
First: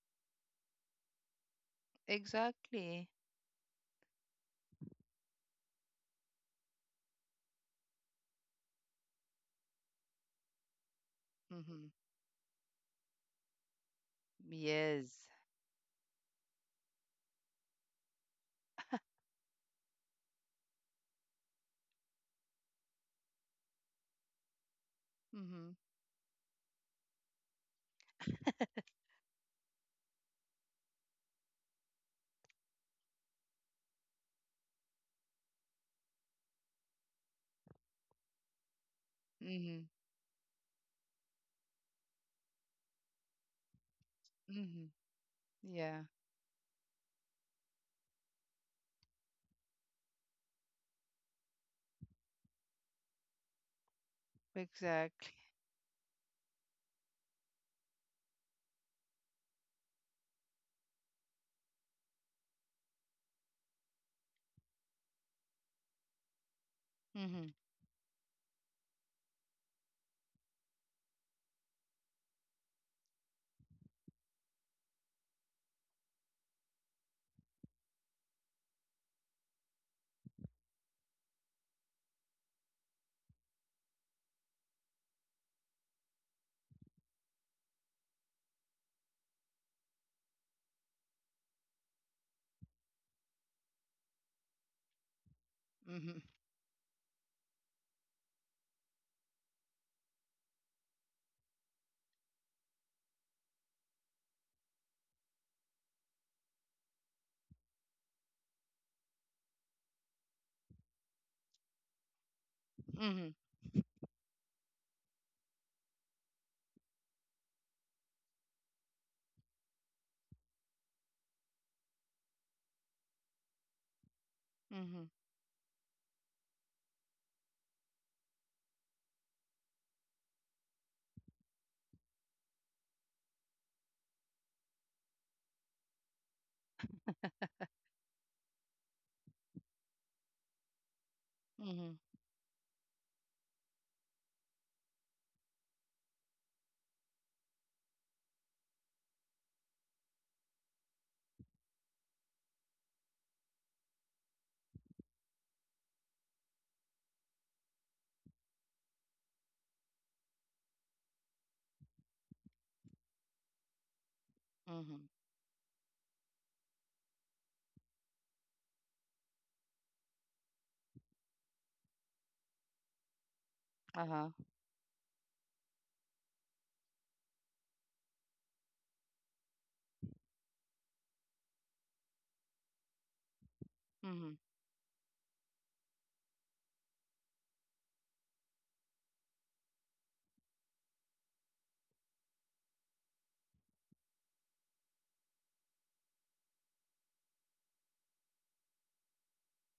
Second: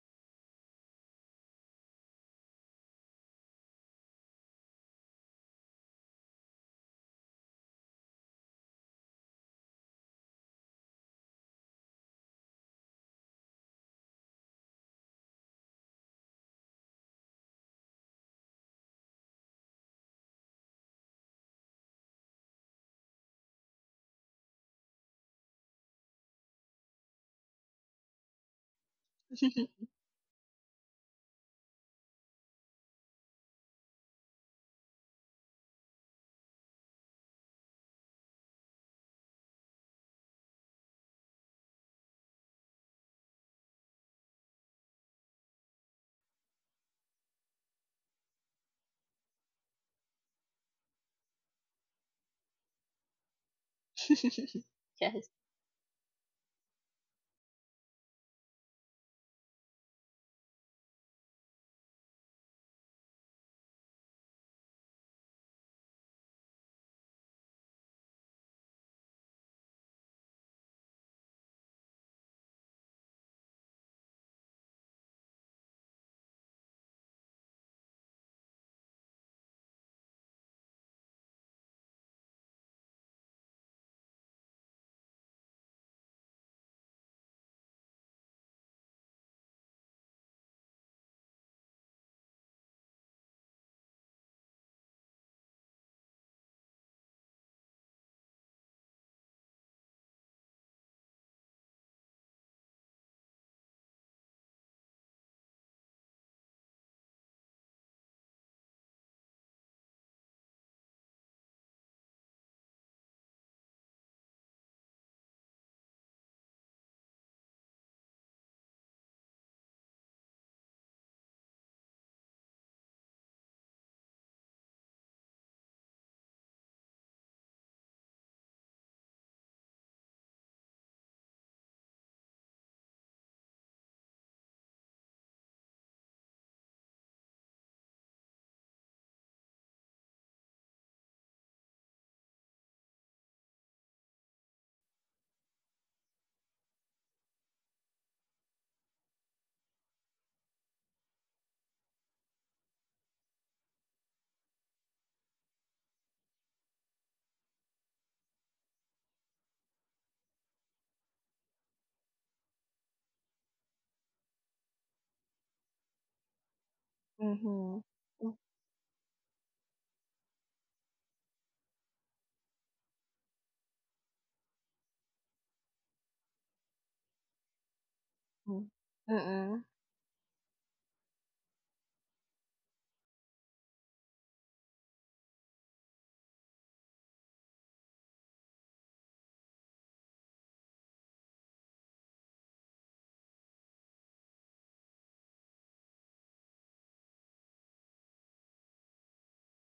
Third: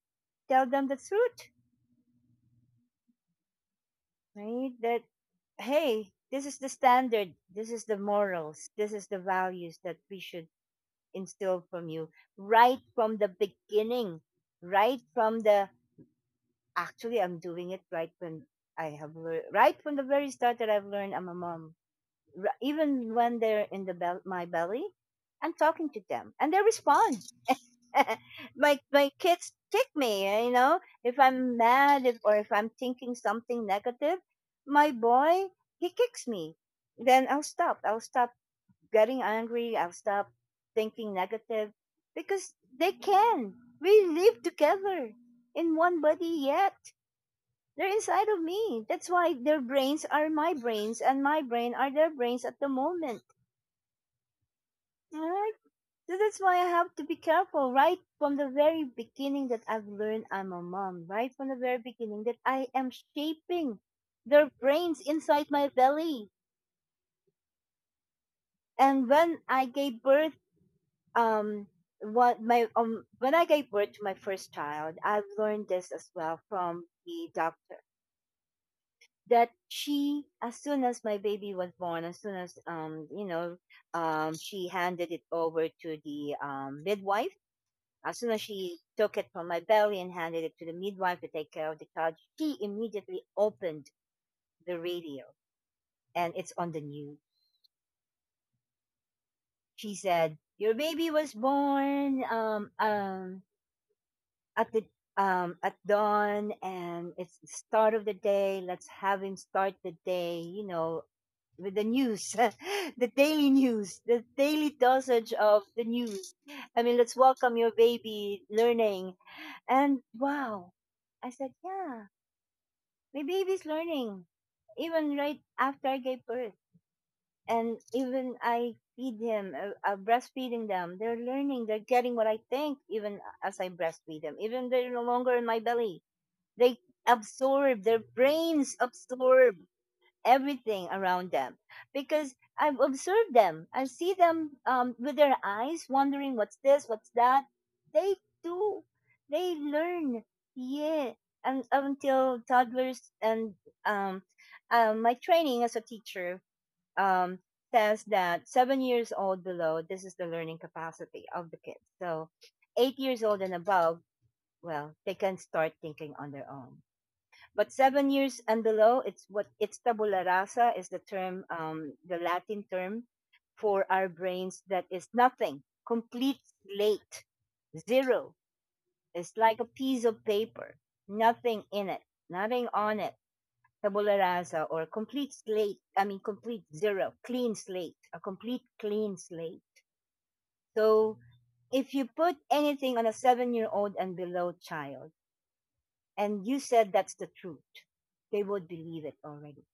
[SPEAKER 1] tell them the truth,
[SPEAKER 3] Exactly.
[SPEAKER 1] right, that hey, this is the standard, this is the morals, this is the values that we should instill
[SPEAKER 3] Mm-hmm,
[SPEAKER 1] from you, right from the beginning, right
[SPEAKER 3] yes.
[SPEAKER 1] from the actually, I'm doing it right when I have learned, right from the very start that I've learned I'm a mom, even when they're in the my belly. I'm
[SPEAKER 3] Mm-hmm.
[SPEAKER 1] talking to them, and they respond. (laughs) My kids kick me. If I'm mad, if, or if I'm thinking something negative, my boy he kicks me. Then I'll stop. I'll stop getting angry.
[SPEAKER 3] Mm-hmm.
[SPEAKER 1] I'll stop thinking negative, because they can. We live
[SPEAKER 3] Mm-hmm,
[SPEAKER 1] together in one
[SPEAKER 3] yeah.
[SPEAKER 1] body yet. They're inside of me. That's why their brains are my brains, and my brain are their brains at the moment.
[SPEAKER 2] (laughs) Yes.
[SPEAKER 3] Exactly.
[SPEAKER 1] Alright, so that's why I have to be careful right from the very beginning that I've learned I'm a mom, right from the very beginning that I am shaping their brains inside my belly.
[SPEAKER 3] Mm-hmm.
[SPEAKER 1] And when I gave birth, um, what my when I gave birth to my first child, I've learned this as well from the doctor, that she, as soon as my baby was born, as soon as, she handed it over to the midwife. As soon as she took it from my belly and handed it to the midwife to take care of the child, she immediately opened the radio,
[SPEAKER 3] Mm-hmm.
[SPEAKER 1] and it's on the news. She said, your baby was born, at the at dawn, and it's the start of the day. Let's have him start the day, with the news, (laughs) the
[SPEAKER 3] Mm-hmm.
[SPEAKER 1] daily news, the daily dosage of the news. I mean, let's welcome your baby learning. And wow, I said, yeah, my baby's learning
[SPEAKER 3] Mm-hmm.
[SPEAKER 1] even right after I gave birth. And even I feed him, breastfeeding them, they're learning, they're getting what I think even as I breastfeed them. Even they're no longer in my belly, they absorb, their brains absorb everything around them,
[SPEAKER 3] Mm-hmm.
[SPEAKER 1] because I've observed them. I see them, with their eyes wondering what's this, what's that. They do. They learn. Yeah. And until toddlers and, um, my training as a teacher, um, says that 7 years old below, this is the learning capacity of the kids. So 8 years old and above, well,
[SPEAKER 3] Mm-hmm.
[SPEAKER 1] they can start thinking on their own. But
[SPEAKER 2] Mhm.
[SPEAKER 1] 7 years and below, it's, tabula rasa is the term, the Latin term for our
[SPEAKER 3] Uh-huh.
[SPEAKER 1] brains, that is nothing, complete slate, zero.
[SPEAKER 2] Mhm.
[SPEAKER 1] It's
[SPEAKER 2] Mm-mm.
[SPEAKER 1] like a piece of paper, nothing in it, nothing on it. Tabula
[SPEAKER 3] Mm-hmm.
[SPEAKER 1] rasa, or complete slate. I mean, complete zero, clean slate, a complete clean slate. So if you put anything on a 7 year old and below child, and you said that's the truth, they would believe it already.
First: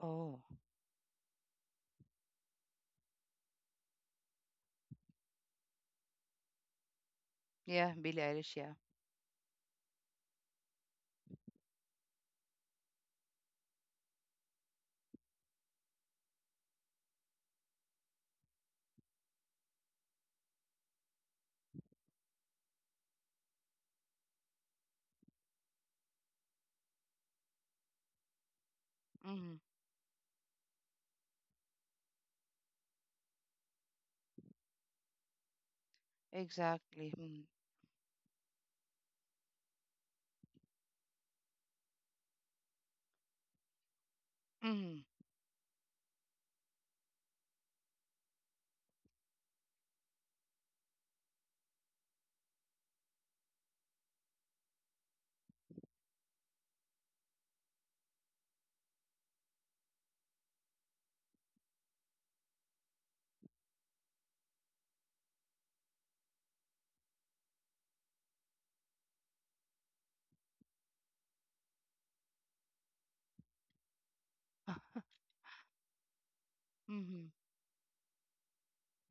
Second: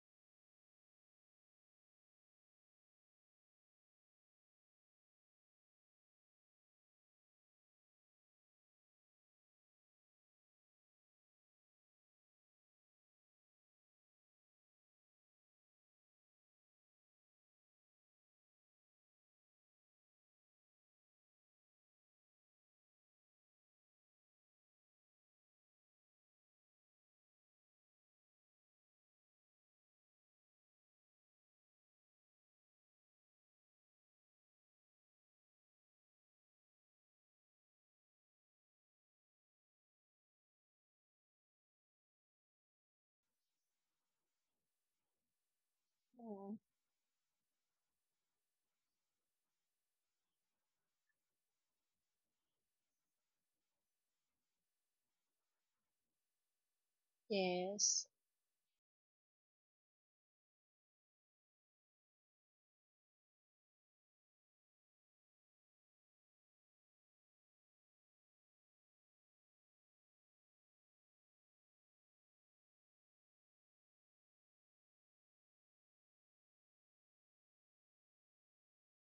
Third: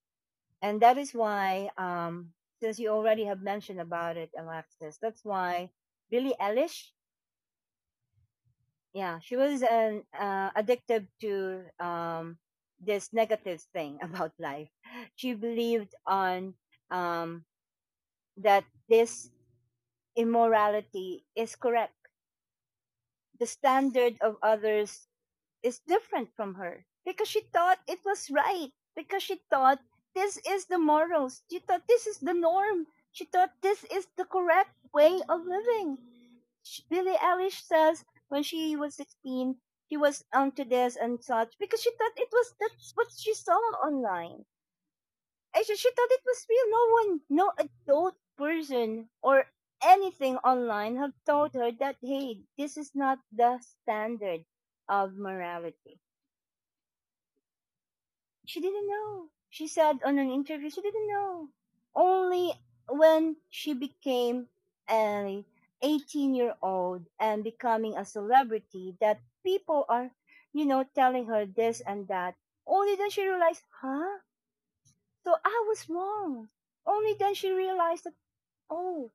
[SPEAKER 3] Oh.
[SPEAKER 1] And that is why, since you already have mentioned about it, Alexis, that's why Billie Eilish,
[SPEAKER 3] Yeah, Billie Eilish, yeah.
[SPEAKER 1] yeah, she was an addicted to, this negative thing (laughs) about life. She believed on, um that this immorality is correct, the standard of others is different from her, because she thought it was right, because she
[SPEAKER 3] Mm-hmm.
[SPEAKER 1] thought this is the morals, she thought this is the norm, she thought this is the correct way of living.
[SPEAKER 3] Exactly.
[SPEAKER 1] Billie
[SPEAKER 3] Mm-hmm.
[SPEAKER 1] Eilish says when she was 16, she was onto this and such because she thought it was that's what she saw online.
[SPEAKER 3] Mm-hmm.
[SPEAKER 1] Actually, she thought it was
[SPEAKER 2] Mm.
[SPEAKER 1] real. No one, no adult person or anything online have told her that hey, this is not the standard of morality.
[SPEAKER 2] Yes.
[SPEAKER 1] She didn't know. She said on an interview she didn't know. Only when she became an 18-year-old and becoming a celebrity that people are, telling her this and that. Only then she realized, huh?
[SPEAKER 3] Ah.
[SPEAKER 1] So I was wrong. Only
[SPEAKER 3] Mm-hmm.
[SPEAKER 1] then she realized that, oh,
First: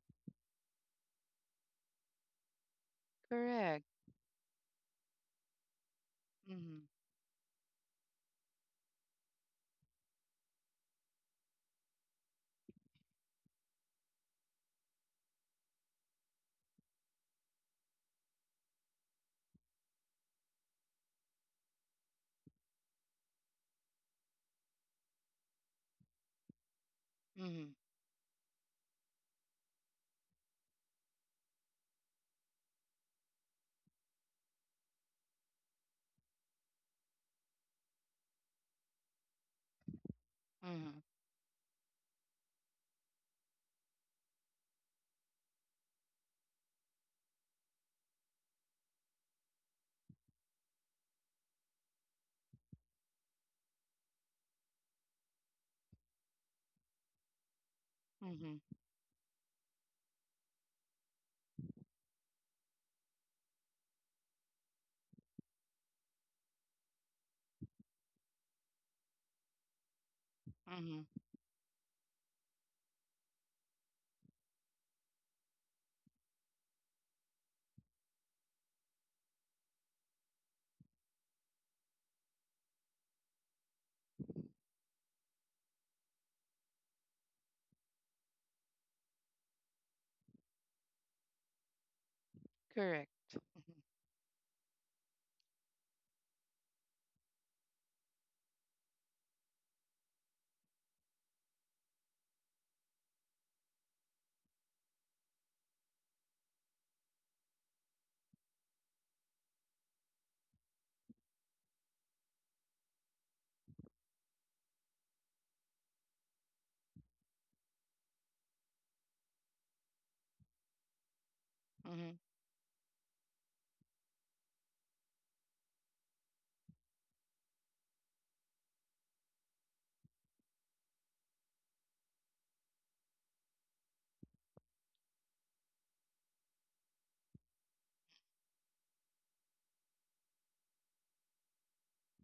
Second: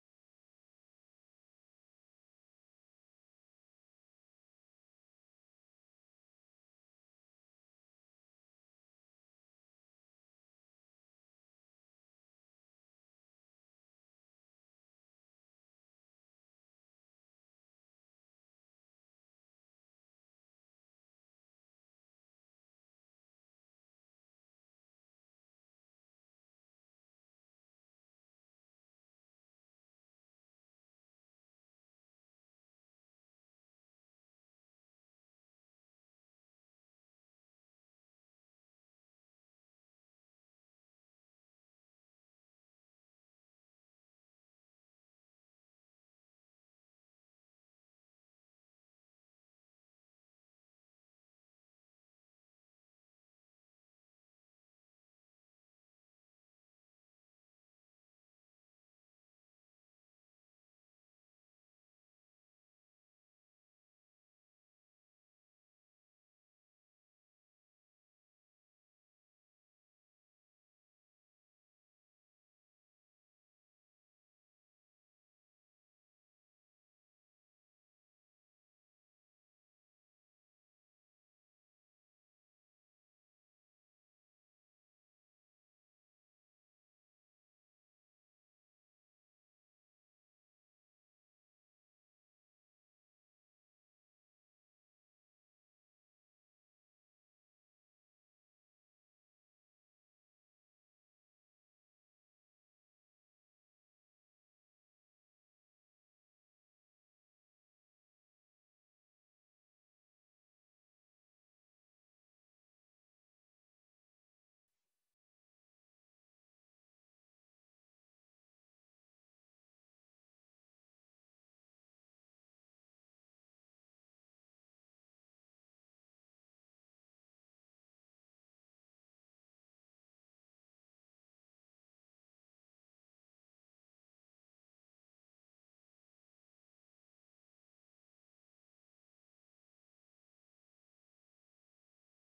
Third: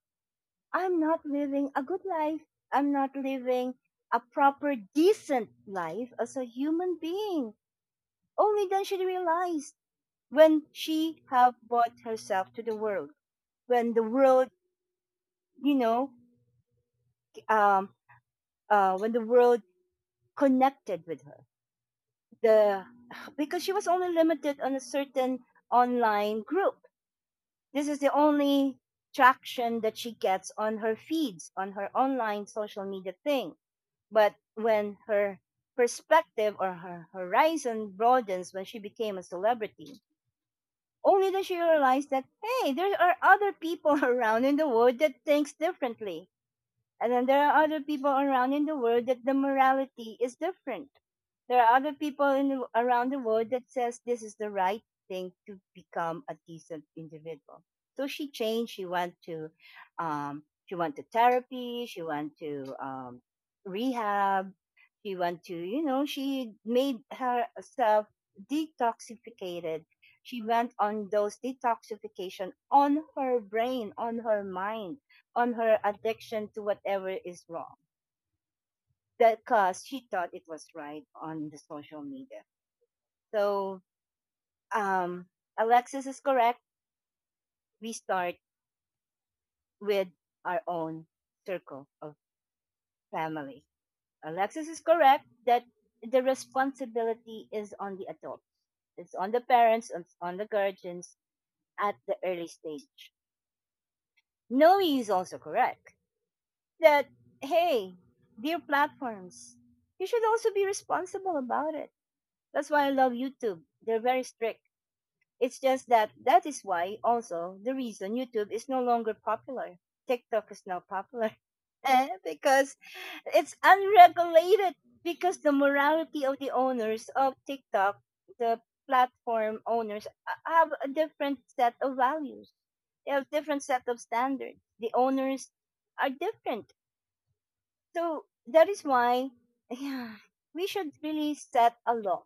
[SPEAKER 1] I'm not living a good life. I'm not living
[SPEAKER 3] Correct.
[SPEAKER 1] a proper, decent life as a
[SPEAKER 3] Mm-hmm.
[SPEAKER 1] human being. Only then she realized when she have brought herself to the world, when the world, you know um when the world connected with her. The (sighs) Because she was only limited on a certain online group,
[SPEAKER 3] Mm-hmm.
[SPEAKER 1] this is the only traction that she gets on her feeds, on her online social media thing. But when her perspective or her horizon broadens, when she became a celebrity,
[SPEAKER 3] Mm-hmm.
[SPEAKER 1] only then she realized that, hey, there are other people (laughs) around in the world that thinks differently. And then there are other people around in the world that the morality is different. There are other people in around the world that says this is the right thing to become a decent individual. So she changed.
[SPEAKER 3] Mm-hmm.
[SPEAKER 1] She went to therapy. She went to rehab. She went to, she made herself detoxificated. She went
[SPEAKER 3] Mm-hmm.
[SPEAKER 1] on those detoxification on her brain, on her mind, on her addiction to whatever is wrong because she thought it was right on the social media. So um, Alexis is correct. We start with our own circle of
[SPEAKER 3] Correct.
[SPEAKER 1] family.
[SPEAKER 3] Mm-hmm.
[SPEAKER 1] Alexis is correct that the responsibility is on the adults. It's on the parents, it's on the guardians at the early stage. Noe is also correct that, hey, dear platforms, you should also be responsible about it. That's why I love YouTube. They're very strict. It's just that is why also the reason YouTube is no longer popular. TikTok is now popular. (laughs) Eh,
[SPEAKER 3] Mm-hmm.
[SPEAKER 1] because it's unregulated because the morality of the owners of TikTok, the platform owners have a different set of values. They have different set of standards. The owners are different. So that is why (laughs) yeah, we should really set a law,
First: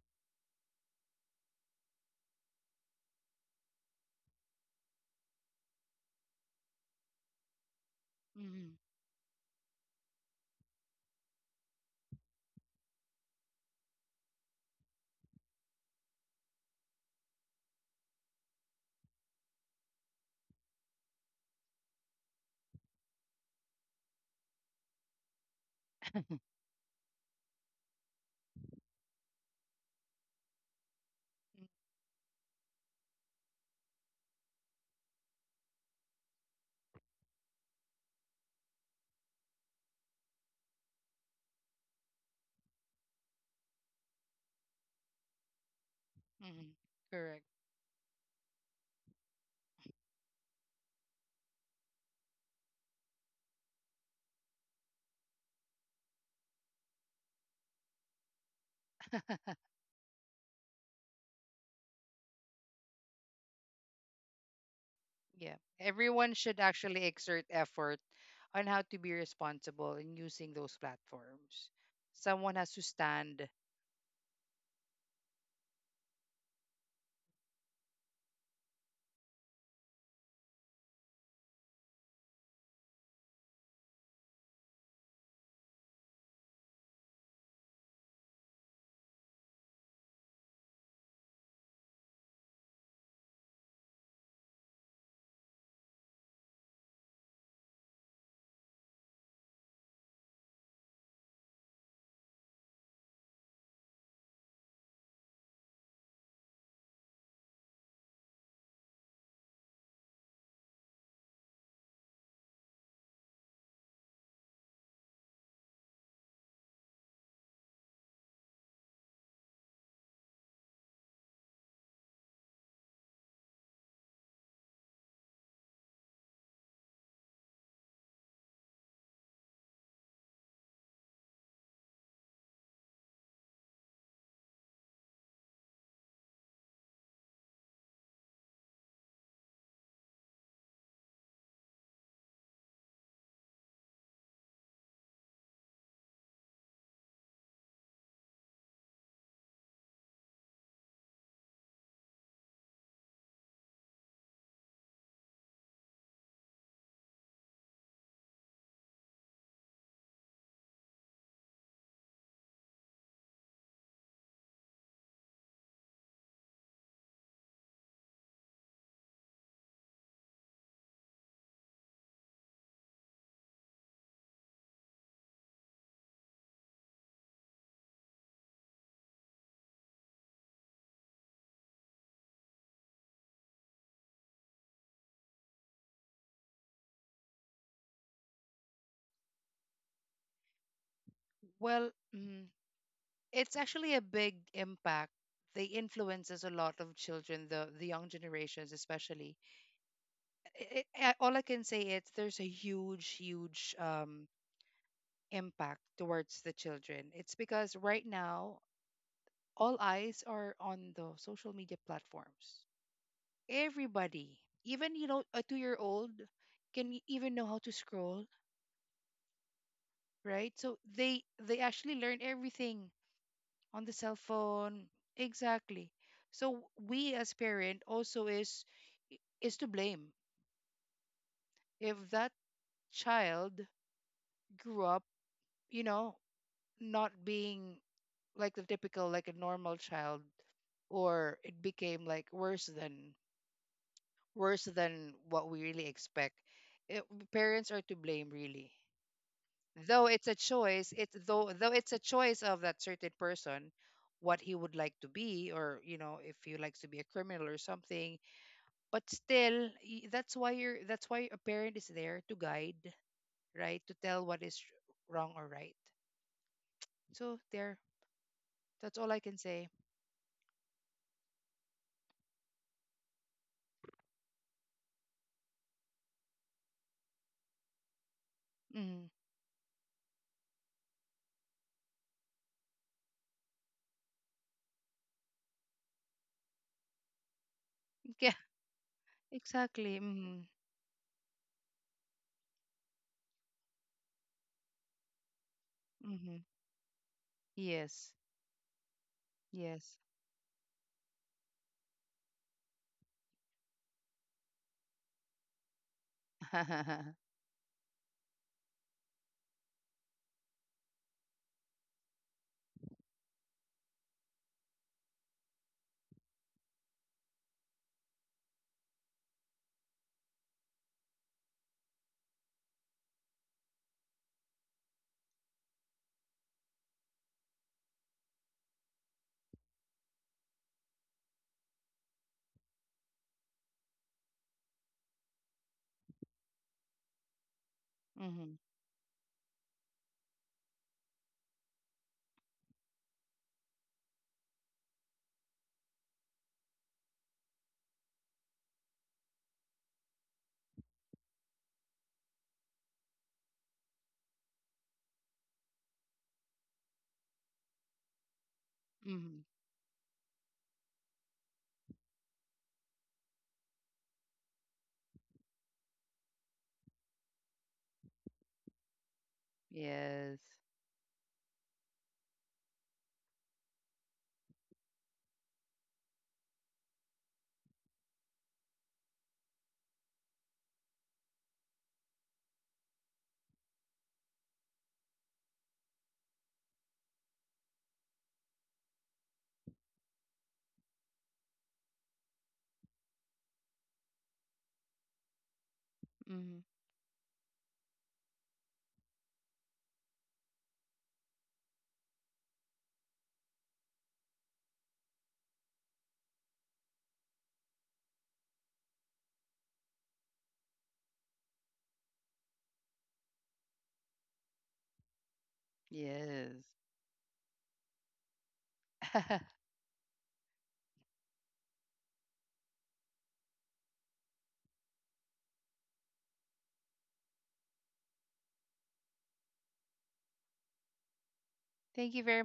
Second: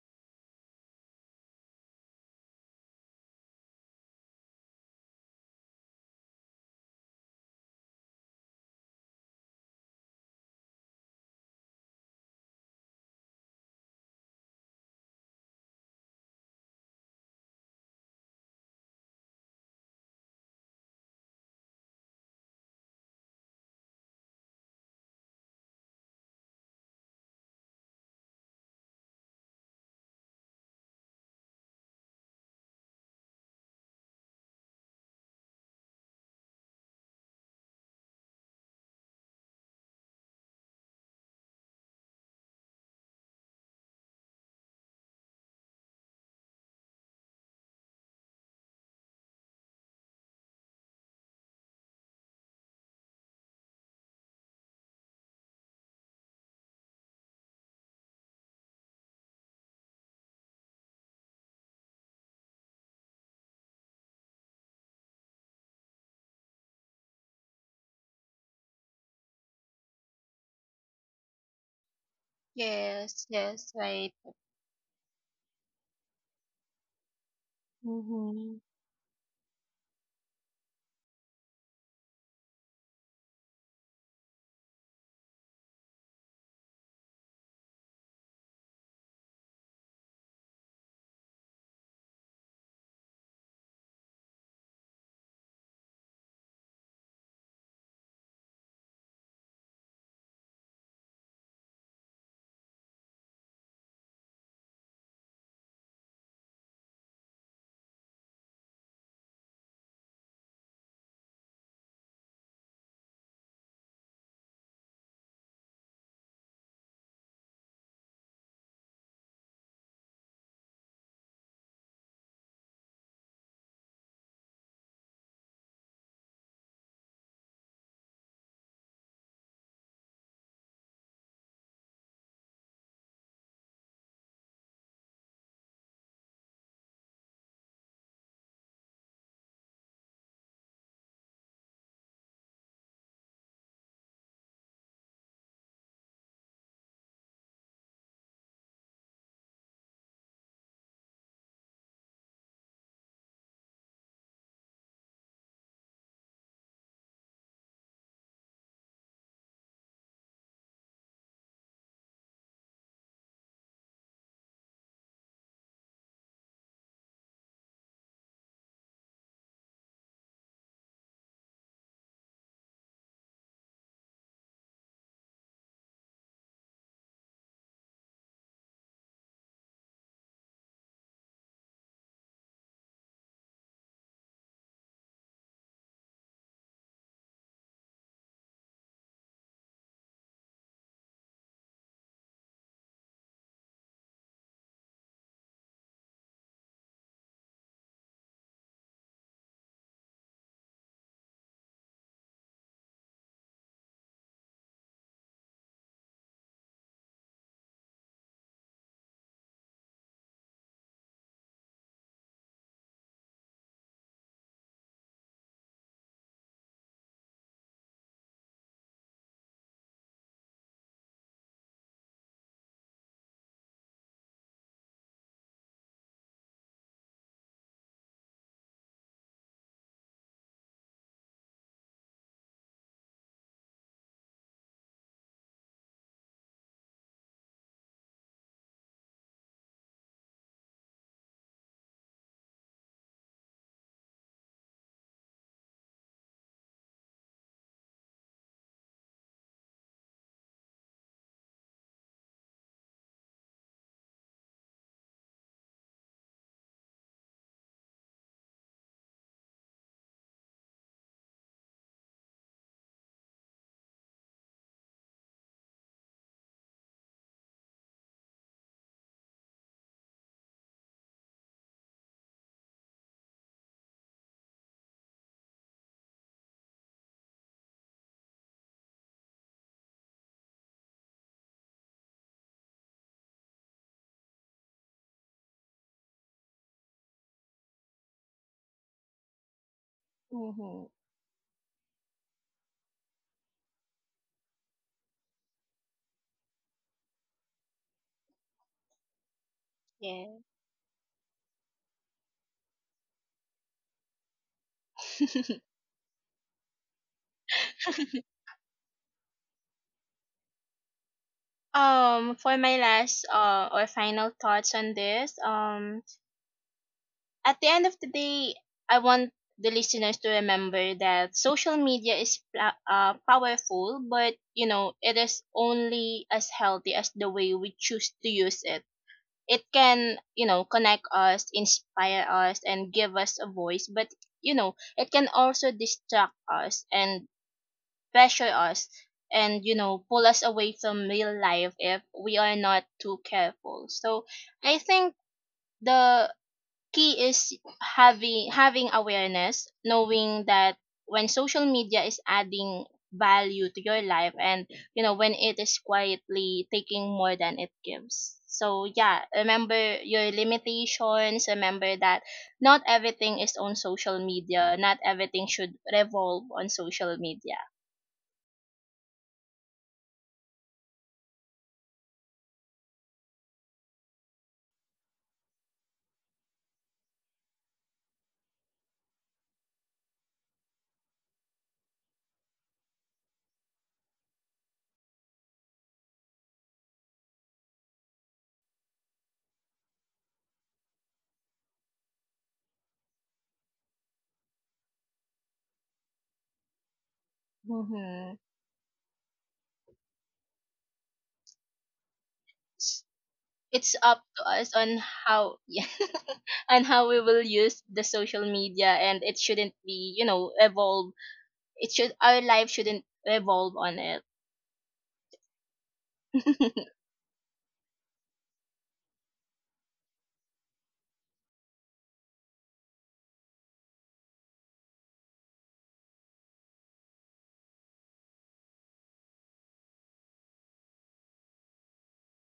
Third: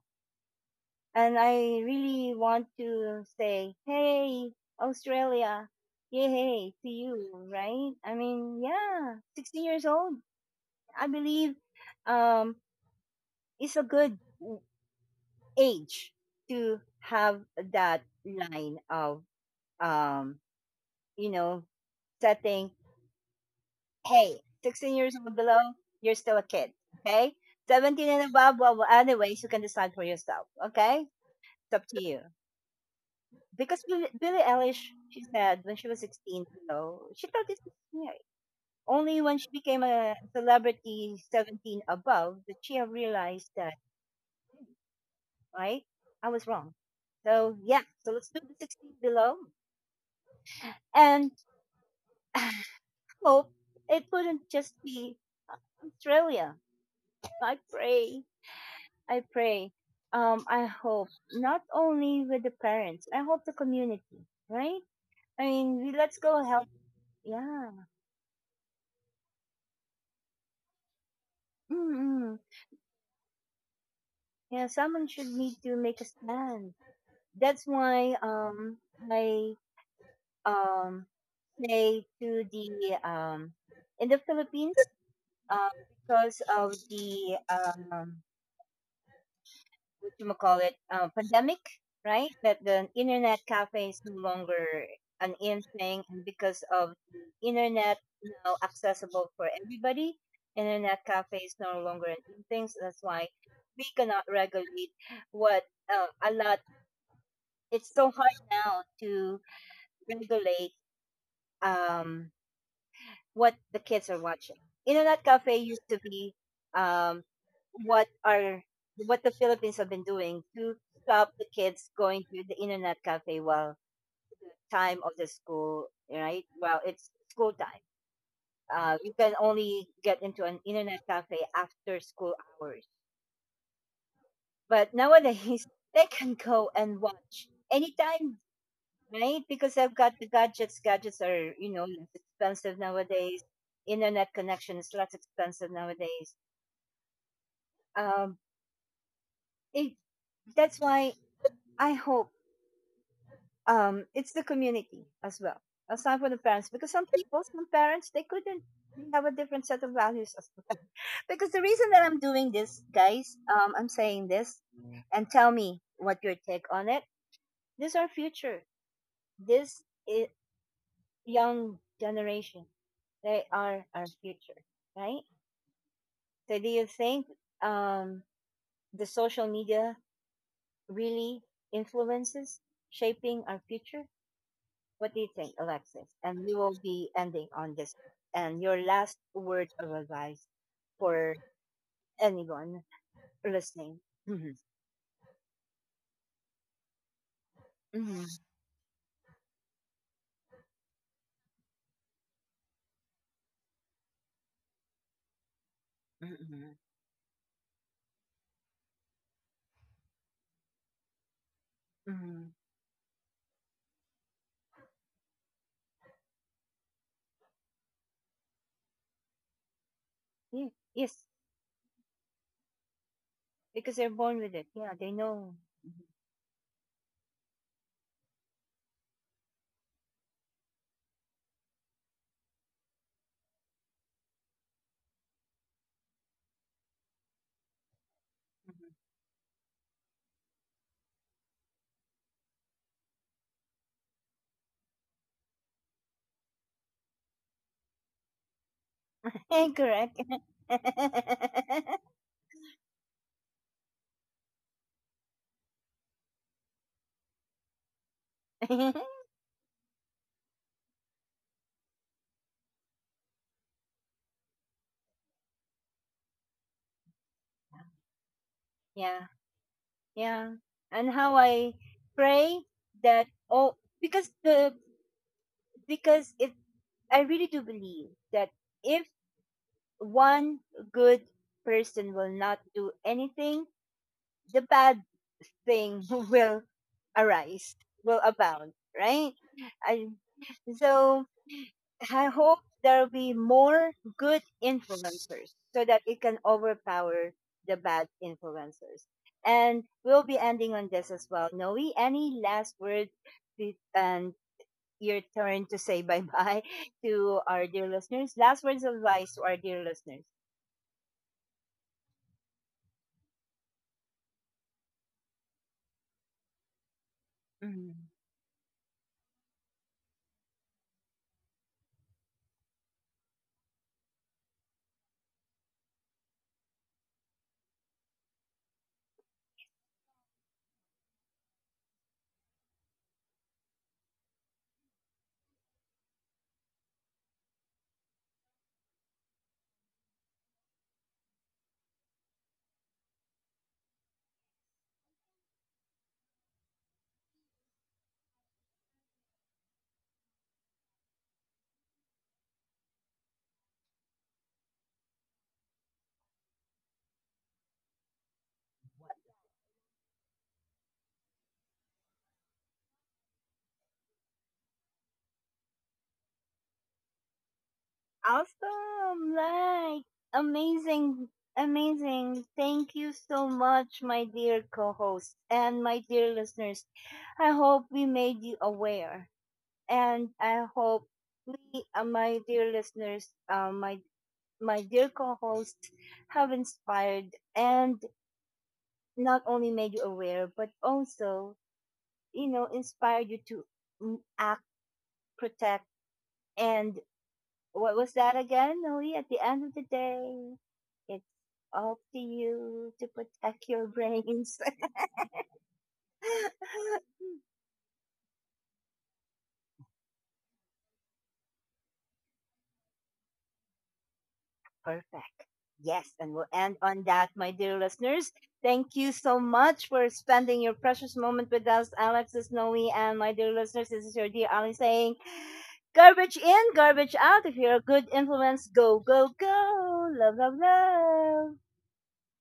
[SPEAKER 1] and I really want to say, hey, Australia, yay to you, right? I mean, yeah, 16 years old, I believe um, it's a good age to have that line of, um, you know, setting, hey, 16 years old below, you're still a kid, okay? 17 and above, well, well, anyways, you can decide for yourself, okay?
[SPEAKER 3] Mm-hmm.
[SPEAKER 1] It's up to you. Because Billie Eilish, she said when she was 16, you know, she thought this was scary. Only when she became a celebrity 17 above that she realized that, right? I was
[SPEAKER 3] Mm-hmm.
[SPEAKER 1] wrong.
[SPEAKER 3] Correct.
[SPEAKER 1] So, yeah, so let's do the 16 below and hope it wouldn't just be Australia. I pray, I pray. I hope not only with the parents, I hope the community, right? I
[SPEAKER 3] Yeah.
[SPEAKER 1] mean, let's
[SPEAKER 3] Everyone
[SPEAKER 1] go
[SPEAKER 3] should
[SPEAKER 1] help.
[SPEAKER 3] actually exert
[SPEAKER 1] Yeah.
[SPEAKER 3] effort on how to be responsible in using those platforms.
[SPEAKER 1] Mm-mm.
[SPEAKER 3] Someone has to
[SPEAKER 2] Yes.
[SPEAKER 3] stand.
[SPEAKER 2] Yes. Right.
[SPEAKER 1] Yeah, someone should need to make a stand. That's why
[SPEAKER 2] Mhm.
[SPEAKER 1] I um say to the um in the Philippines, um because of the what you call it pandemic, right? That the internet cafe is no longer an in thing, and because of the internet now accessible for everybody, internet cafe is no longer an in thing. So that's why we cannot regulate what a lot it's so hard now to regulate um, what the kids are watching. Internet cafe used to be, um, what are what the Philippines have been doing to stop the kids going to the internet cafe while time of the school, right? Well, it's school time. You can only get into an internet cafe after school hours. But nowadays, (laughs) they can go and watch anytime, right? Because I've got the gadgets. Gadgets are, you know, less expensive nowadays. Internet connection is less expensive nowadays. Um, it, that's why I hope, it's the community as well, aside from the parents. Because some people, some parents, they couldn't they have a different set of values as well. (laughs) Because the reason that I'm doing this, guys, I'm saying this, and tell me what your take on it. This is our future. This is young generation. They are our future, right? So do you think, um, the social media really influences shaping our future? What do you think, Alexis? And we will be ending on this. And your last words of advice for
[SPEAKER 3] Well,
[SPEAKER 1] anyone
[SPEAKER 3] it's actually a
[SPEAKER 1] listening.
[SPEAKER 3] big
[SPEAKER 1] Mhm,
[SPEAKER 3] impact. They influences a lot of children, the young
[SPEAKER 1] mhm,
[SPEAKER 3] generations especially all I can say is there's a huge impact towards the
[SPEAKER 1] mhm,
[SPEAKER 3] children. It's because right now all eyes are on the social media
[SPEAKER 1] mhm.
[SPEAKER 3] platforms. Everybody, even you know a two-year-old, can even know how to scroll, right?
[SPEAKER 1] Yeah,
[SPEAKER 3] So
[SPEAKER 1] yes,
[SPEAKER 3] they actually learn everything on the
[SPEAKER 1] because they're
[SPEAKER 3] cell
[SPEAKER 1] born with it.
[SPEAKER 3] phone.
[SPEAKER 1] Yeah, they know.
[SPEAKER 3] Exactly.
[SPEAKER 1] Mhm,
[SPEAKER 3] So we as parent also is to blame if that child grew up, you know, not being like the typical like a normal child or it became like worse than what we really expect it, parents are to blame really,
[SPEAKER 1] mhm. (laughs)
[SPEAKER 3] though
[SPEAKER 1] Correct.
[SPEAKER 3] it's a
[SPEAKER 1] (laughs)
[SPEAKER 3] choice, it's though it's a choice of that certain person what he would like to be or you know if he likes to be a criminal or something, but still that's why a parent is there to guide, right? To tell what is wrong or right. So there, that's all I
[SPEAKER 1] Yeah.
[SPEAKER 3] can say.
[SPEAKER 1] Yeah, and how I pray that, oh, because the because if I really do believe that
[SPEAKER 3] Mm.
[SPEAKER 1] if one good person will not do anything, the bad thing (laughs) will arise, will
[SPEAKER 3] (laughs)
[SPEAKER 1] abound, right?
[SPEAKER 3] Exactly.
[SPEAKER 1] I,
[SPEAKER 3] Mm-hmm.
[SPEAKER 2] Mhm.
[SPEAKER 1] so I hope there'll be more good influencers so that it
[SPEAKER 3] Mm-hmm.
[SPEAKER 1] can overpower the
[SPEAKER 3] Yes.
[SPEAKER 1] bad influencers. And
[SPEAKER 3] Yes.
[SPEAKER 1] we'll be
[SPEAKER 2] Yes.
[SPEAKER 1] ending on this as well. Noe, any last words and your
[SPEAKER 2] (laughs)
[SPEAKER 1] turn to say bye
[SPEAKER 3] (laughs)
[SPEAKER 1] bye (laughs)
[SPEAKER 3] Mm-hmm.
[SPEAKER 1] to our dear
[SPEAKER 2] (laughs)
[SPEAKER 1] listeners? Last words of advice to our dear listeners.
[SPEAKER 2] For my last or final thoughts on this, at the end of the
[SPEAKER 1] Mhm.
[SPEAKER 2] day, I want the listeners to remember that social media is powerful, but you know, it is only as healthy as the way we choose to use it. It can, you know, connect us, inspire us, and give us a voice, but you know, it can also distract us and pressure us, and you know pull us away from real life if we are not too careful. So I think the key is having awareness, knowing that when social media is adding value to your life, and you know when it is quietly taking more than it gives. So yeah,
[SPEAKER 3] Mm-hmm.
[SPEAKER 2] remember your limitations, remember that not everything is on social media, not everything should revolve on social media.
[SPEAKER 1] Awesome! Like,
[SPEAKER 3] Yes.
[SPEAKER 1] amazing, amazing. Thank you so much, my dear co host and my dear listeners. I hope we made you aware, and I hope my dear listeners, my dear co-hosts, have inspired and not only made you aware, but also, you know, inspired you to act, protect,
[SPEAKER 3] Mm-hmm.
[SPEAKER 1] and what was that
[SPEAKER 2] Mhm.
[SPEAKER 1] again, Noe? At the end of the day, it's up to you
[SPEAKER 2] It's
[SPEAKER 1] to protect your
[SPEAKER 2] it's up to
[SPEAKER 1] brains.
[SPEAKER 2] us on how (laughs) yeah. On how we
[SPEAKER 1] (laughs)
[SPEAKER 2] will use the social media, and it shouldn't be, you know, evolve. It should Our life shouldn't revolve on it.
[SPEAKER 1] Perfect. Yes, and we'll
[SPEAKER 3] Yes.
[SPEAKER 1] end
[SPEAKER 2] (laughs)
[SPEAKER 1] on that, my dear listeners. Thank you so
[SPEAKER 3] (laughs)
[SPEAKER 1] much for spending your precious moment with us, Alex Snowy, and my dear listeners. This is your dear Ali saying, garbage in, garbage out. If you're a good influence, go, go, go. Love, love, love.
[SPEAKER 3] Thank you very